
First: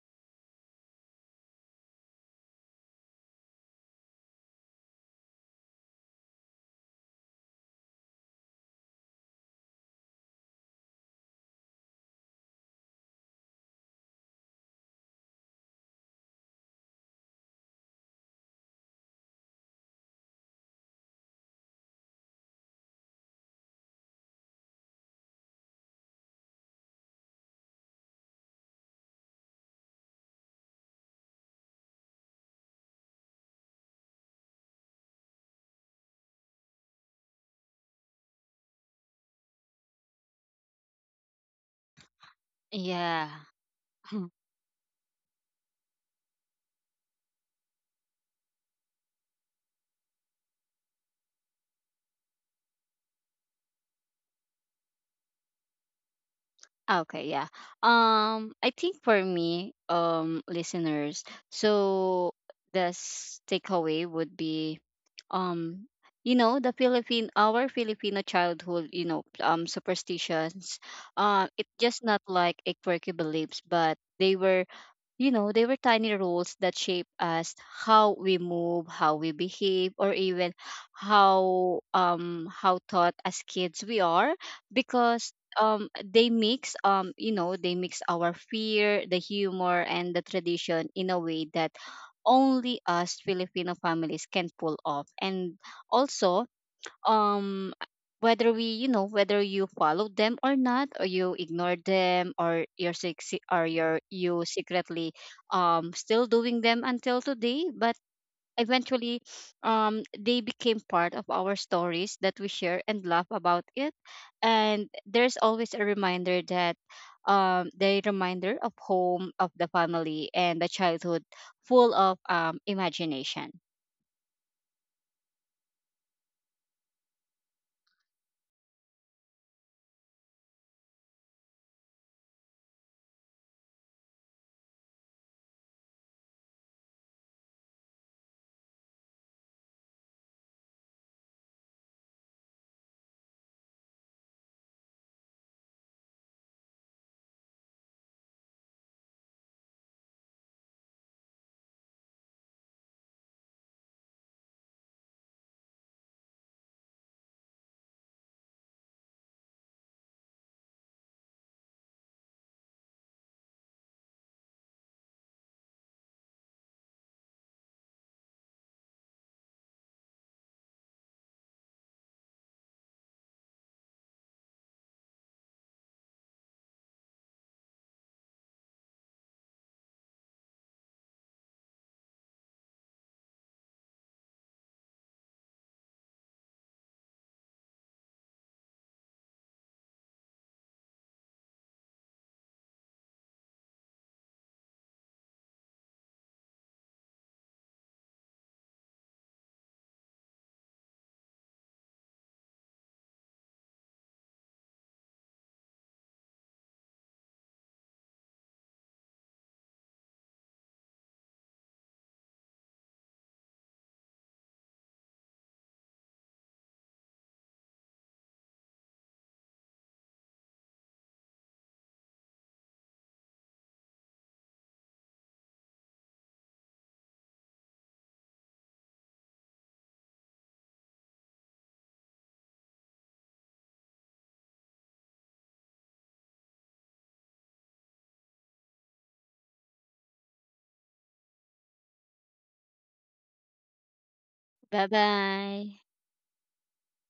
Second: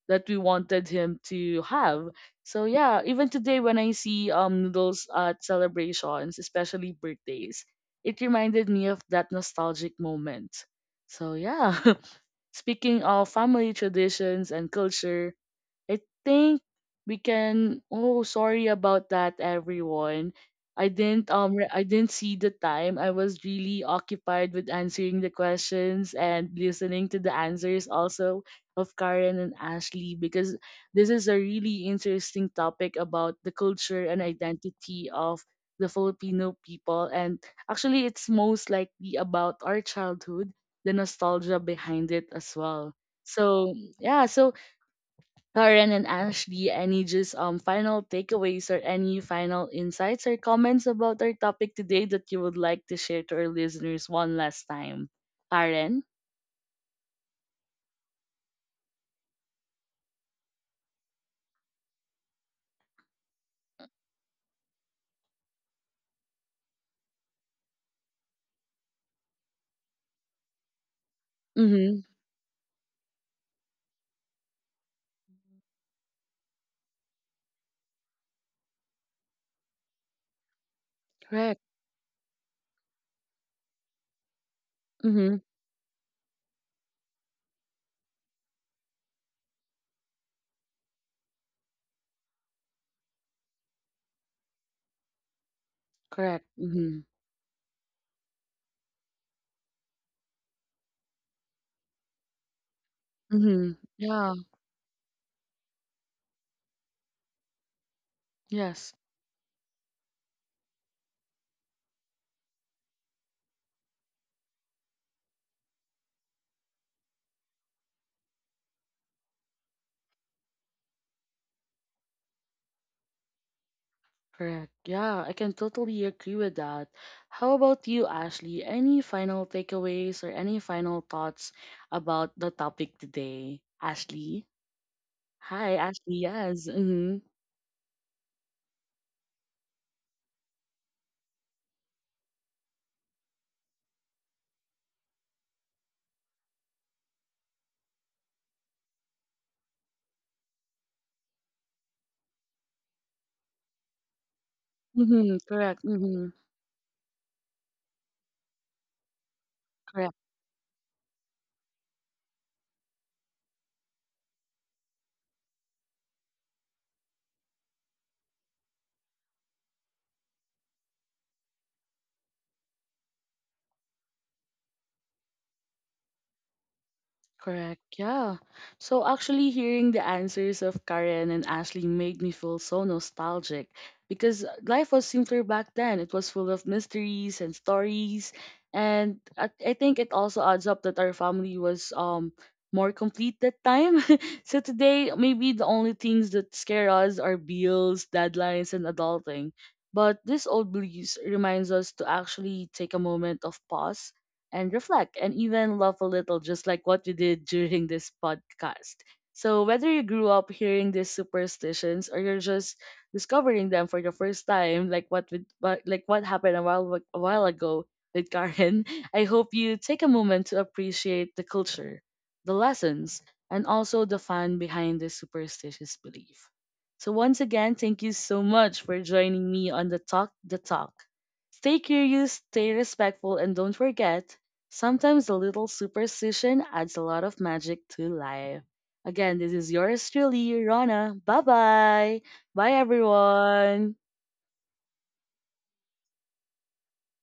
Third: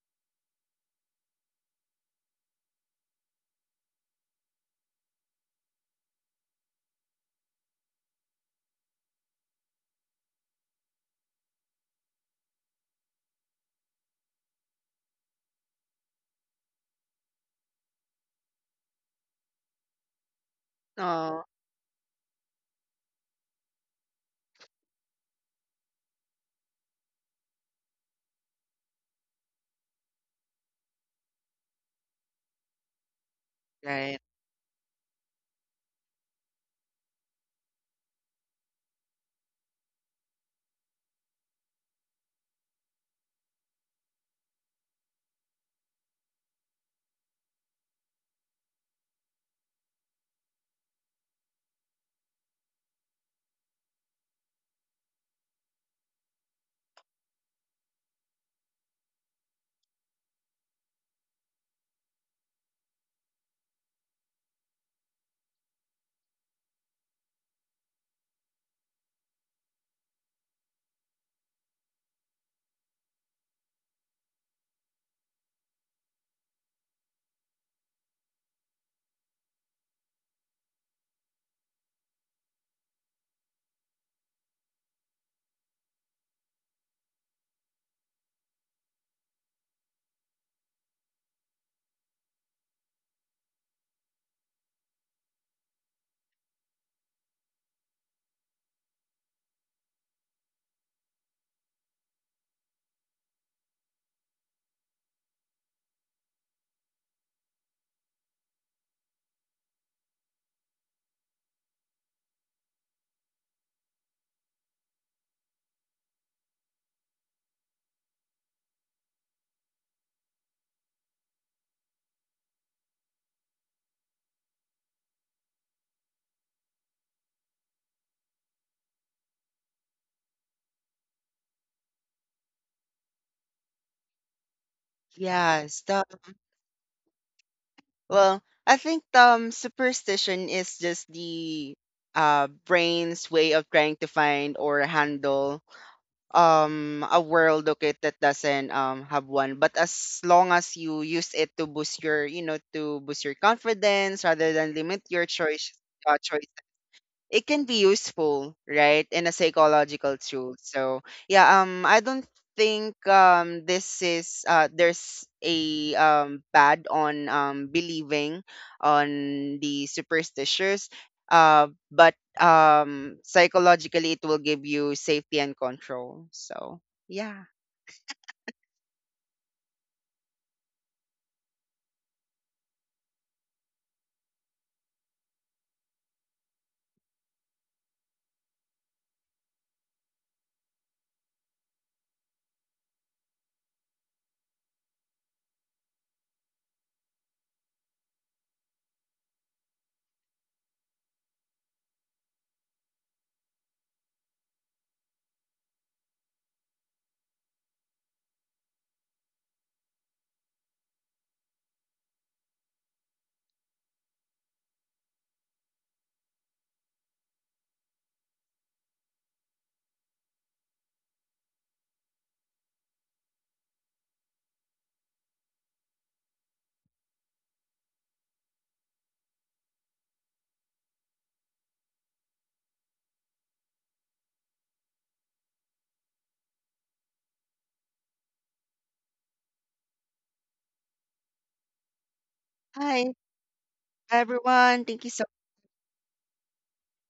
that we wanted him to have. So yeah, even today when I see noodles at celebrations, especially birthdays, it reminded me of that nostalgic moment. So yeah, speaking of family traditions and culture, I think we can. Oh, sorry about that, everyone. I didn't
no.
I didn't see the time. I was really occupied with answering the questions and listening to the answers also of Karen and Ashley, because this is a really interesting topic about the culture
Right.
and identity of the Filipino people, and actually it's most likely about our childhood, the nostalgia behind it as well.
Yeah.
So yeah, so Karen and Ashley, any just final takeaways or any final insights or comments about our topic today that you would like to share to our listeners one last time? Karen?
Okay, yeah. I think for me, listeners, so takeaway would be, um, the Philippine, our Filipino childhood, superstitions. It's
Mm-hmm.
just not like a quirky beliefs, but they were tiny rules that shape us how we move, how we behave, or even
Correct.
how taught as kids we are, because
Mm-hmm.
they mix our fear, the humor and the tradition in a way that only us Filipino families can pull off. And
Correct.
also
Mm-hmm.
um whether you follow them or not, or you ignore them, or or
Mm-hmm. Yeah.
you secretly, still doing them until today, but
Yes.
eventually, they became part of our stories that we share and laugh about it. And there's always a reminder that, the reminder of home, of the family, and the childhood full of imagination.
Correct. Yeah, I can totally agree with that. How about you, Ashley? Any final takeaways or any final thoughts about the topic today? Ashley?
Yes.
Hi,
Stuff.
Ashley. Yes. Mm-hmm.
Well, I think superstition is just the brain's way of trying to find or handle a world, okay, that doesn't have one, but as long as you use it to boost your, to boost your confidence rather than limit your
Mm-hmm. Correct. Mm-hmm.
choices, it can be useful, right, in a
Correct,
psychological tool. So yeah, I don't think this is there's a bad on believing on the superstitious, but psychologically it will give you safety and control. So yeah,
correct. Yeah. So actually hearing the answers of Karen and Ashley made me feel so nostalgic, because life was simpler back then. It was full of mysteries and stories, and I think it also adds up that our family was more complete that time. So today maybe the only things that scare us are bills, deadlines and adulting. But this old blues reminds us to actually take a moment of pause and reflect and even laugh a little, just like what you did during this podcast. So, whether you grew up hearing these superstitions or you're just discovering them for the first time, like like what happened a while ago with Karen, I hope you take a moment to appreciate the culture, the lessons, and also the fun behind this superstitious belief. So once again, thank you so much for joining me on the Talk the Talk. Stay curious, stay respectful, and don't forget, sometimes a little superstition adds a lot of magic to life. Again, this is yours truly, Rana. Bye bye. Bye,
hi
everyone.
everyone,
Bye
thank you so
bye.